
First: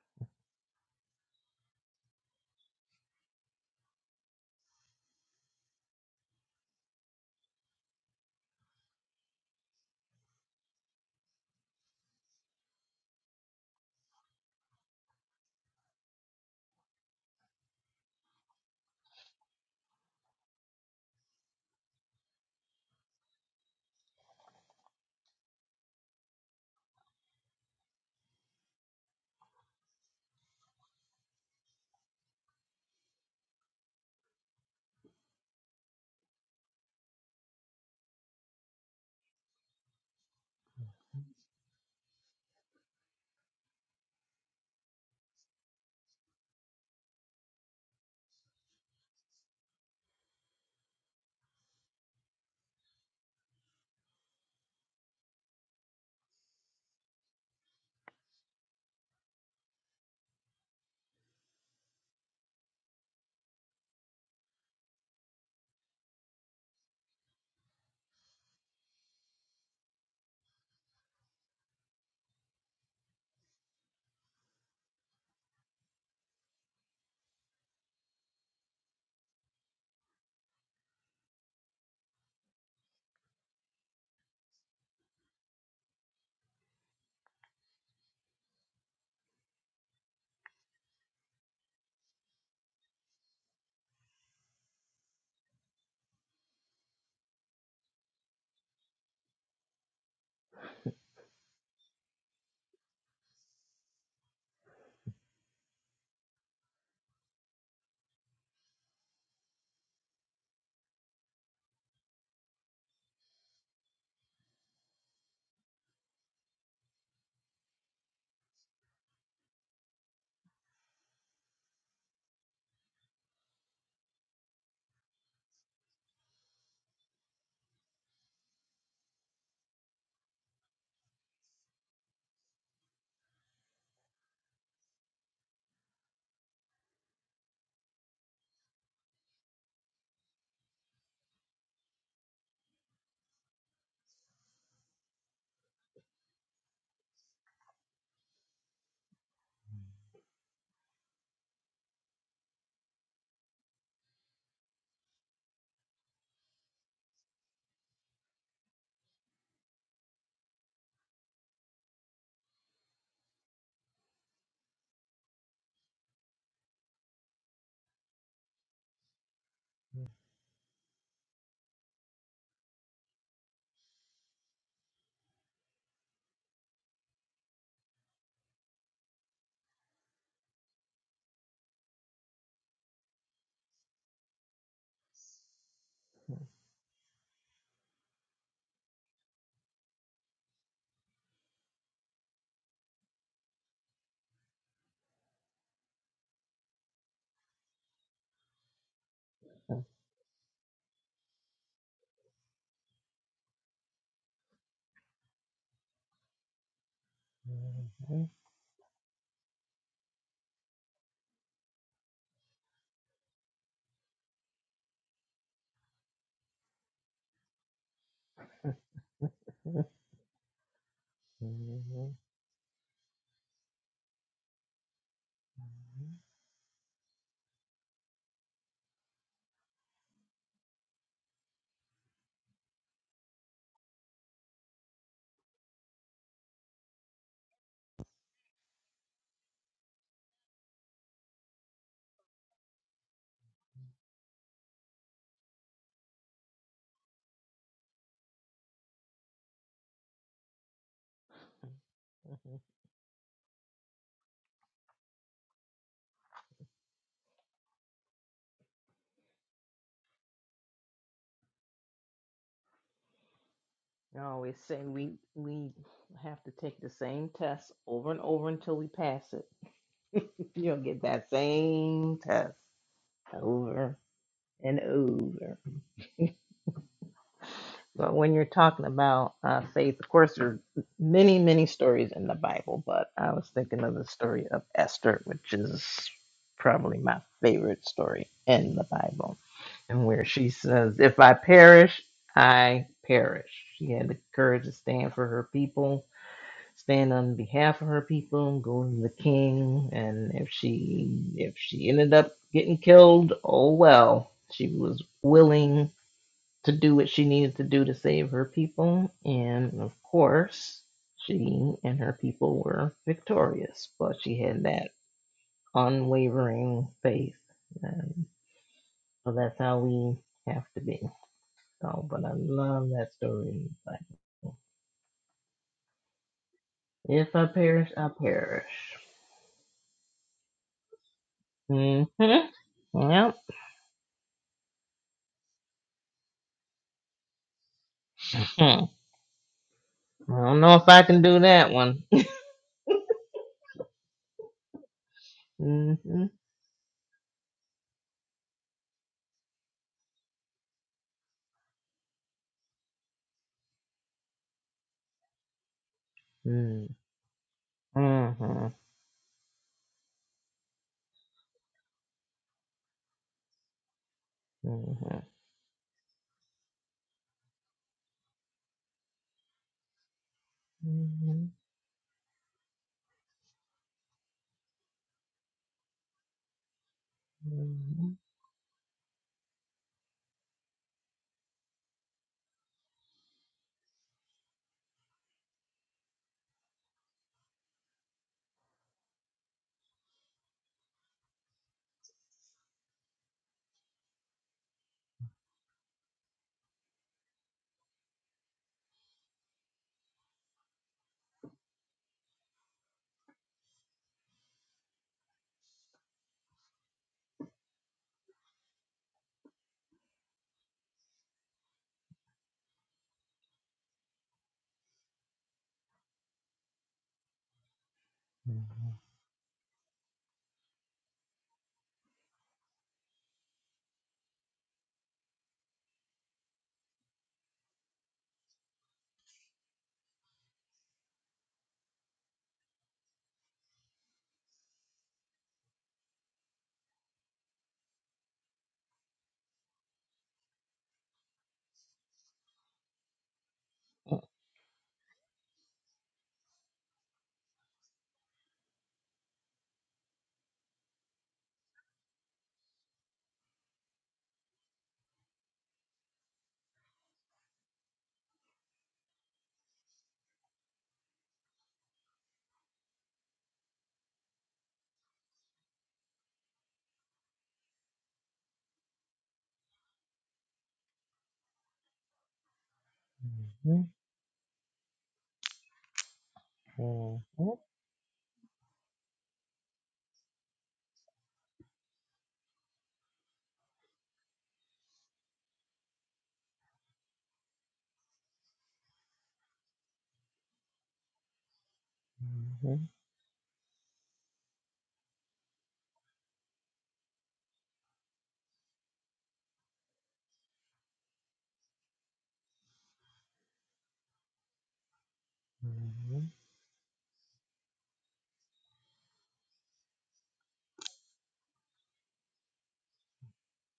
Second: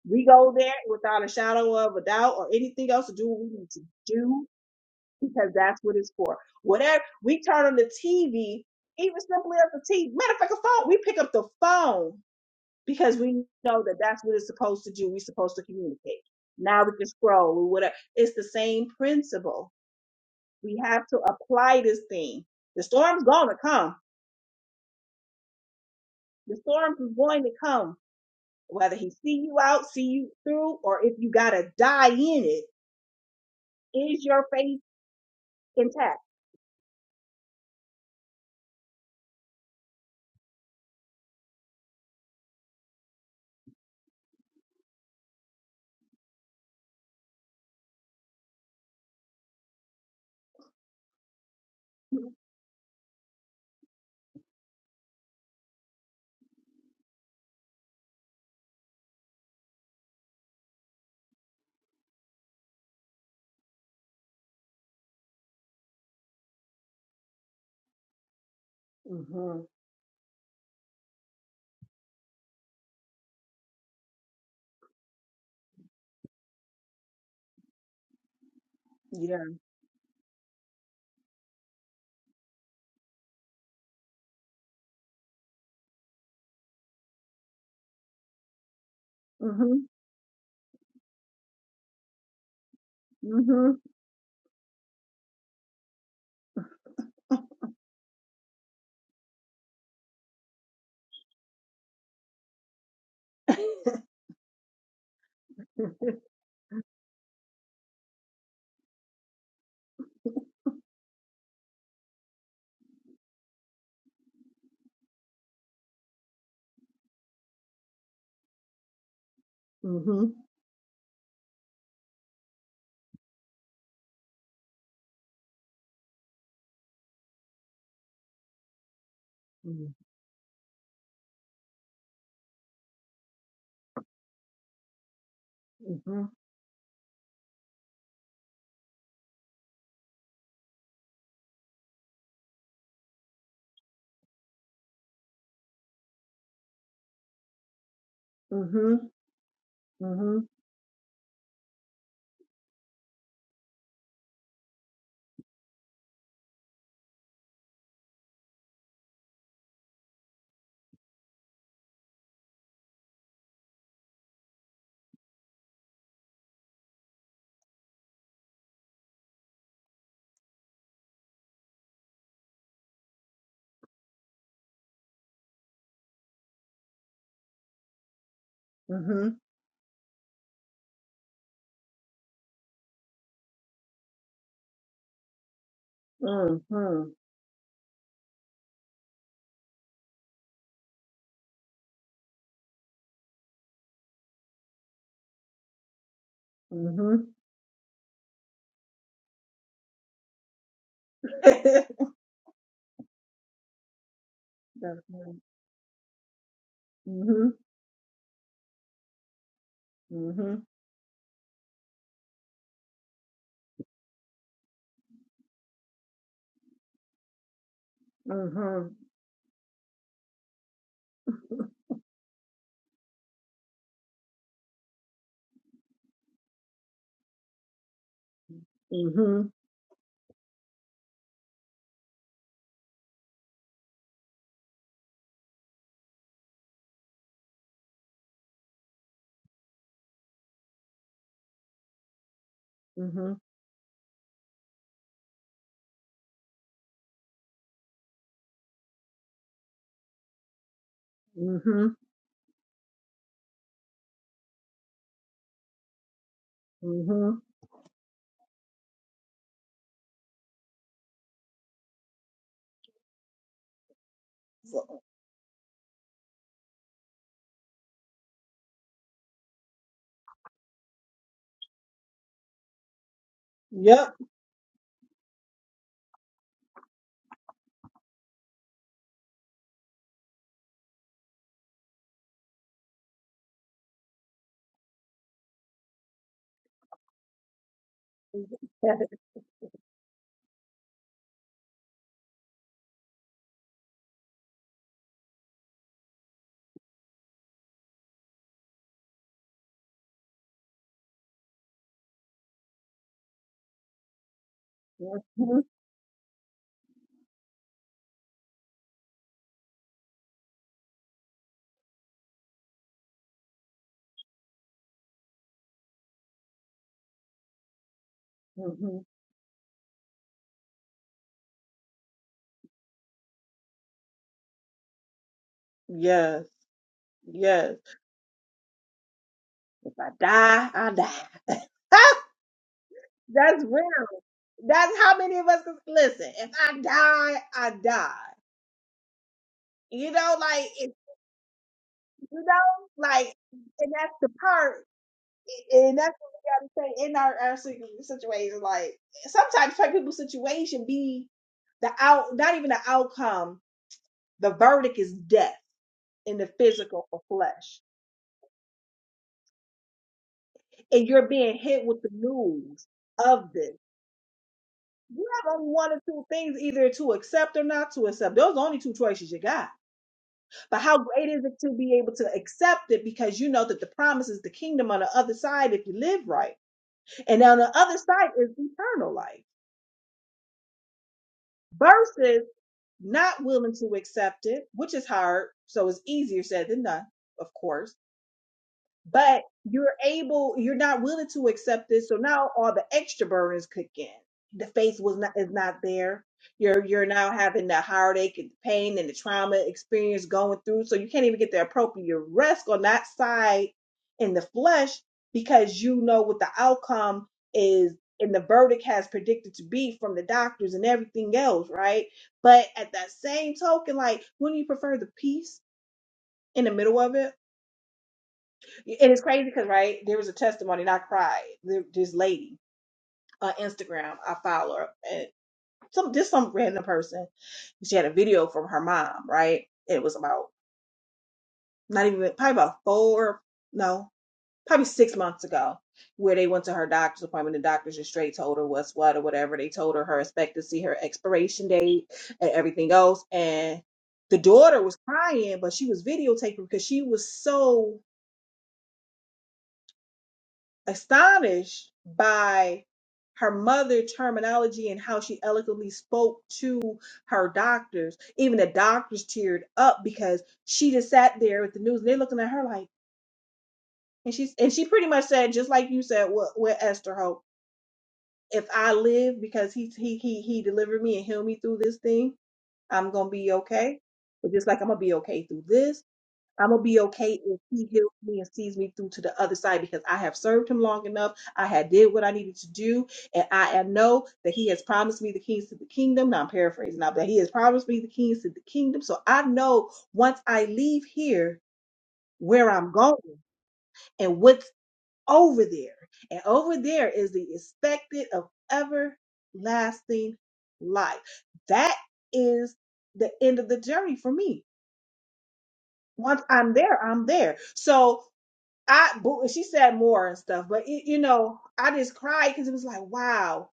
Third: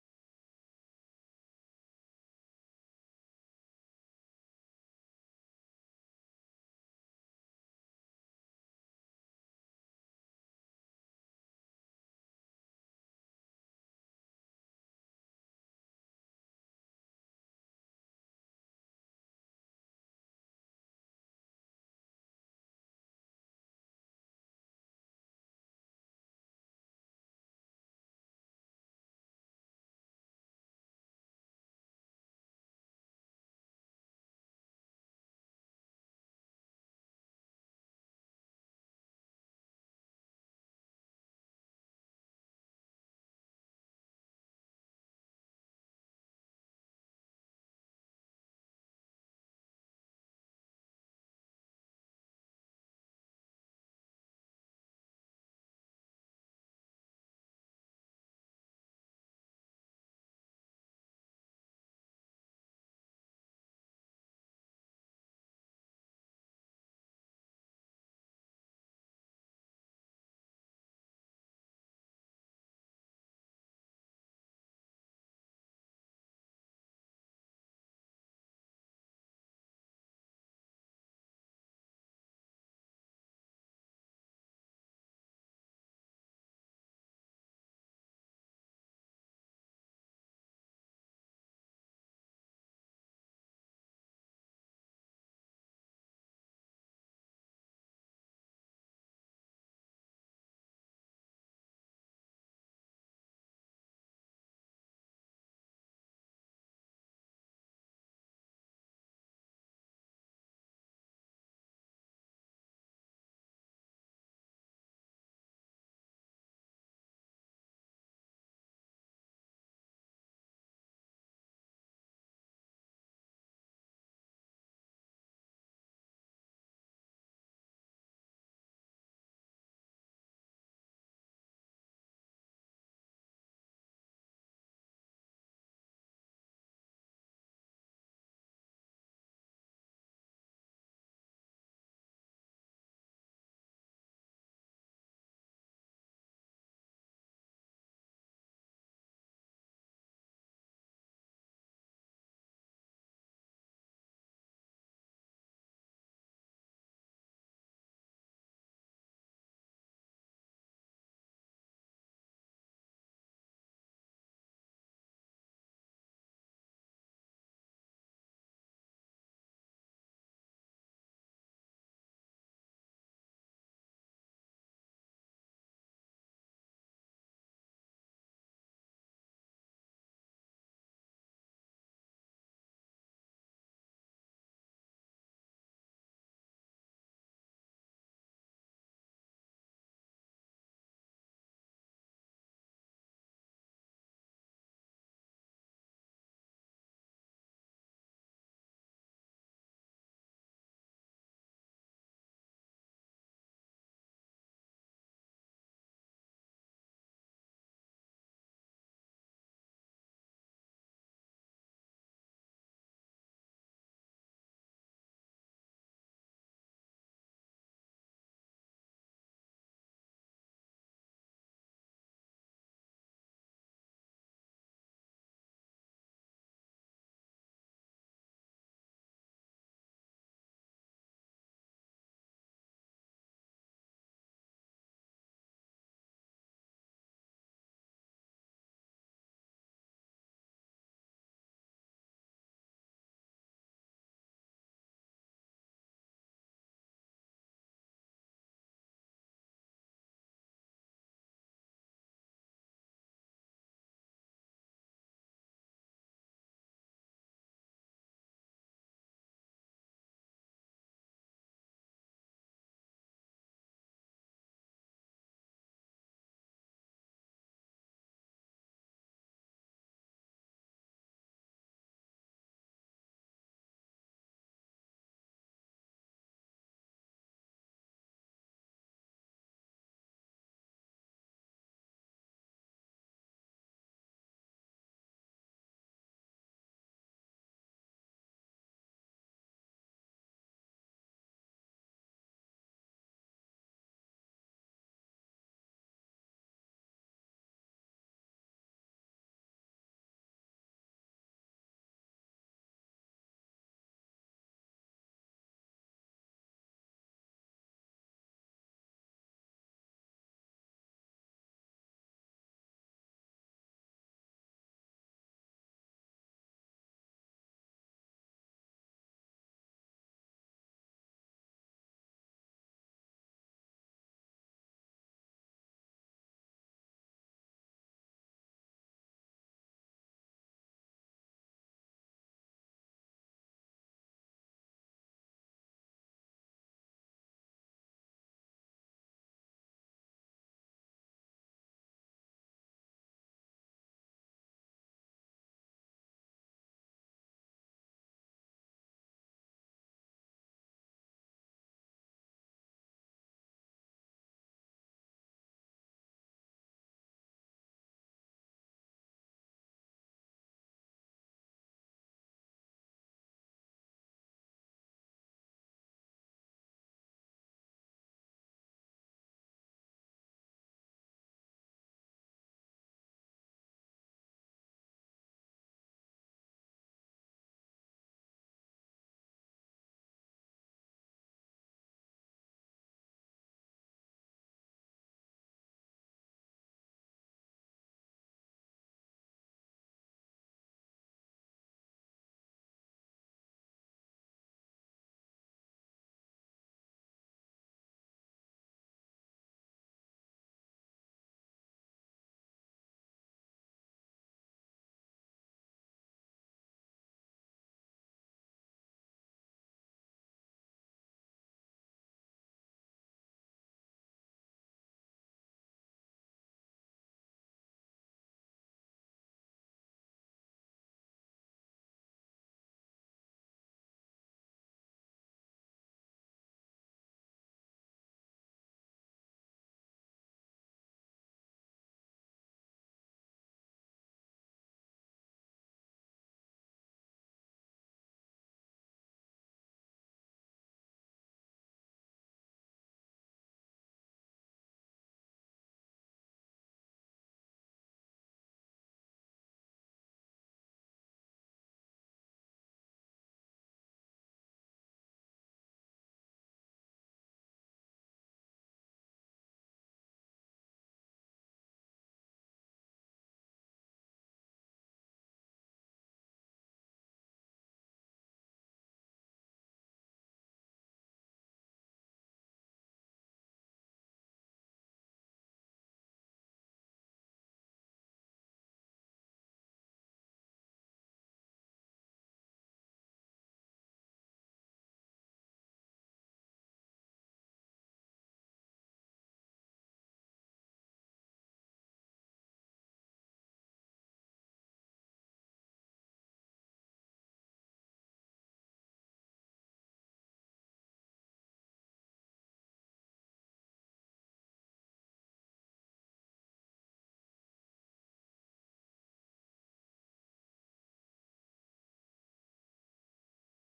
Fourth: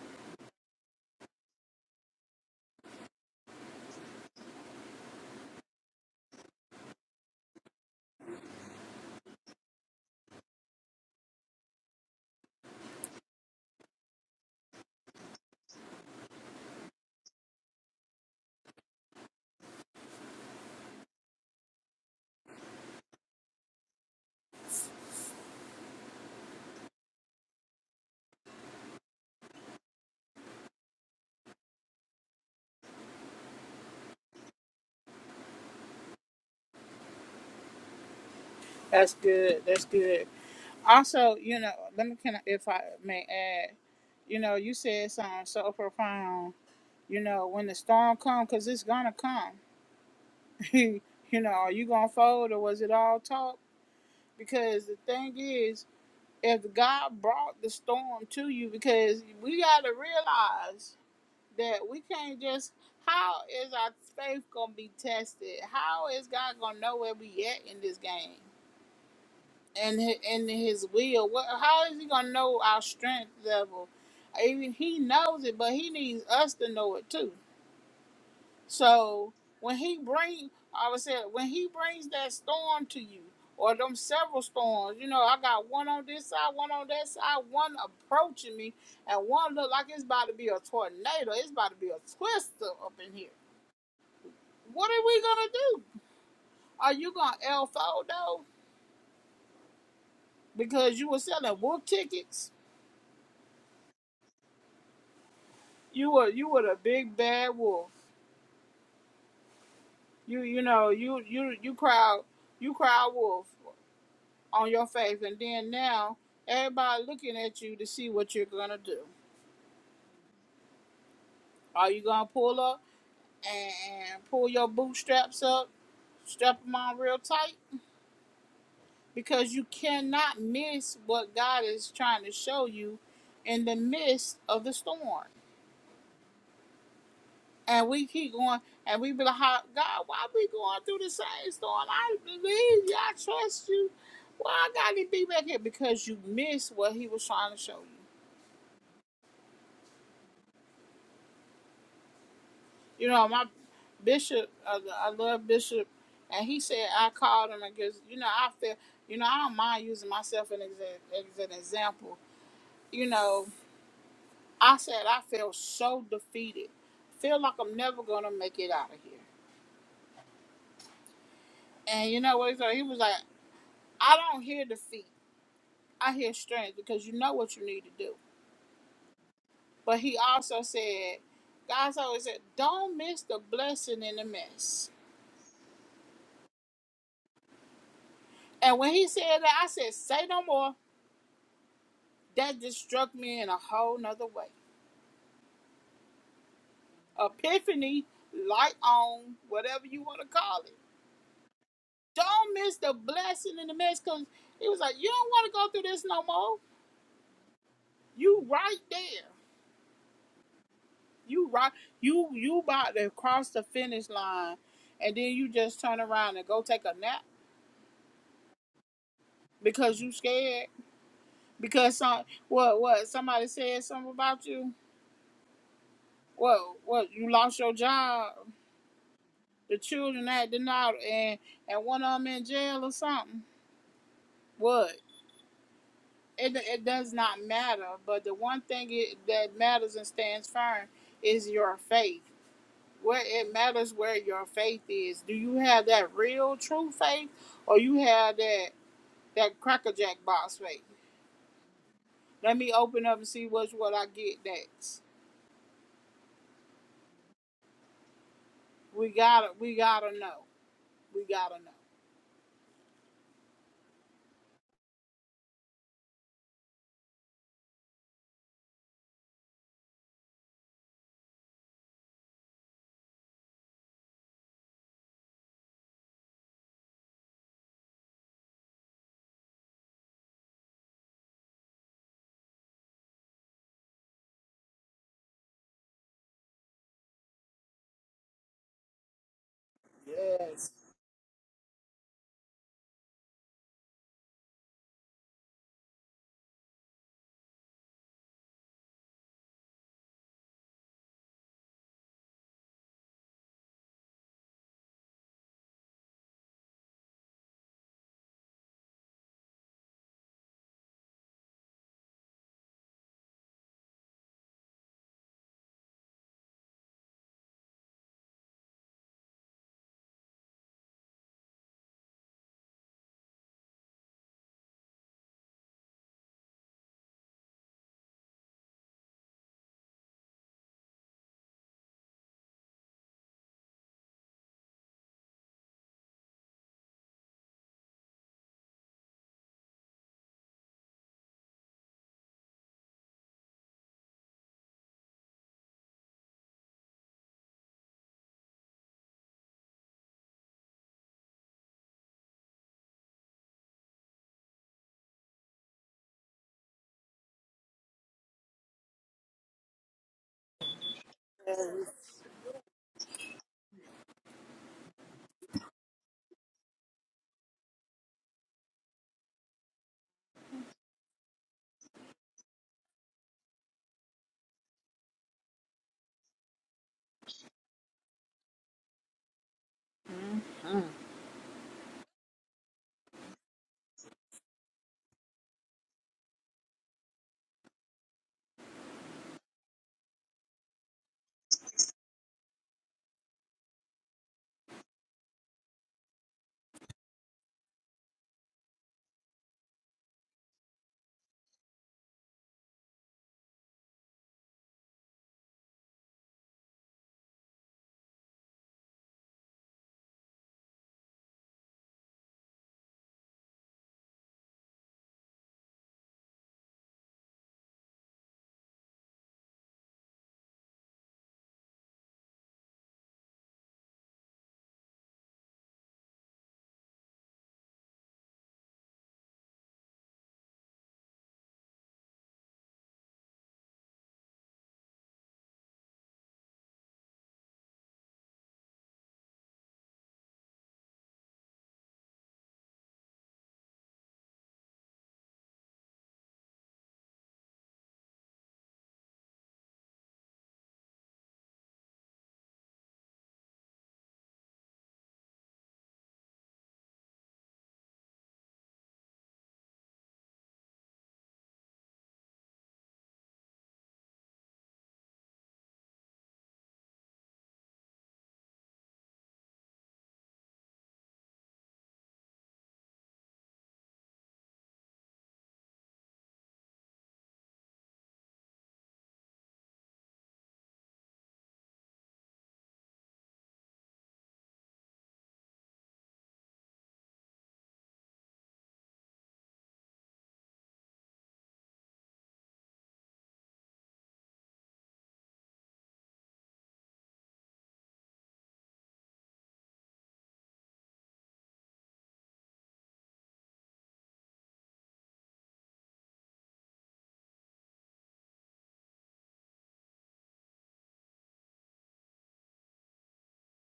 Speaker 2: We go there without a shadow of a doubt or anything else to do what we need to do because that's what it's for. Whatever we turn on the TV, even simply as the TV, matter of fact, a phone, we pick up the phone because we know that that's what it's supposed to do. We're supposed to communicate. Now we can scroll, or whatever. It's the same principle. We have to apply this thing. The storm's gonna come The storms is going to come, whether he see you out, see you through, or if you gotta die in it. Is your faith intact?
Speaker 1: That's good. That's good. Also, you know, let me can I, if I may add, you know, you said something so profound. You know, when the storm comes, because it's gonna come. you know, are you gonna fold or was it all talk? Because the thing is, if God brought the storm to you, because we gotta realize that we can't just how is our faith gonna be tested? How is God gonna know where we at in this game
Speaker 2: Mm-hmm.
Speaker 1: and in His will? What, how is He gonna know our strength level? Even He knows it, but He needs us to know it too. So
Speaker 2: Yeah.
Speaker 1: when He bring, I would say when He brings that storm to you. Or them several storms, you know. I got one on this side, one on that side, one approaching me, and one look
Speaker 2: hmm
Speaker 1: like it's about to be a tornado. It's about to be a twister up in here
Speaker 2: hmm
Speaker 1: What are we gonna do? Are you gonna L four though? Because you were selling wolf tickets. You were you were the big bad wolf. You you know you you you crowd you crowd wolf on your face, and then now everybody looking at you to see what you're gonna do.
Speaker 2: Mm-hmm.
Speaker 1: Are you gonna pull up and pull your bootstraps up, strap them on real tight? Because you
Speaker 2: Mm-hmm.
Speaker 1: cannot miss what God is trying to show you in the midst of the storm.
Speaker 2: Mm-hmm.
Speaker 1: And we keep going, and we be like, "How- God, why we going through the same storm? I believe you. I trust you. Why I got to be back here? Because you missed what he was trying to show you.
Speaker 2: Mm-hmm.
Speaker 1: You know, my bishop, uh, I love bishop, and he said, I called him because, you know, I feel, you know, I don't mind using myself as an exa- as an example. You know, I said, I feel so defeated. Feel like I'm never going to make it out of here. And you know what he said? He was like, I don't hear defeat. I hear strength because you know what you need to do.
Speaker 2: Mm-hmm.
Speaker 1: But he also said, God's always said, don't miss the blessing in the mess. And when he said that, I said, say no more. That just struck me in a whole nother way.
Speaker 2: Mm-hmm. Mm-hmm.
Speaker 1: Epiphany, light on, whatever you want to call it. Don't miss the blessing in the mess because he was like,
Speaker 2: That's
Speaker 1: you don't
Speaker 2: right.
Speaker 1: want to go through this no more.
Speaker 2: Mm-hmm.
Speaker 1: You right there.
Speaker 2: Mm-hmm.
Speaker 1: You right. You you about to cross the finish line, and then you just turn around and go take a nap
Speaker 2: Mm-hmm.
Speaker 1: Because you scared? Because some what what somebody said something about you? What what you lost your job?
Speaker 2: Mm-hmm.
Speaker 1: The children acting out and and one of them in jail or something? What? It it does not matter. But the one thing it, that matters and stands firm is your faith. Where it matters where your faith is. Do you have that real true faith, or you have that that crackerjack box faith?
Speaker 2: Mm-hmm.
Speaker 1: Let me open up and see what's what I get next.
Speaker 2: Mm-hmm.
Speaker 1: We gotta, we gotta know. We gotta know.
Speaker 4: always say
Speaker 2: Mm-hmm.
Speaker 4: we we have to take the same test over and over until we pass it. You'll get that same test over
Speaker 2: Yep.
Speaker 4: and over. But when you're talking about uh, faith, of course, there are many, many stories in the Bible, but I was thinking of the story of Esther, which is probably my favorite story in the Bible, and where she says, If I perish, I perish. She had the courage to stand for her people, stand on behalf of her people, go to the king, and if she if she ended up getting killed, oh well. She was
Speaker 2: Mm-hmm.
Speaker 4: willing to do what she needed to do to save her people. And of course, she and her people were victorious, but she had that unwavering faith. And
Speaker 2: Mm-hmm.
Speaker 4: so that's how we have to be. So, but I love that story. Like,
Speaker 2: Yes.
Speaker 4: if I
Speaker 2: Yes.
Speaker 4: perish, I perish.
Speaker 2: If I die, I die.
Speaker 4: hmm Yep.
Speaker 2: That's real. That's how many of us can listen. If I die, I die.
Speaker 4: Hmm.
Speaker 2: You know,
Speaker 4: I don't
Speaker 2: like
Speaker 4: know if
Speaker 2: if
Speaker 4: I can do that one.
Speaker 2: you know, like, and that's the part, and that's
Speaker 4: mm-hmm.
Speaker 2: what we gotta say in our, our situ- situation. Like sometimes like, people's situation be the out, not even the outcome. The verdict is death in the
Speaker 4: Mm-hmm.
Speaker 2: physical or flesh,
Speaker 4: Mm-hmm.
Speaker 2: and you're being hit with the news of this.
Speaker 4: Mm-hmm.
Speaker 2: You have only one or two things either to accept or not to accept. Those are the only two choices you got. But how great is it to be able to accept it because you know that the promise is the kingdom on the other side if you live right. And on the other
Speaker 4: Mm-hmm.
Speaker 2: side is eternal life versus not willing to accept it, which is hard. So it's easier said than done, of course but you're able you're not willing to accept this so now all the extra burdens kick in the faith was not is not there you're you're now having the heartache and the pain and the trauma experience going through so you can't even get the appropriate rest on that side in the flesh because you know what the outcome is and the verdict has predicted to be from the doctors and everything else right but at that same token like wouldn't you prefer the peace in the middle of it
Speaker 4: Mm-hmm.
Speaker 2: and it's crazy because right there was a testimony, and I cried. There- This lady on Instagram, I follow her, and some just some random person. She had a video from her mom, right? It was about not even probably about four, no, probably six months ago, where they went to her doctor's appointment. The doctor just straight told her what's what or whatever. They told her her expectancy, her expiration date, and everything else. And the daughter was crying, but she was videotaping because she was so astonished by her mother terminology and how she eloquently spoke to her doctors. Even the doctors teared up because she just sat there with the news and they're looking at her like and she's and she pretty much said, just like you said with, with Esther Hope, if I live because he he he he delivered me and healed me through this thing, I'm gonna be
Speaker 4: Mhm,
Speaker 2: okay. But just like I'm gonna be okay through this, I'm
Speaker 4: mhm,
Speaker 2: gonna be okay if
Speaker 4: mhm,
Speaker 2: he heals me and sees me through to the other side because I have served him long enough. I had did what I needed to do, and I, I know that he has promised me the keys to the kingdom. Now I'm paraphrasing now, but he has promised me the keys to the kingdom. So I know once I leave here where
Speaker 4: mhm.
Speaker 2: I'm going and what's over there. And over there is the expected of everlasting life. That is the end of the journey for me. Once I'm there, I'm there. So I boo, she said more and stuff, but it, you know, I just cried because it was like, wow.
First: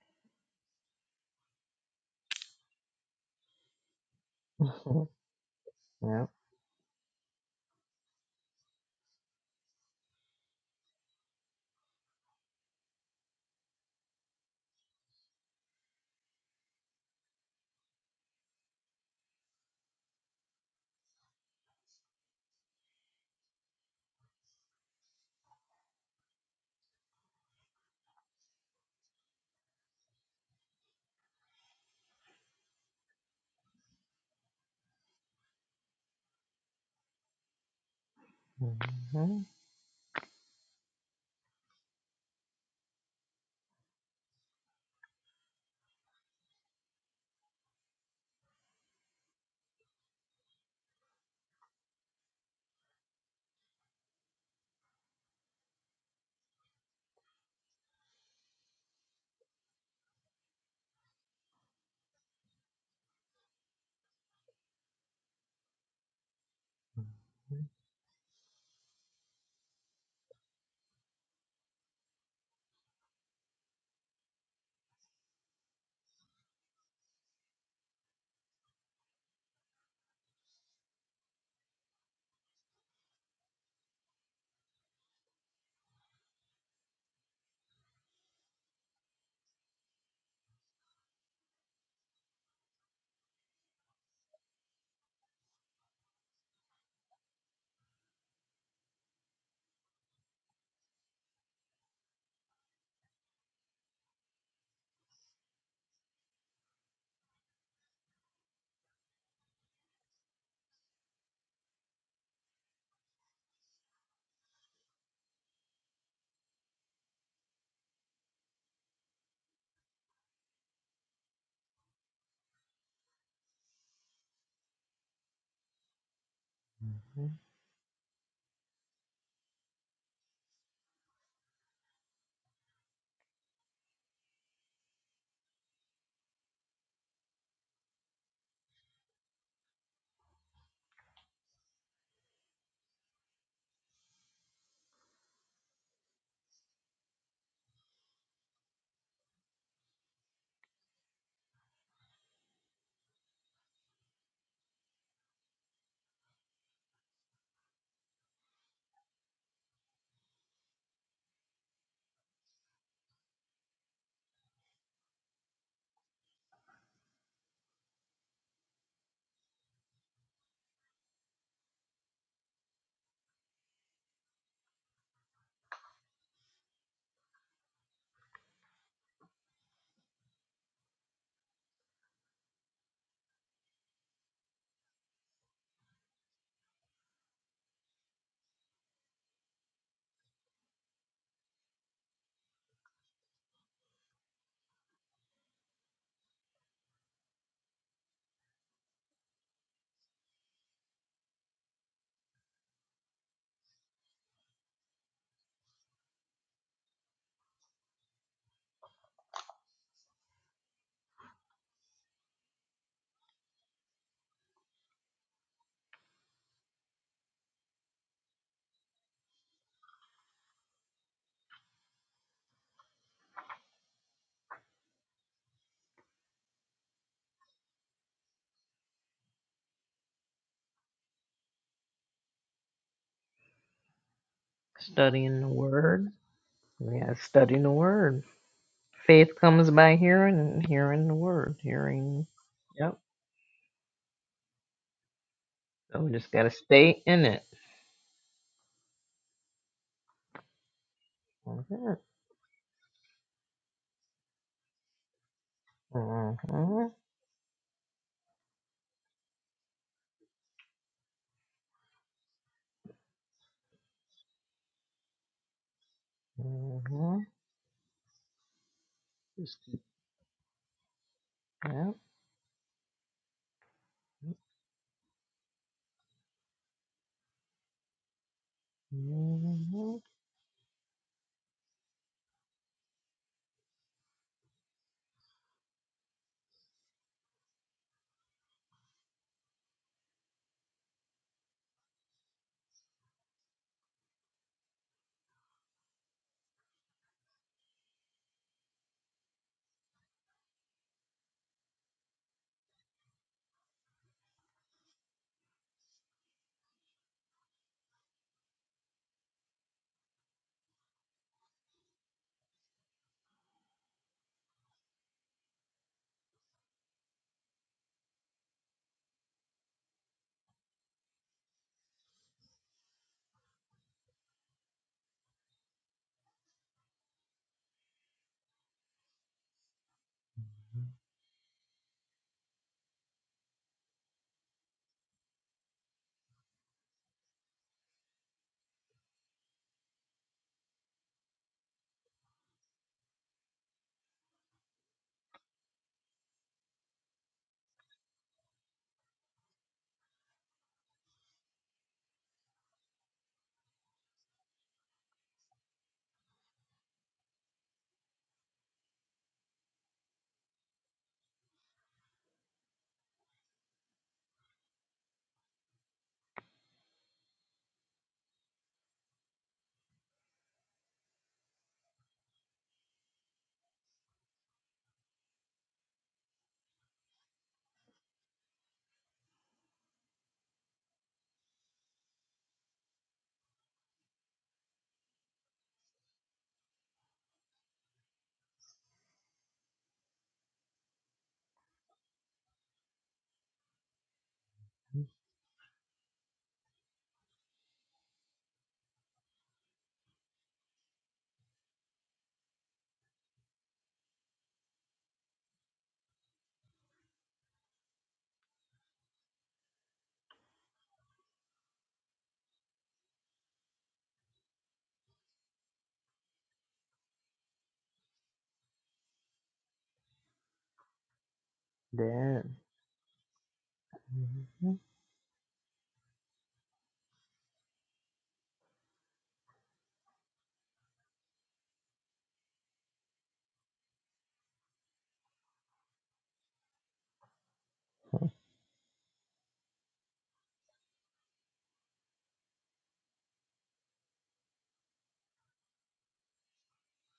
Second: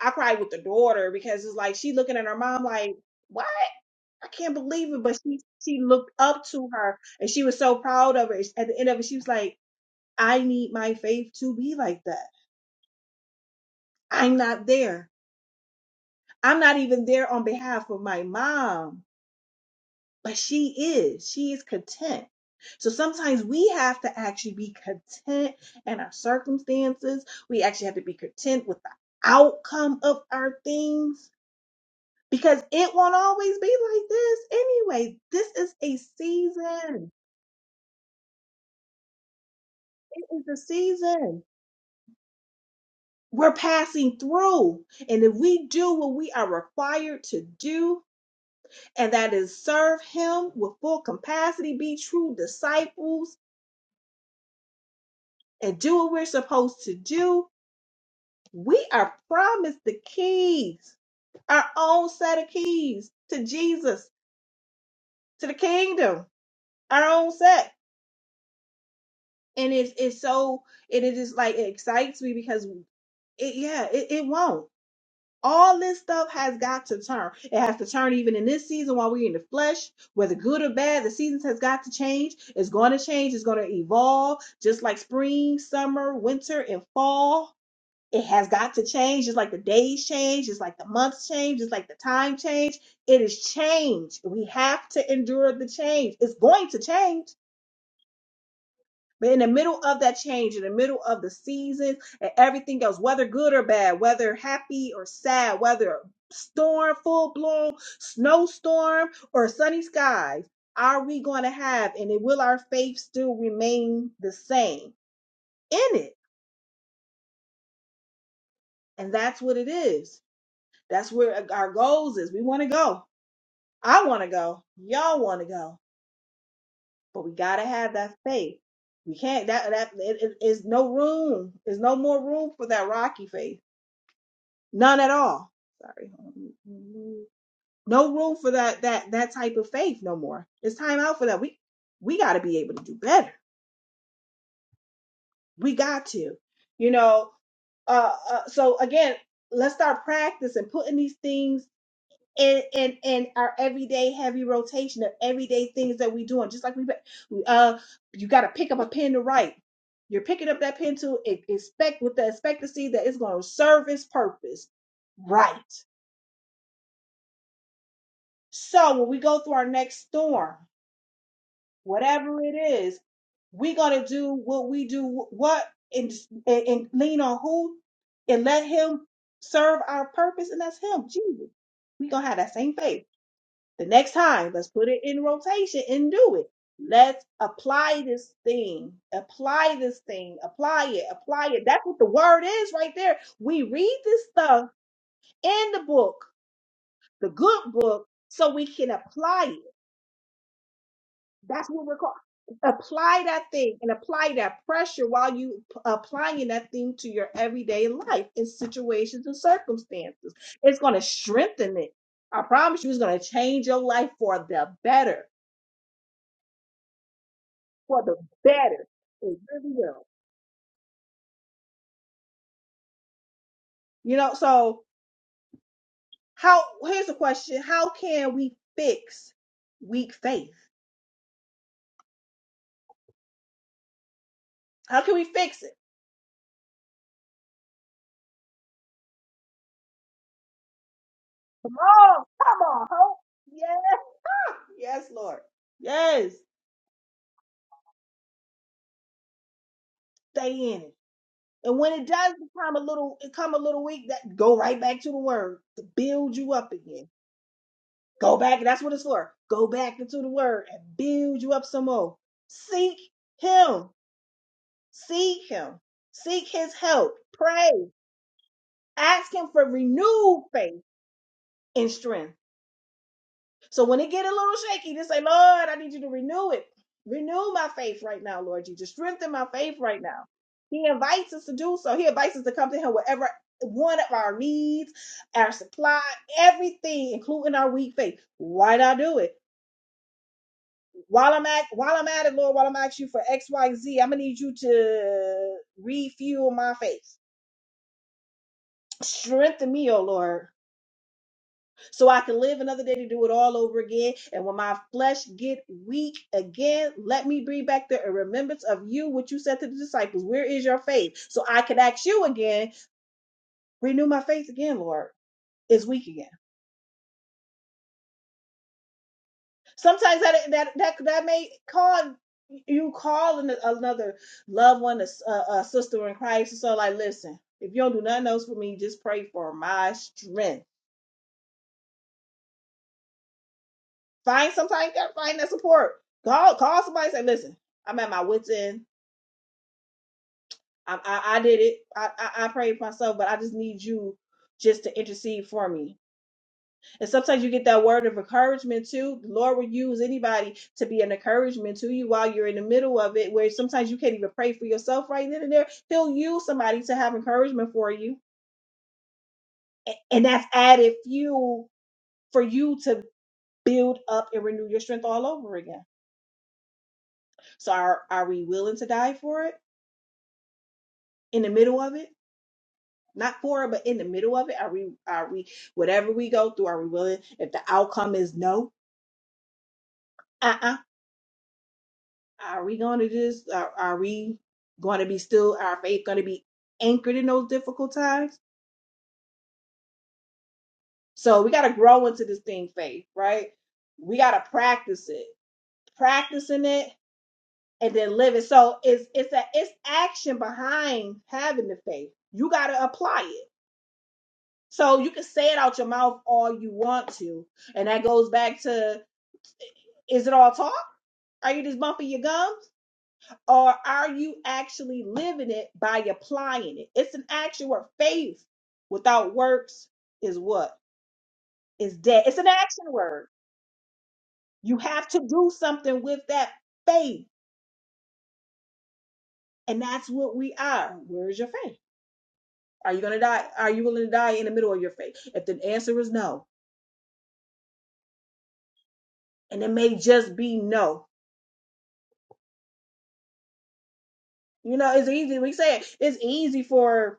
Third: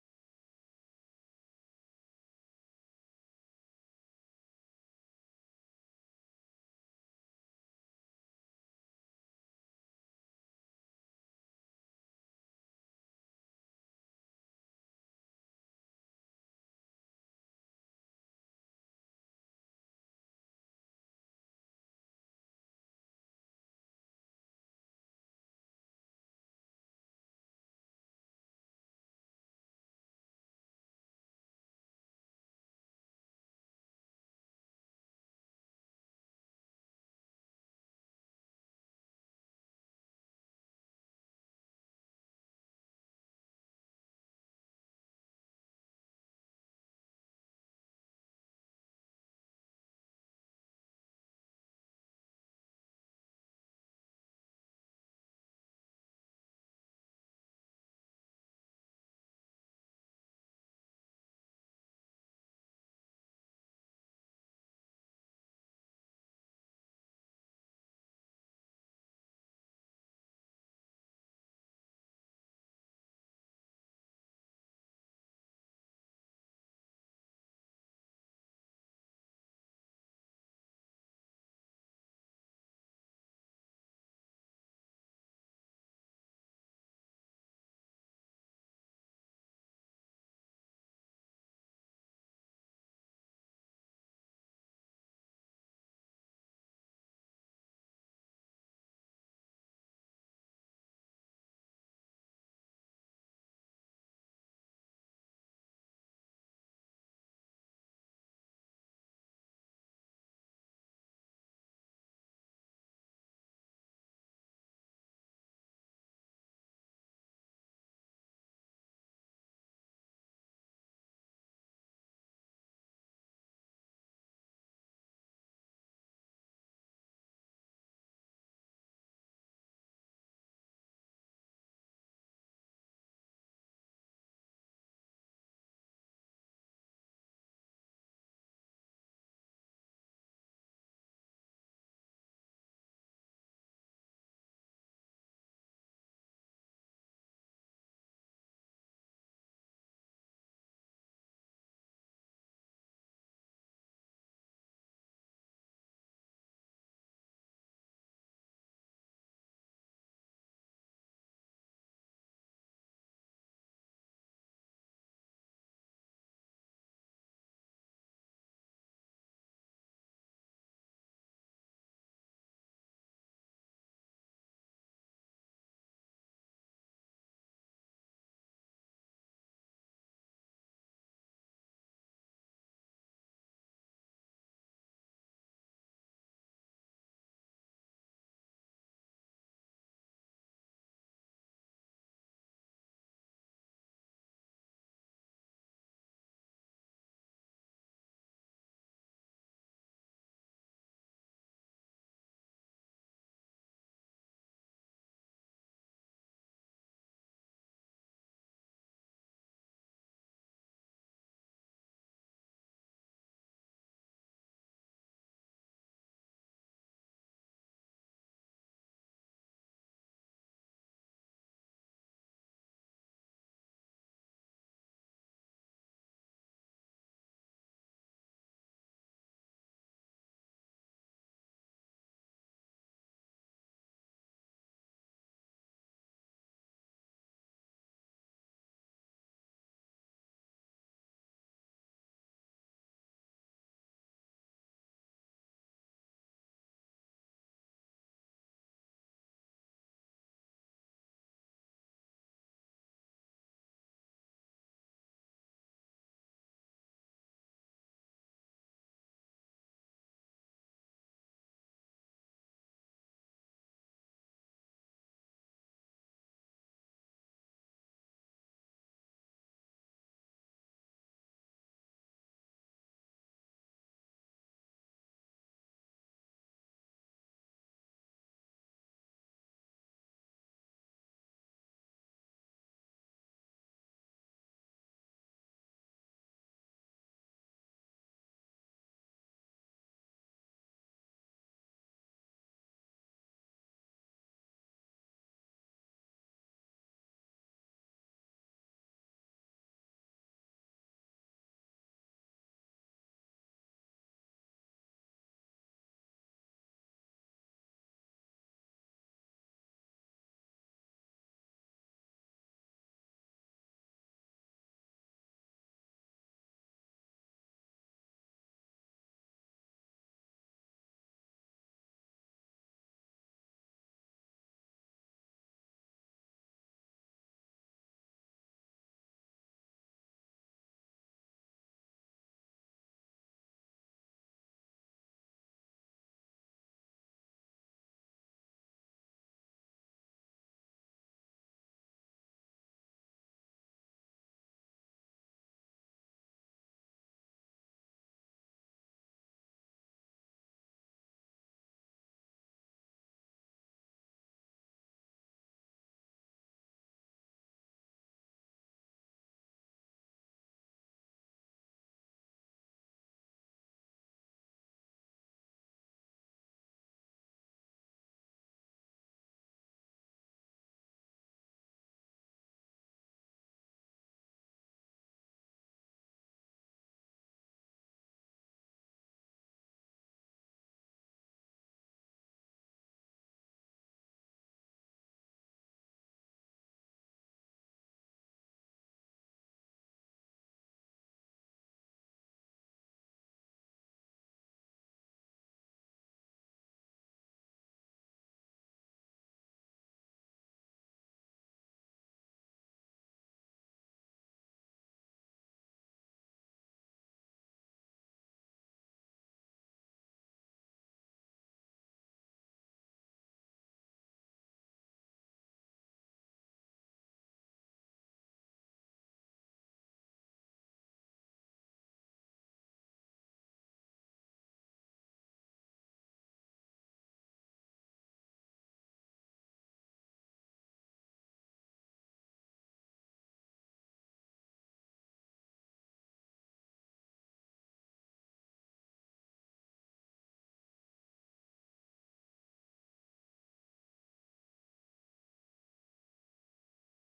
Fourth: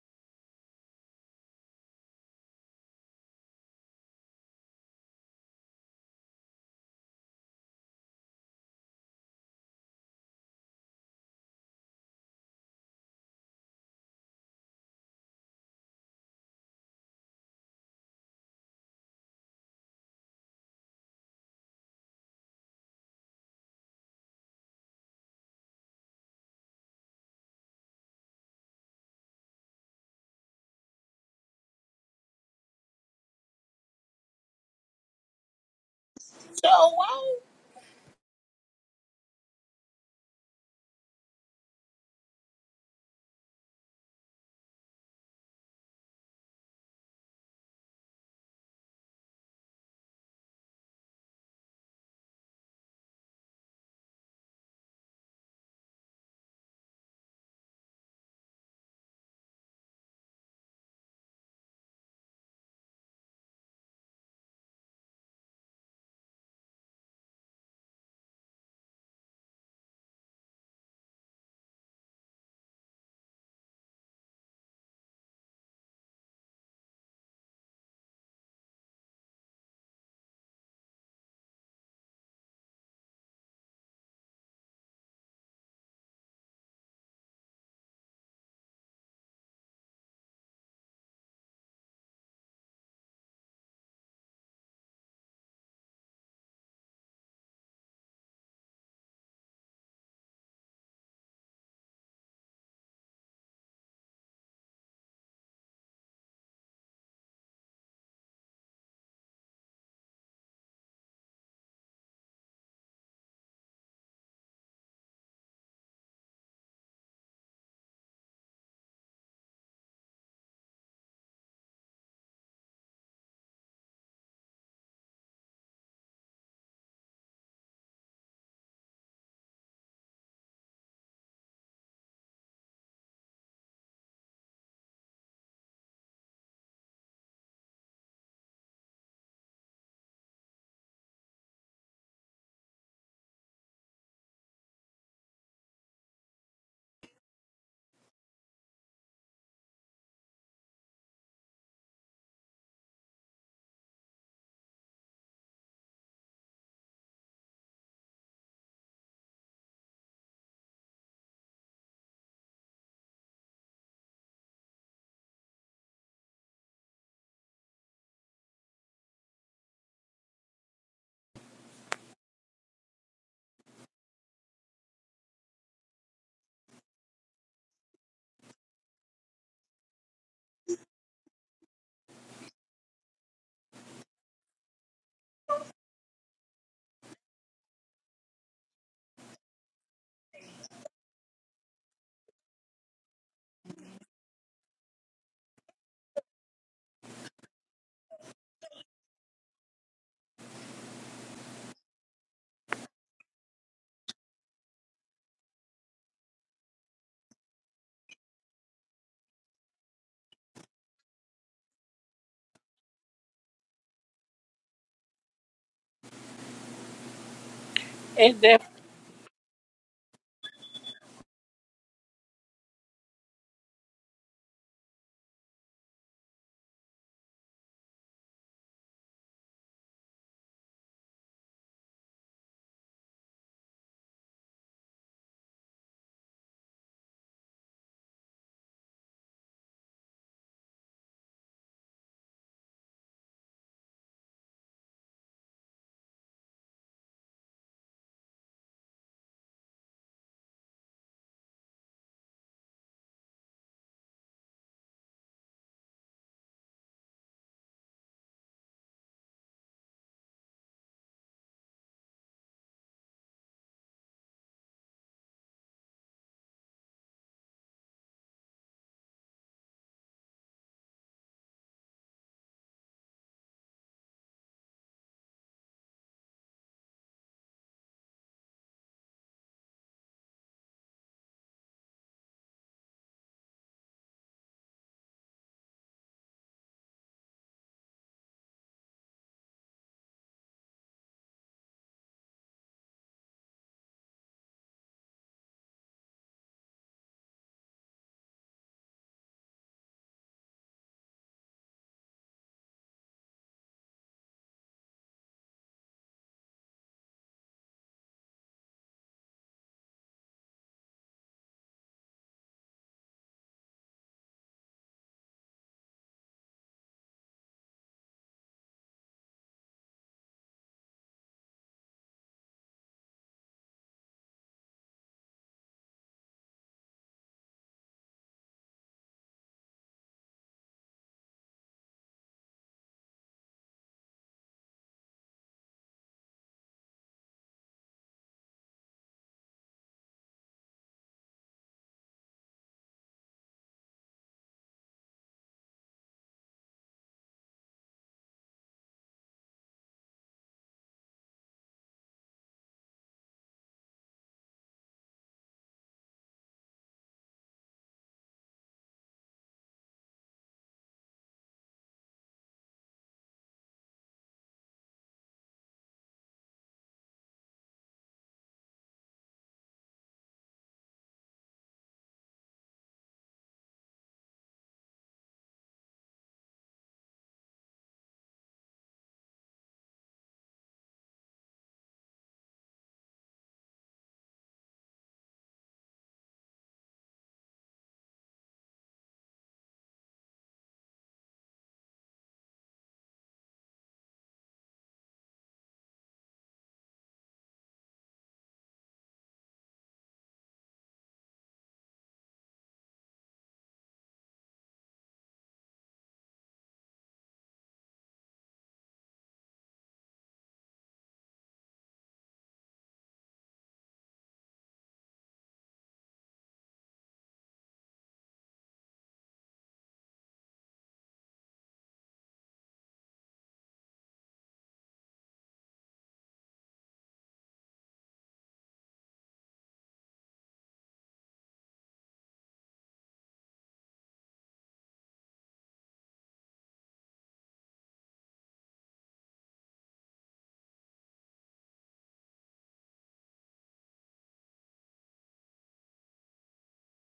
Speaker 2: I cried with the daughter because it's like she looking at her mom like, what? I can't
Speaker 4: Hmm.
Speaker 2: believe it. But she she looked
Speaker 4: Yep.
Speaker 2: up to her and she was so proud of her. At the end of it, she was like, I need my faith to be like that. I'm not there. I'm not even there on behalf of my mom. but she is she is content so sometimes we have to actually be content in our circumstances we actually have to be content with the outcome of our things because it won't always be like this anyway this is a
Speaker 1: So
Speaker 2: season
Speaker 1: won't.
Speaker 4: Mhm,
Speaker 2: it is a season we're passing through and if we do what we are required to do and that is serve him with full capacity be true disciples and do what we're supposed to do We are promised the keys, our own set of keys to Jesus, to the kingdom, our own
Speaker 4: mhm,
Speaker 2: set. And it's it's so and it is like it excites me because it yeah, it, it won't. All this stuff has got to turn. It has to turn even in this season while we're in the flesh, whether good or bad, the seasons has got to change. It's going to change. It's going to evolve just like spring, summer, winter, and fall It has got to change. It's like the days change. It's like the months change. It's like the time change. It is change. We have to endure the change. It's going to change. But in the middle of that change, in the middle of the seasons and everything else, whether good or bad, whether happy or sad, whether storm, full blown snowstorm, or sunny skies, are we going to have? And it, will our faith still remain the same in it? And that's what it is. That's where uh, our goals is. We want to go. I want to go. Y'all want to go. But we
Speaker 4: mhm.
Speaker 2: got to have that faith. We can't, that, that, it, it- it's no room. There's no more room for that rocky faith. None at all. Sorry. No room for that, that, that type of faith no more. It's time out for that. We, we got to be able to do better. We got to, you know, uh, uh, so again, let's start practicing putting these things in in in our everyday heavy rotation of everyday things that we doing. Just like we, uh, you got to pick up a pen to write. You're picking up that pen to e- expect with the expectancy that it's going to serve its purpose, right? So when we go through our next storm, whatever it is, we got to do what we do. What and and, and lean on who, and let Him serve our purpose, and that's Him, Jesus. We gonna have that same faith The next time, let's put it in rotation and do it. Let's apply this thing, apply this thing, apply it, apply it. That's what the word is right there. We read this stuff in the book, the good book, so we can apply it. That's what we're called. Apply that thing and apply that pressure while you p- applying that thing to your everyday life in situations and circumstances. It's going to strengthen it. I promise you, it's going to change your life for the better for the
Speaker 1: It's def-
Speaker 2: better. It really will. You know, so how here's the question. How can we fix weak faith? How can we
Speaker 4: Studying the
Speaker 2: fix it?
Speaker 4: word. Yeah, studying the word. Faith comes by hearing and hearing the word.
Speaker 2: Come on,
Speaker 4: Hearing.
Speaker 2: come on,
Speaker 4: Yep.
Speaker 2: hope. Yes, yes, Lord.
Speaker 4: So we just
Speaker 2: Yes.
Speaker 4: gotta stay in it.
Speaker 2: Stay in it. And when
Speaker 4: Mhm,
Speaker 2: it does become a little it come a little weak, that go right back to the word to build you up
Speaker 4: mhm,
Speaker 2: again. Go back, that's what it's for. Go back into the word and build you up some more. Seek him. Seek him. Seek his help.
Speaker 4: mhm.
Speaker 2: Pray. Ask him
Speaker 4: Just
Speaker 2: for
Speaker 4: keep.
Speaker 2: renewed faith and
Speaker 4: Yep.
Speaker 2: strength. So when it get a little shaky, just say, Lord, I need you to renew it. Renew my faith right now, Lord Jesus. Strengthen my
Speaker 4: Mhm,
Speaker 2: faith
Speaker 4: mhm.
Speaker 2: right now. He invites us to do so. He invites us to come to him whatever one of our needs, our supply, everything, including our weak faith. Why not do it? While I'm at while I'm at it, Lord, while I'm asking you for X, Y, Z, I'm gonna need you to refuel my faith. Strengthen me, oh Lord so I can live another day to do it all over again. And when my flesh get weak again, let me bring back the remembrance of you, what you said to the disciples. Where is your faith? So I can ask you again, renew my faith again, Lord. It's weak again. Sometimes that that that that may call you call an- another loved one, a, s- a- a sister in Christ, and so like, listen, if you don't do nothing else for me, just pray for my strength. Find sometimes you gotta find that support. Call call somebody, and say, listen, I'm at my wits end. I, I, I did it. I, I, I prayed for myself, but I just need you just to intercede for me. And sometimes you get that word of encouragement too. The Lord will use anybody to be an encouragement to you while you're in the middle of it, where sometimes you can't even pray for yourself right then and there. He'll use somebody to have encouragement for you. A- And that's added fuel for you to build up and renew your strength all over again. So are, are we willing to die for it in the middle of it? Not for it, but in the middle of it. Are we are we whatever we go through, are we willing if the outcome is no, uh-uh, are we gonna just are, are we gonna be still our faith gonna be anchored in those difficult times? So we gotta grow into this thing faith, right? We gotta practice it. Practicing it and then live it. So it's it's a it's action behind having the faith. You gotta apply it. So you can say it out your mouth all you want to. And that goes back to is it all talk? Are you just bumping your gums? Or are you actually living it by applying it? It's an action word. Faith without works is what? Is dead. It's
Speaker 4: Dead.
Speaker 2: an action word. You have to do something with that faith. And that's what we are. Where's your faith? Are you going to die? Are you willing to die in the middle of your faith? If the answer is no, and it may just be no. You know, it's easy. We say it, it's easy for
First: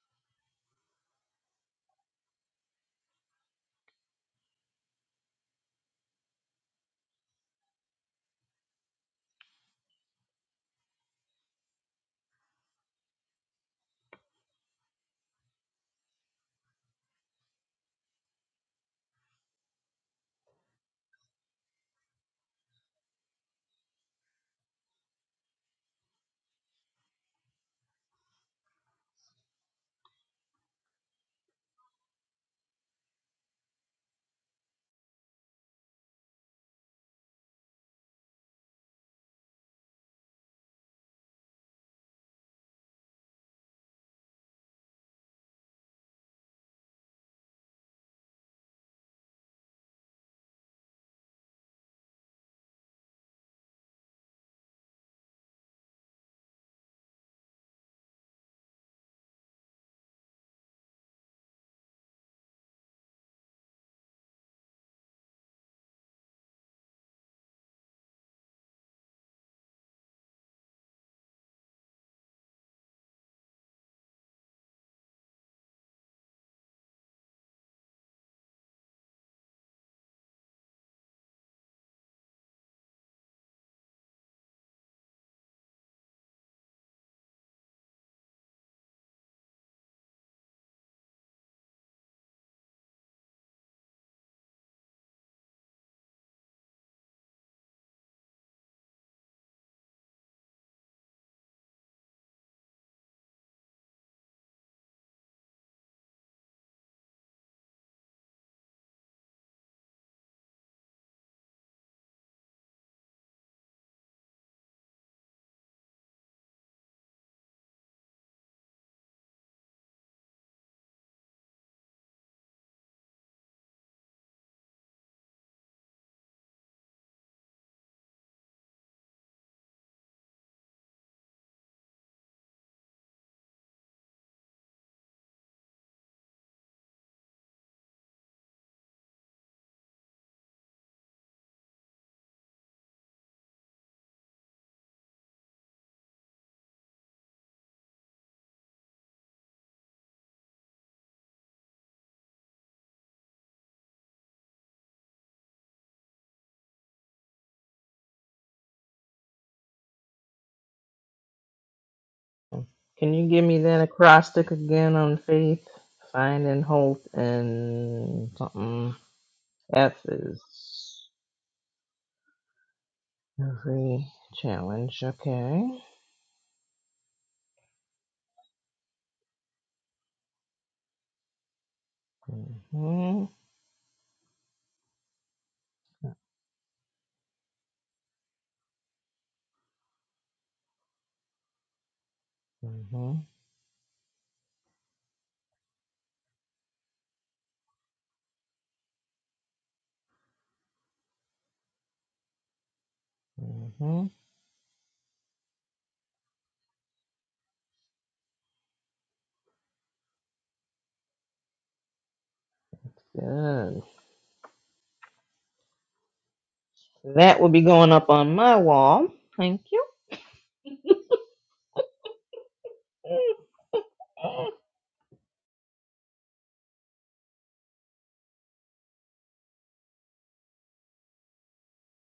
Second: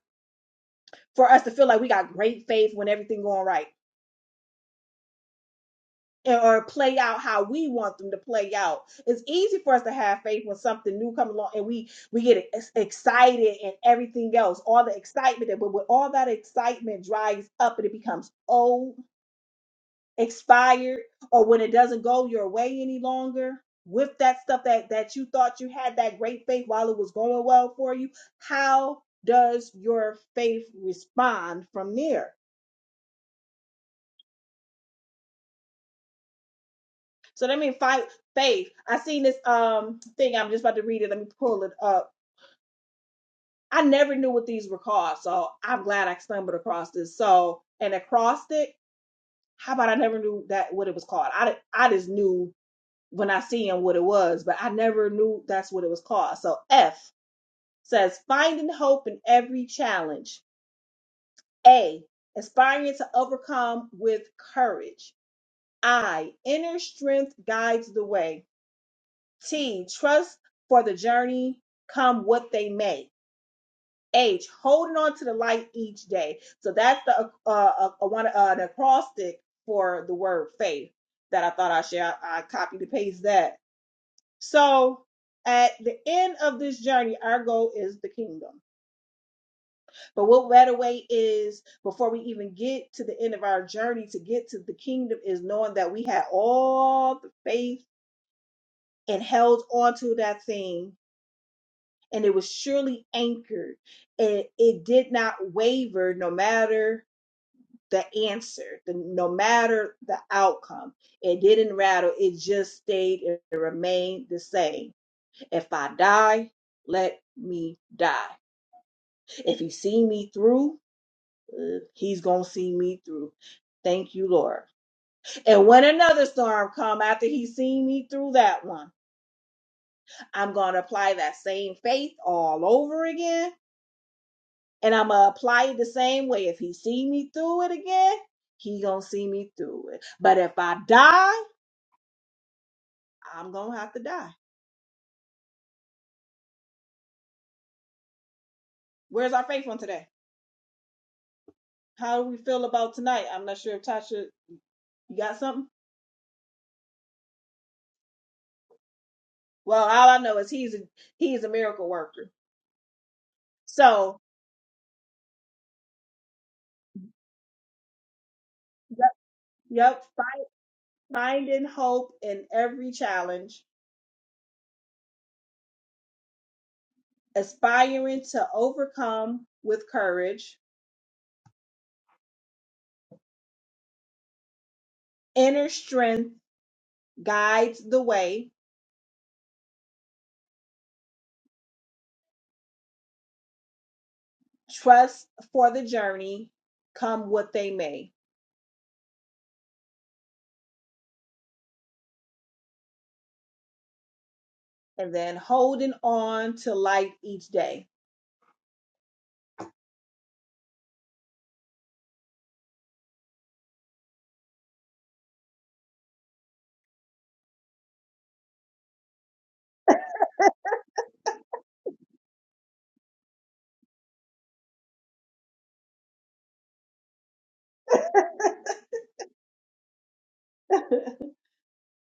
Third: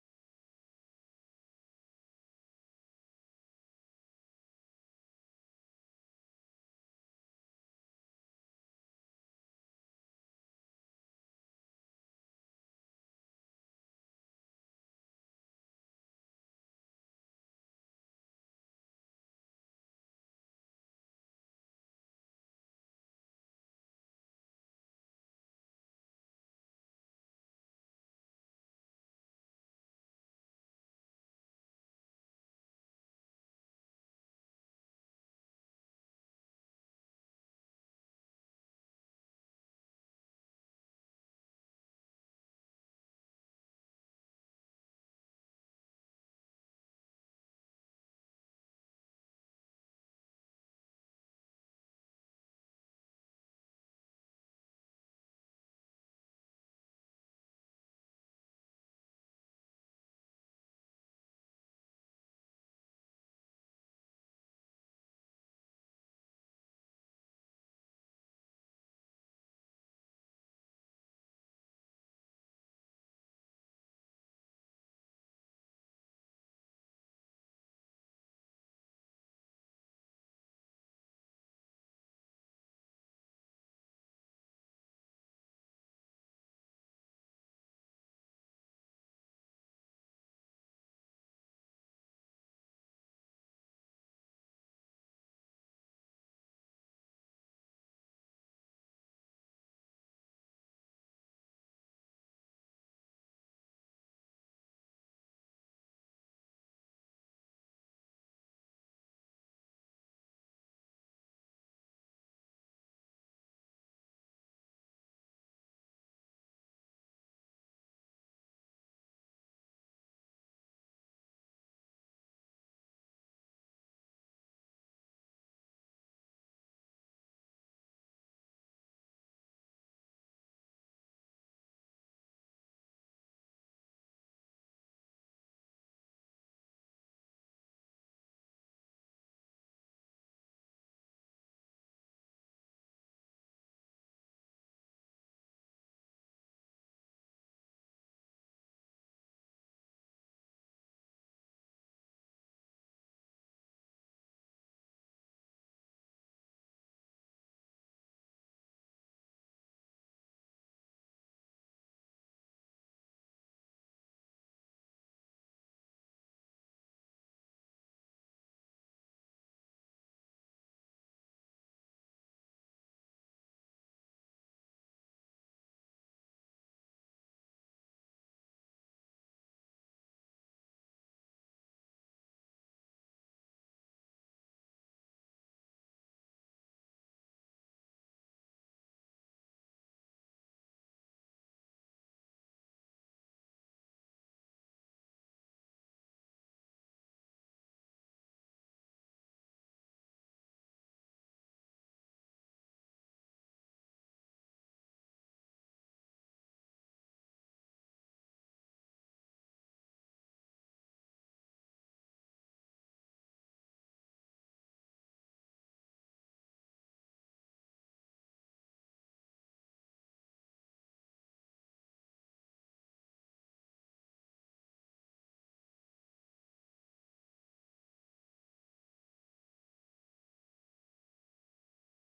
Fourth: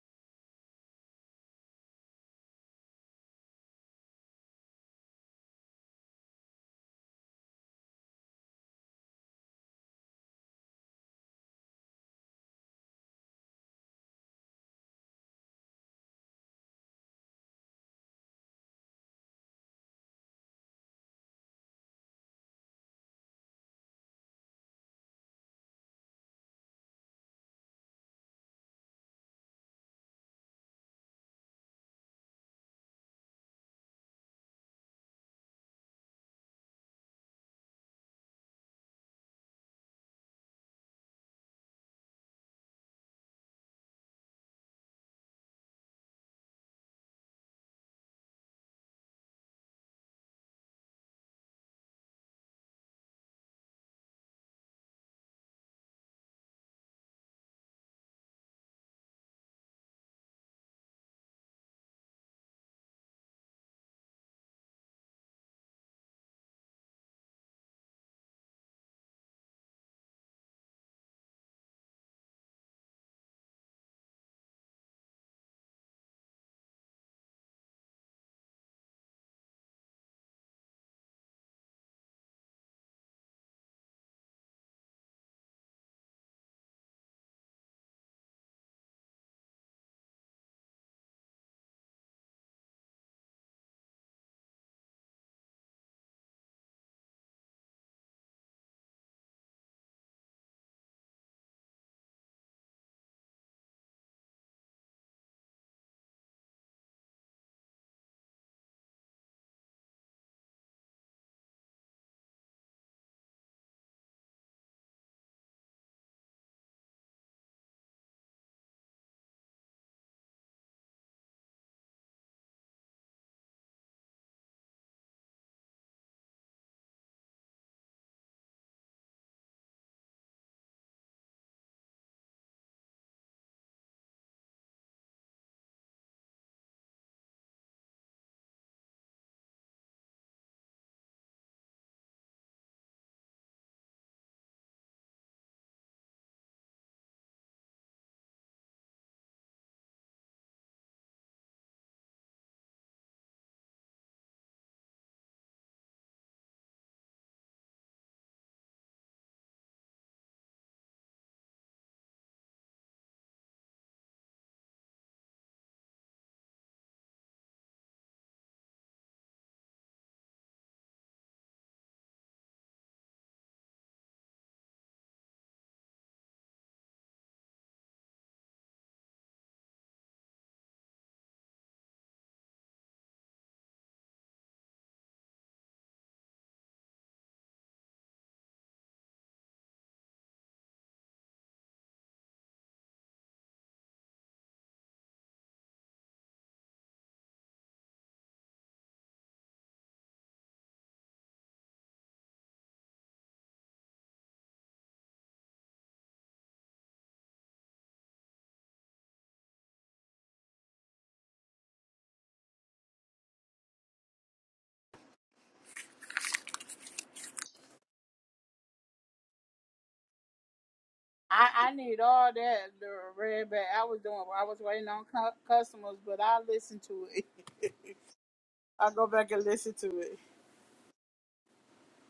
Speaker 2: for us to feel like we got great faith when everything going right. or play out how we want them to play out. It's easy for us to have faith when something new comes along and we we get ex- excited and everything else, all the excitement that but when all that excitement dries up and it becomes old, expired, or when it doesn't go your way any longer with that stuff that that you thought you had that great faith while it was going well for you, how does your faith respond from there? So let me fight faith. I seen this um thing. I'm just about to read it. Let me pull it up. I never knew what these were called, so I'm glad I stumbled across this. So an acrostic. How about I never knew that what it was called? I I just knew when I seen what it was, but I never knew that's what it was called. So F says finding hope in every challenge. A aspiring to overcome with courage. I inner strength guides the way. T, trust for the journey, come what they may. H, holding on to the light each day. So that's the uh, uh, uh, one uh, the acrostic for the word faith that I thought I should I, I copied and paste that. So at the end of this journey, our goal is the kingdom. But what better way is before we even get to the end of our journey to get to the kingdom is knowing that we had all the faith and held on to that thing and it was surely anchored. It, it did not waver no matter the answer, the, no matter the outcome. It didn't rattle. It just stayed and it remained the same. If I die, let me die. If he see me through, uh, he's going to see me through. Thank you, Lord. And when another storm come after he seen me through that one, I'm going to apply that same faith all over again and I'm gonna apply it the same way. If he see me through it again, he gonna see me through it. But if I die, I'm gonna have to die. Where's our faith on today? How do we feel about tonight? I'm not sure if Tasha, you got something. Well, all I know is he's a he's a miracle worker.
Speaker 4: Can you give me that
Speaker 2: So
Speaker 4: acrostic again on faith? Find and hope and something.
Speaker 2: yep,
Speaker 4: F
Speaker 2: yep,
Speaker 4: is
Speaker 2: finding hope in every challenge,
Speaker 4: every challenge. Okay.
Speaker 2: aspiring to overcome with courage,
Speaker 4: Mhm.
Speaker 2: inner strength guides the way
Speaker 4: Mhm.
Speaker 2: Trust for the journey, come what they may,
Speaker 4: Mhm.
Speaker 2: and then holding on to light each day.
Speaker 4: Good. That will be going up on my wall. Thank you.
Speaker 1: I, I need all that the
Speaker 4: Mhm.
Speaker 1: red bag. I was doing. I was waiting on cu- customers, but I listened to it. I go back and listen to it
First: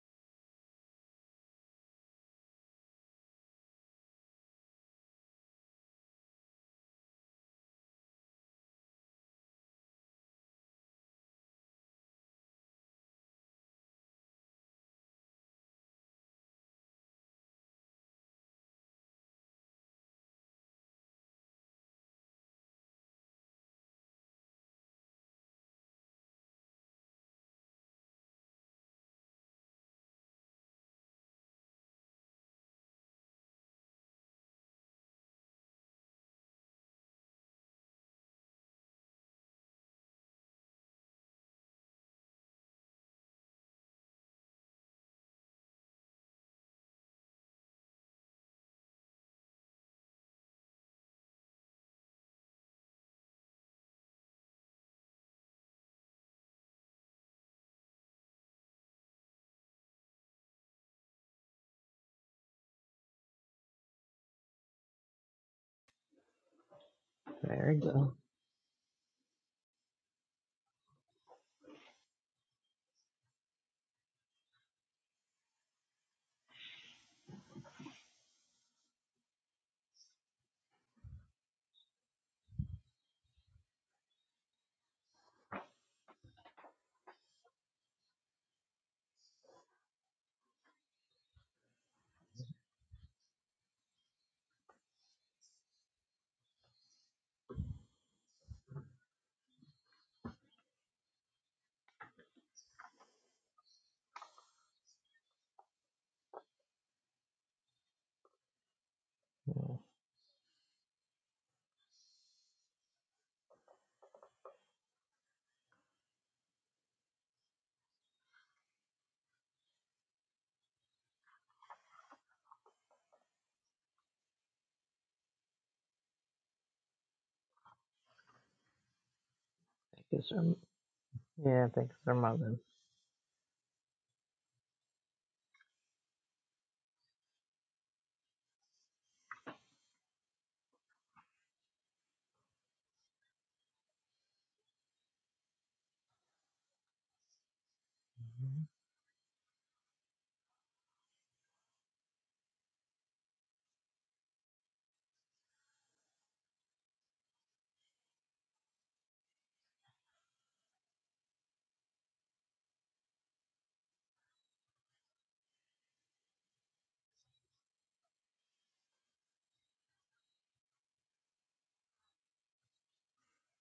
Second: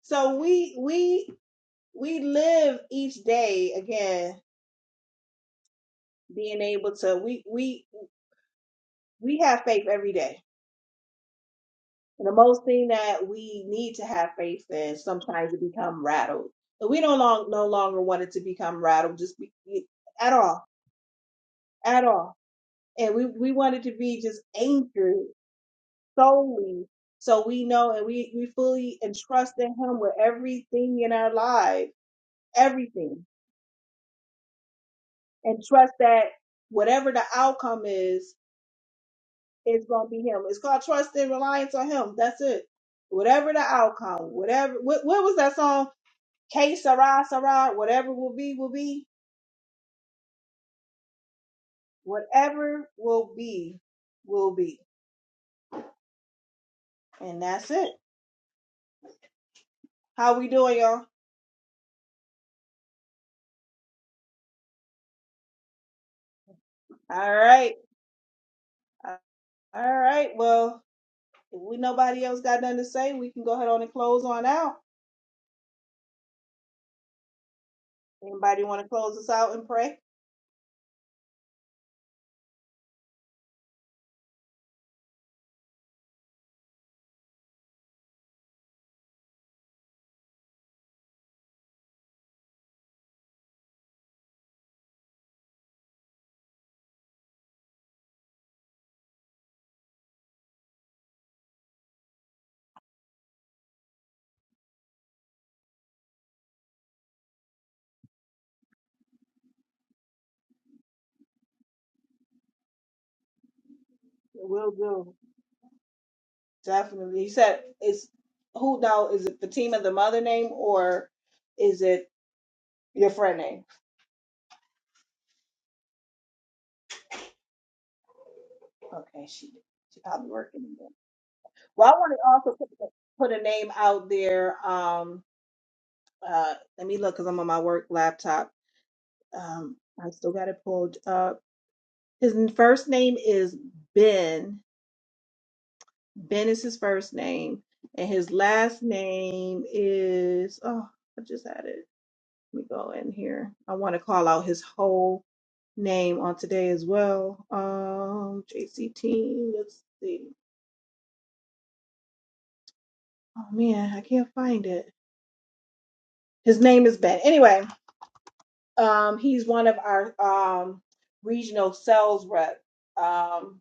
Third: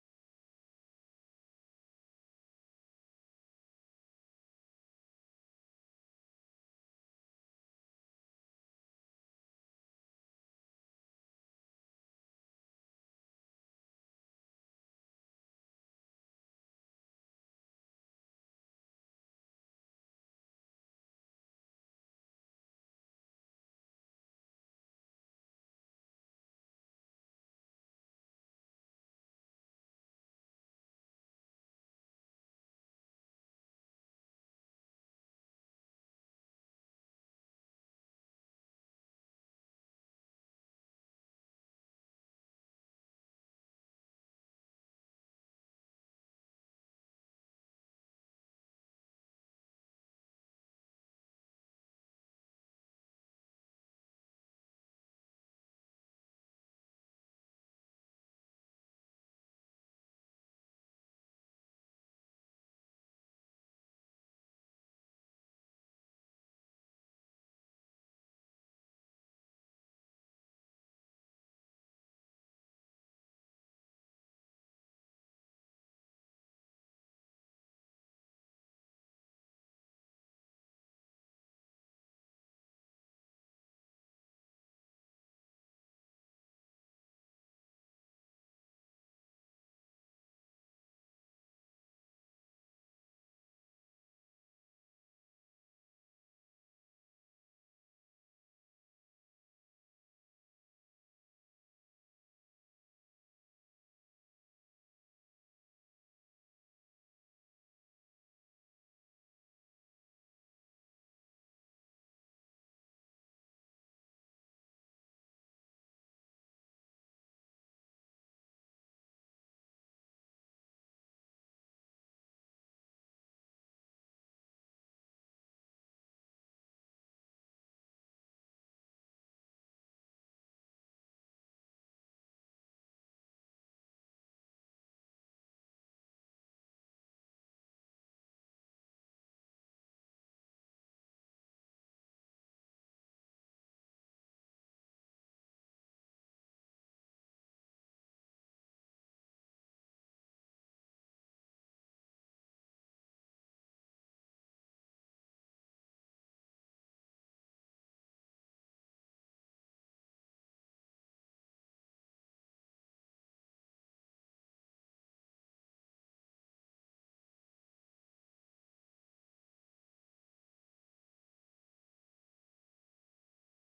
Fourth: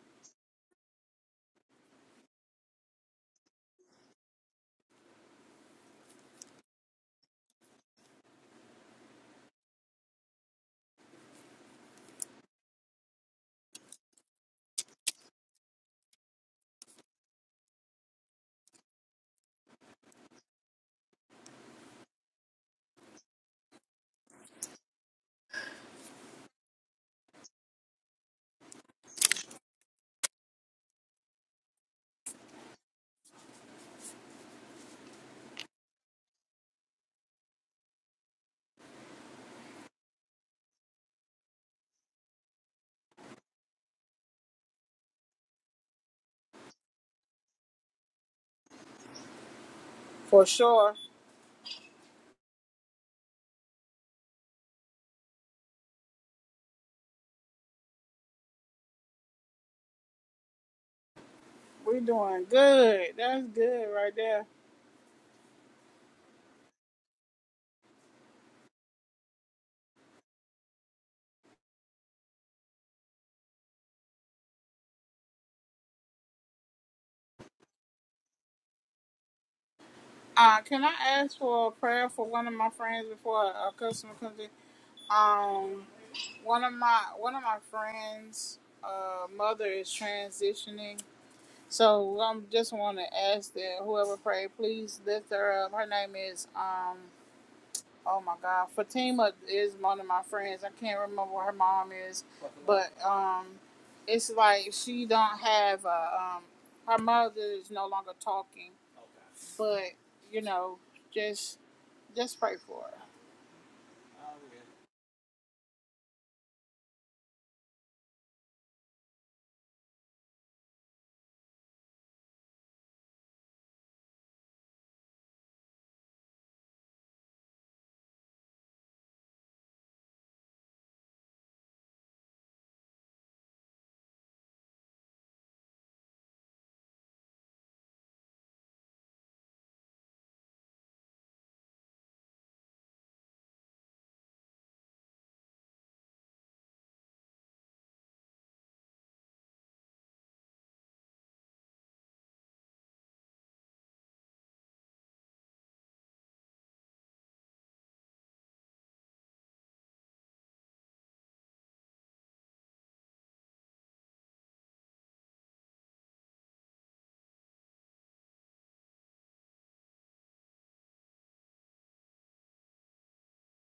Speaker 2: So we we we live each day again, being able to we we we have faith every day. And the most thing that we need to have faith in sometimes to become rattled. But we don't long, no longer want it to become rattled just be, at all, at all. And we, we want it to be just anchored solely. So we know and we, we fully entrust in him with everything in our life, everything. And trust that whatever the outcome is, it's gonna be him. It's called trust and reliance on him. That's it. Whatever the outcome, whatever what, what was that song? K Sarah Sarah, whatever will be, will be.
Speaker 1: for sure.
Speaker 2: Whatever will be, will be. And that's it. How we doing, y'all?
Speaker 1: We doing good. That's good right there.
Speaker 2: All
Speaker 4: There
Speaker 2: right.
Speaker 4: we go.
Speaker 2: All right. Well, If we nobody else got nothing to say, we can go ahead on and close on out. Anybody want to close us out and pray?
Speaker 1: Uh, can I ask for a prayer for one of my friends before a, a customer comes in? Um, one of my one of my friends' uh, mother is transitioning, So I um, just want to ask that whoever prayed, please lift her up. Her name is um. Oh my God, Fatima is one of my friends. I can't remember what her mom is, but um, it's like she don't have a um. Her mother is no longer talking,
Speaker 4: Mm,
Speaker 1: but you know, just just pray for her.
Speaker 2: We'll do. Definitely. You said it's who now is it Fatima the mother name or is it your friend name? Okay, she she
Speaker 4: Thank you,
Speaker 2: probably
Speaker 4: sir.
Speaker 2: working. again.
Speaker 4: Yeah,
Speaker 2: Well, I
Speaker 4: thanks
Speaker 2: want
Speaker 4: for
Speaker 2: to also
Speaker 4: mother.
Speaker 2: put, put a name out there. Um, uh, let me look because I'm on my work laptop. Um, I still got it pulled up. His first name is Ben Ben is his first name, and his
Speaker 4: Mhm.
Speaker 2: last name is oh, I just had it. Let me go in here. I want to call out his whole name on today as well. Um, JC Let's see. Oh man, I can't find it. His name is Ben. Anyway, um, he's one of our um regional sales rep. Um,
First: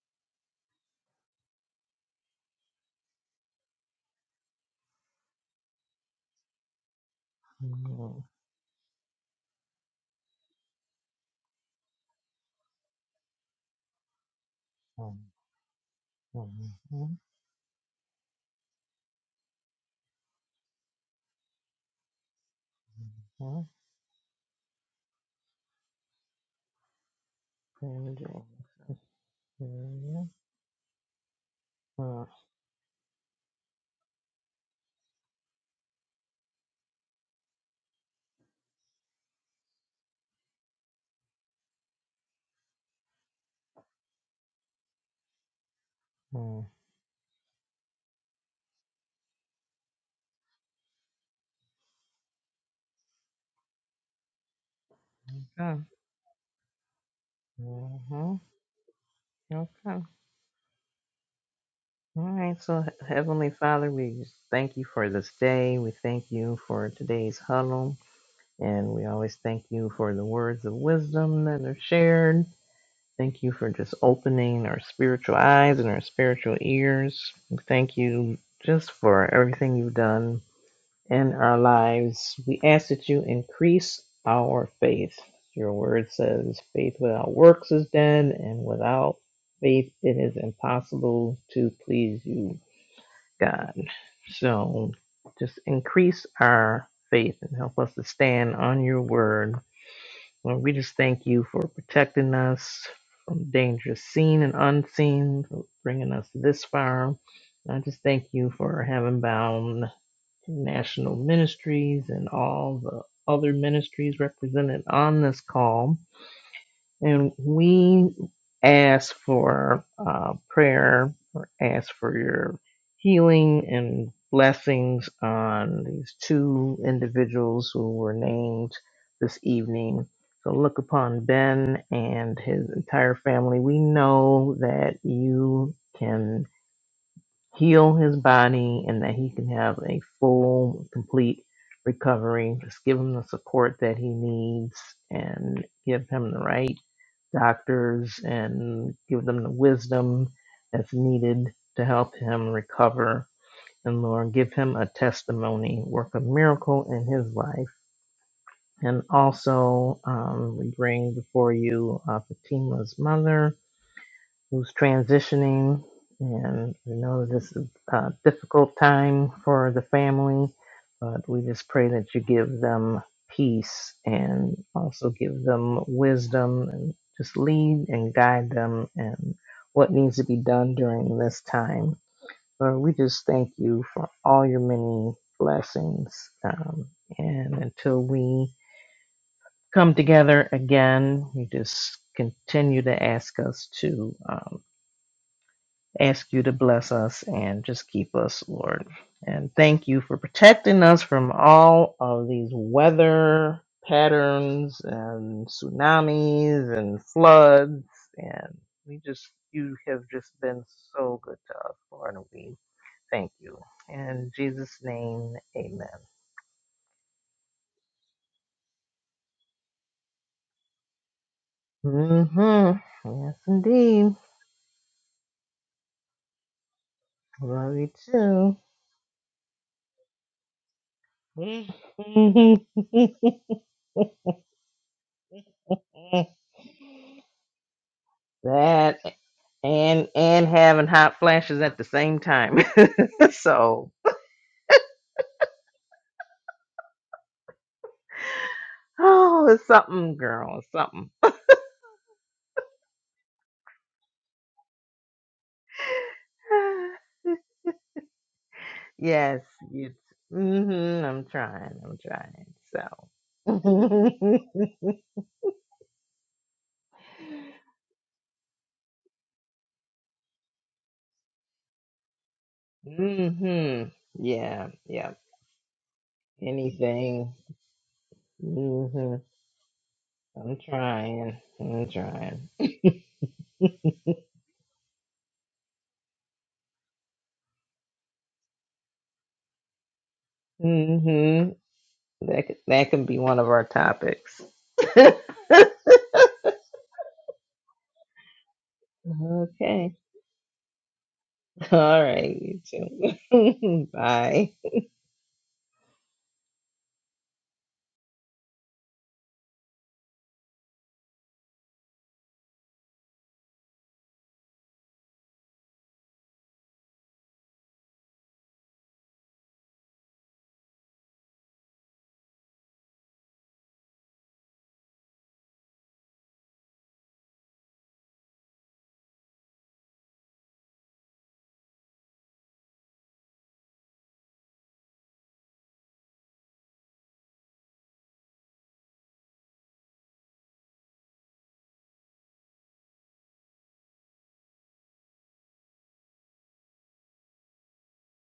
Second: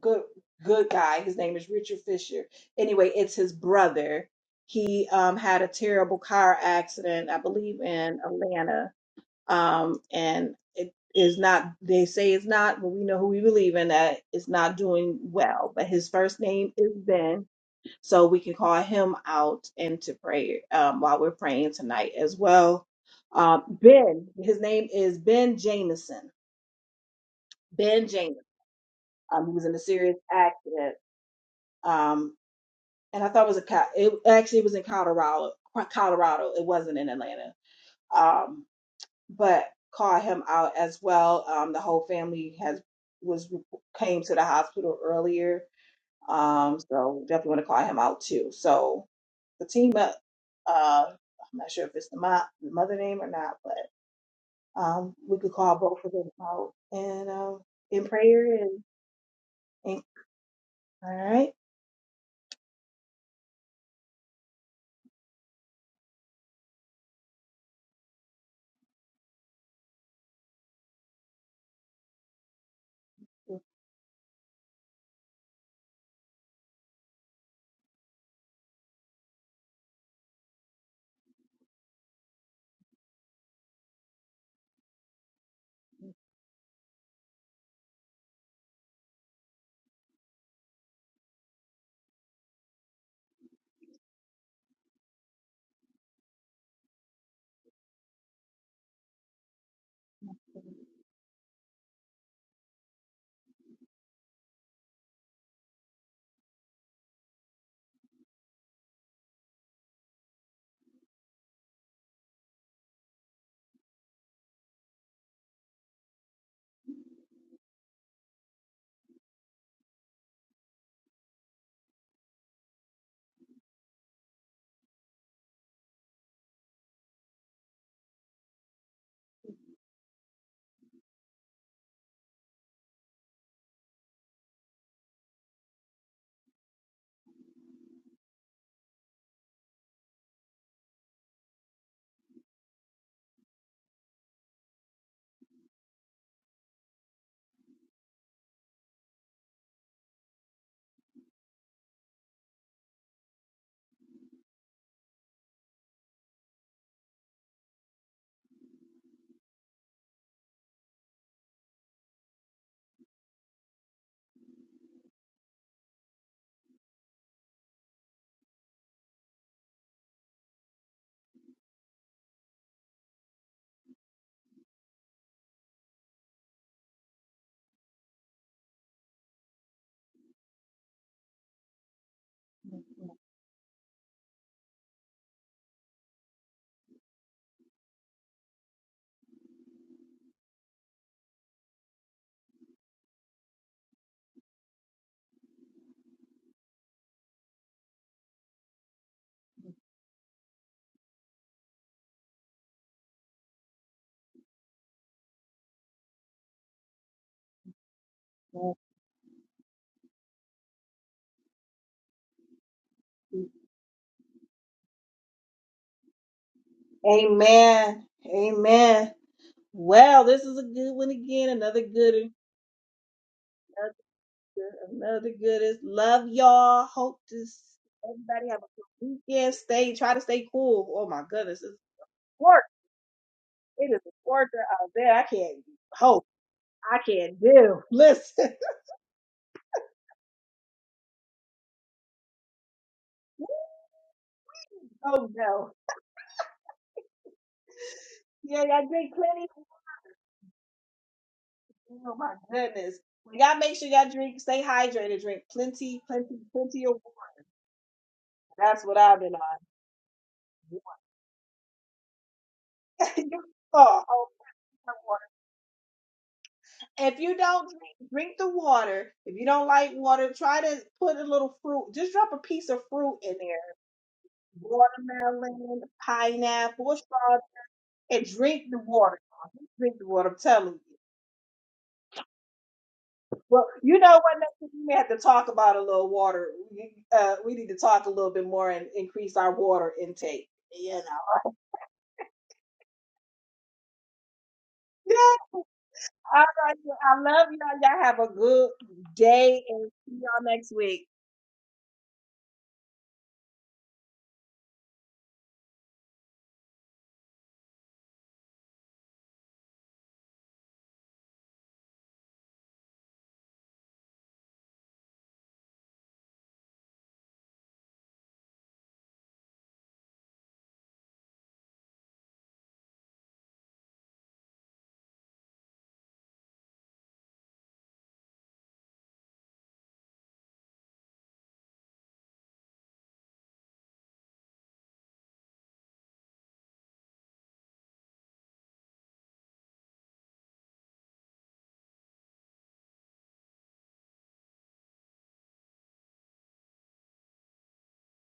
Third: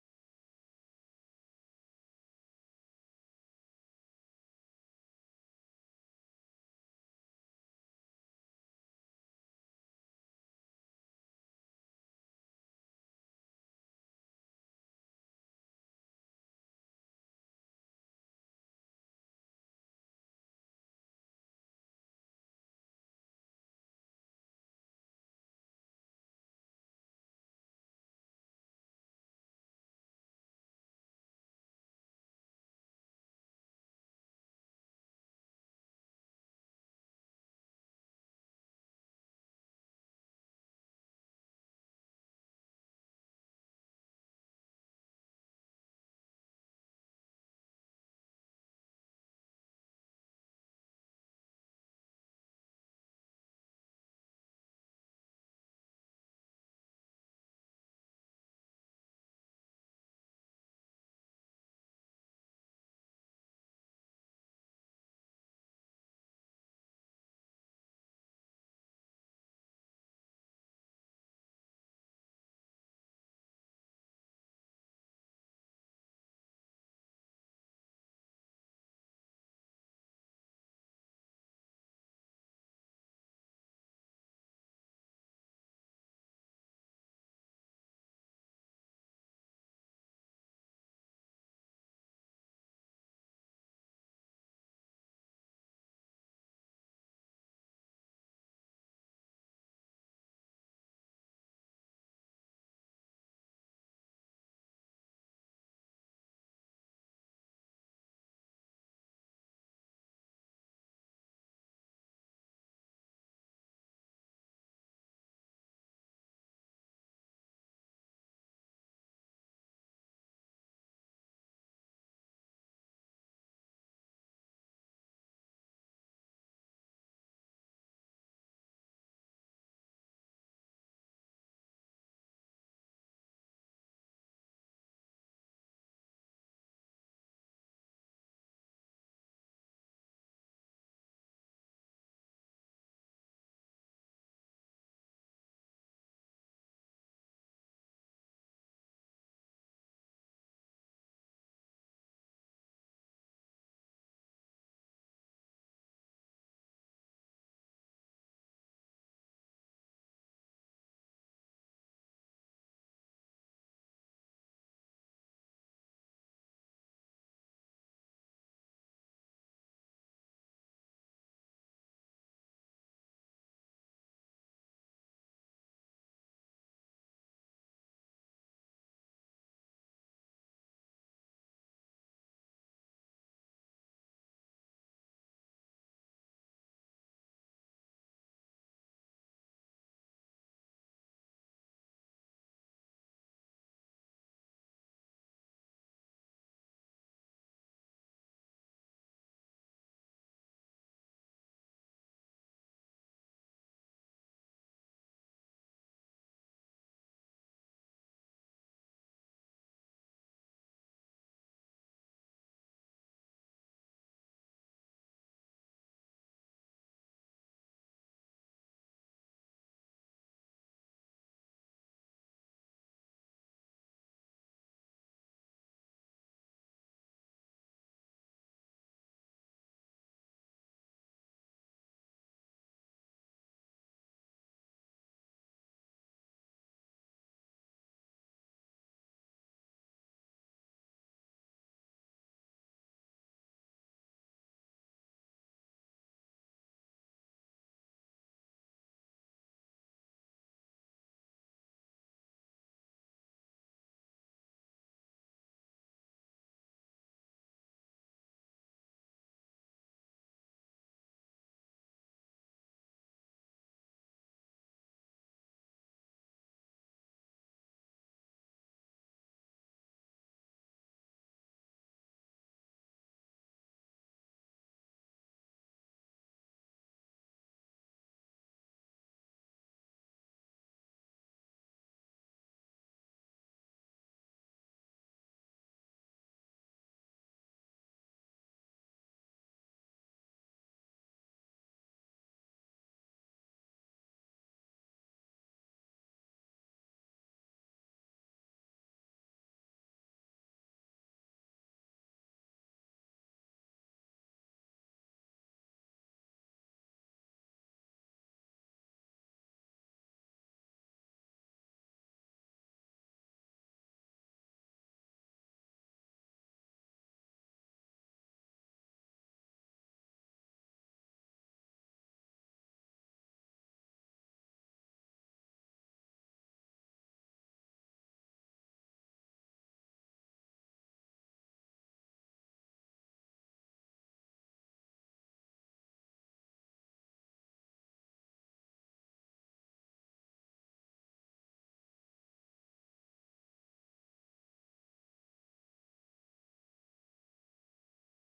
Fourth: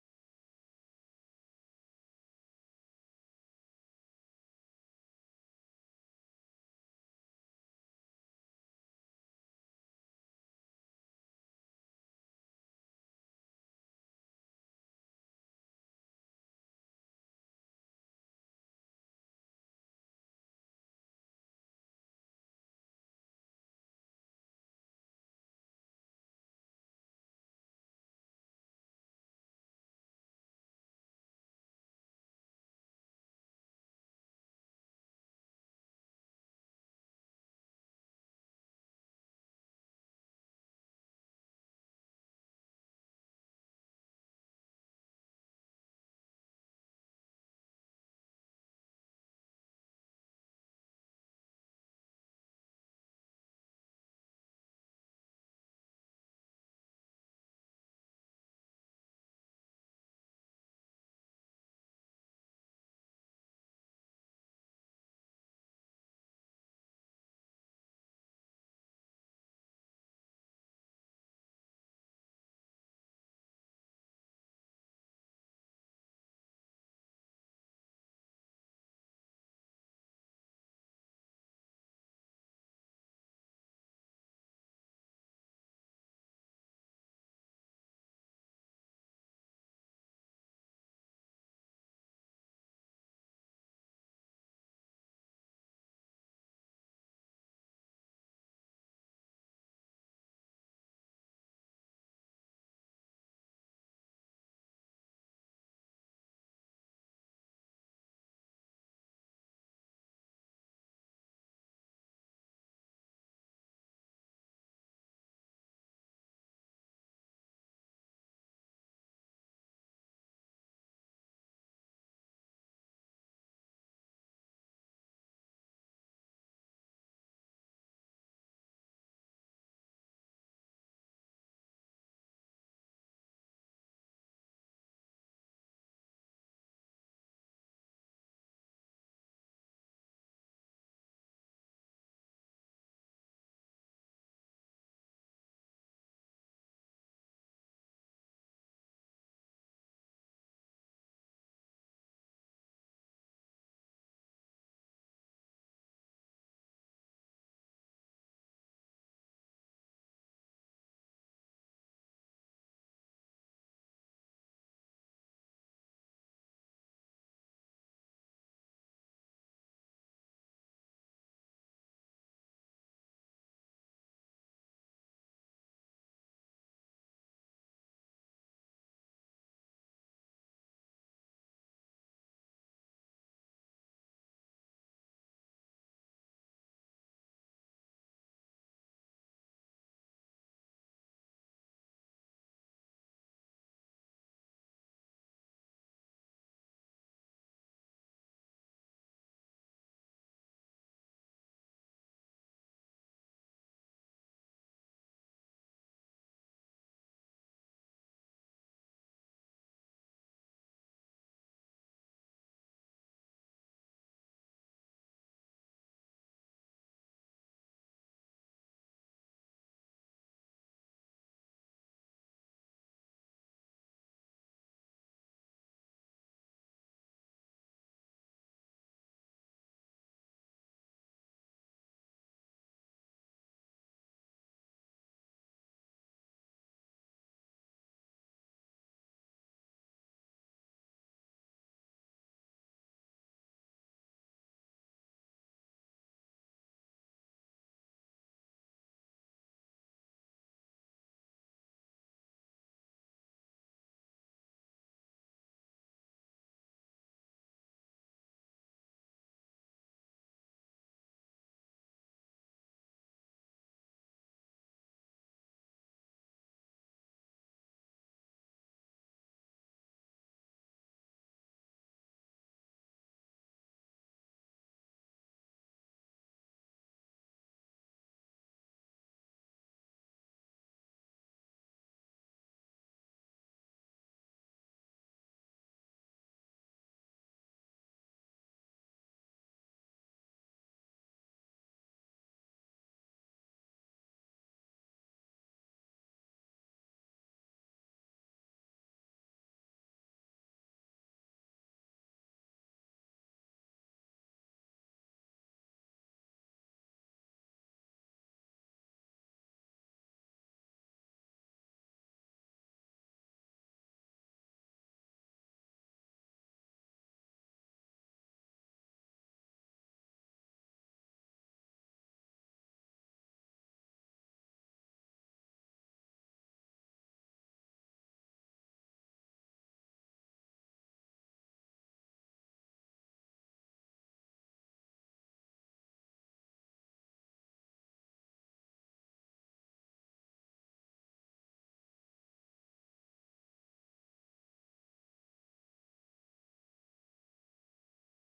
Speaker 2: good good guy. His name is Richard Fisher. Anyway, it's his brother. He um, had a terrible car accident, I believe, in
Speaker 4: Mhm.
Speaker 2: Atlanta, um, and it is not. They say it's not, but we know who we believe in that it's not
Speaker 4: Mhm.
Speaker 2: doing well. But his first name is
Speaker 4: Mhm.
Speaker 2: Ben, so we can call him out into prayer um, while we're praying tonight as well. Um,
Speaker 4: Mhm.
Speaker 2: ben, his name is Ben Jameson. Ben
Speaker 4: Mhm.
Speaker 2: Jameson. Um, he was in a serious
Speaker 4: Mhm.
Speaker 2: accident.
Speaker 4: Mhm.
Speaker 2: Um, and I thought it was a co- it actually was in Colorado. Colorado, it wasn't in Atlanta. Um, but called him out as well. Um, the whole family has was came to the hospital earlier.
Speaker 4: Mhm.
Speaker 2: Um, so definitely want to call him out too. So the team up, uh, I'm not sure if it's the, mo- the mother name or not, but um, we could
Speaker 4: Mhm.
Speaker 2: call both of them out and um, in
Speaker 4: hmm
Speaker 2: prayer and,
Speaker 4: Okay.
Speaker 2: and all right.
Speaker 4: All right. So, Heavenly Father, we just thank you for this day. We thank you for today's huddle. And we always thank you for the words of wisdom that are shared. Thank you for just opening our spiritual eyes and our spiritual ears. We Thank you just for everything you've done in our lives. We ask that you increase our faith. Your word says, faith without works is dead, and without faith it is impossible to please you, God. So just increase our faith and help us to stand on your word. Lord, we just thank you for protecting us from dangers seen and unseen, for bringing us this far. I just thank you for having bound national ministries and all the other ministries represented on this call. And we ask for uh, prayer or ask for your healing and blessings on these two individuals who were named this evening. So look upon Ben and his entire family. We know that you can heal his body and that he can have a full, complete recovery. Just give him the support that he needs and give him the right doctors and give them the wisdom that's needed to help him recover. And Lord, give him a testimony, work a miracle in his life. And also, um, we bring before you uh, Fatima's mother who's transitioning, and we know this is a difficult time for the family, but we just pray that you give them peace and also give them wisdom and just lead and guide them and what needs to be done during this time. Lord, we just thank you for all your many blessings. Um, and until we come together again, we just continue to ask us to. um, Ask you to bless us and just keep us, Lord. And thank you for protecting us from all of these weather patterns and tsunamis and floods. And we just, you have just been so good to us, Lord. And we thank you. In Jesus' name, amen.
Speaker 2: Amen. Amen. Well, this is a good one again. Another good,
Speaker 4: Mm-hmm. Yes,
Speaker 2: one,
Speaker 4: indeed.
Speaker 2: another good, another good is love y'all. Hope to s-
Speaker 4: Love you
Speaker 2: everybody have a good weekend. Stay, try to stay cool. Oh my goodness, it's quarter.
Speaker 4: too.
Speaker 2: It is a quarter out there. I can't hope. I can't do. Listen.
Speaker 4: that and and having hot flashes at the same time. so,
Speaker 2: Oh no. Yeah, y'all drink
Speaker 4: oh,
Speaker 2: plenty.
Speaker 4: it's something, girl, it's something.
Speaker 2: Oh my goodness. Well, y'all make sure y'all drink, stay hydrated, drink plenty, plenty, plenty of water. That's what I've been
Speaker 4: yes,
Speaker 2: on.
Speaker 4: yes. Mhm. I'm trying. I'm trying. So.
Speaker 2: oh, oh, if you don't drink, drink the water, if you don't like water, try to put a little fruit. Just drop a piece of
Speaker 4: mm
Speaker 2: fruit in there,
Speaker 4: mhm. Yeah. Yeah.
Speaker 2: watermelon, pineapple, or
Speaker 4: Anything.
Speaker 2: strawberry, and drink the
Speaker 4: mm
Speaker 2: water.
Speaker 4: Mhm.
Speaker 2: Drink the water. I'm
Speaker 4: I'm
Speaker 2: telling you.
Speaker 4: trying. I'm trying.
Speaker 2: Well, you know what? Next time we may have to talk about a little water. We, uh, we need to talk a little bit more and increase our water intake. You
Speaker 4: mm
Speaker 2: know.
Speaker 4: Mhm. That could, that could be one of our topics. okay.
Speaker 2: Yeah. All right. well, I love y'all. Y'all have a good day, and see y'all next week.
Speaker 4: All right. you too. Bye.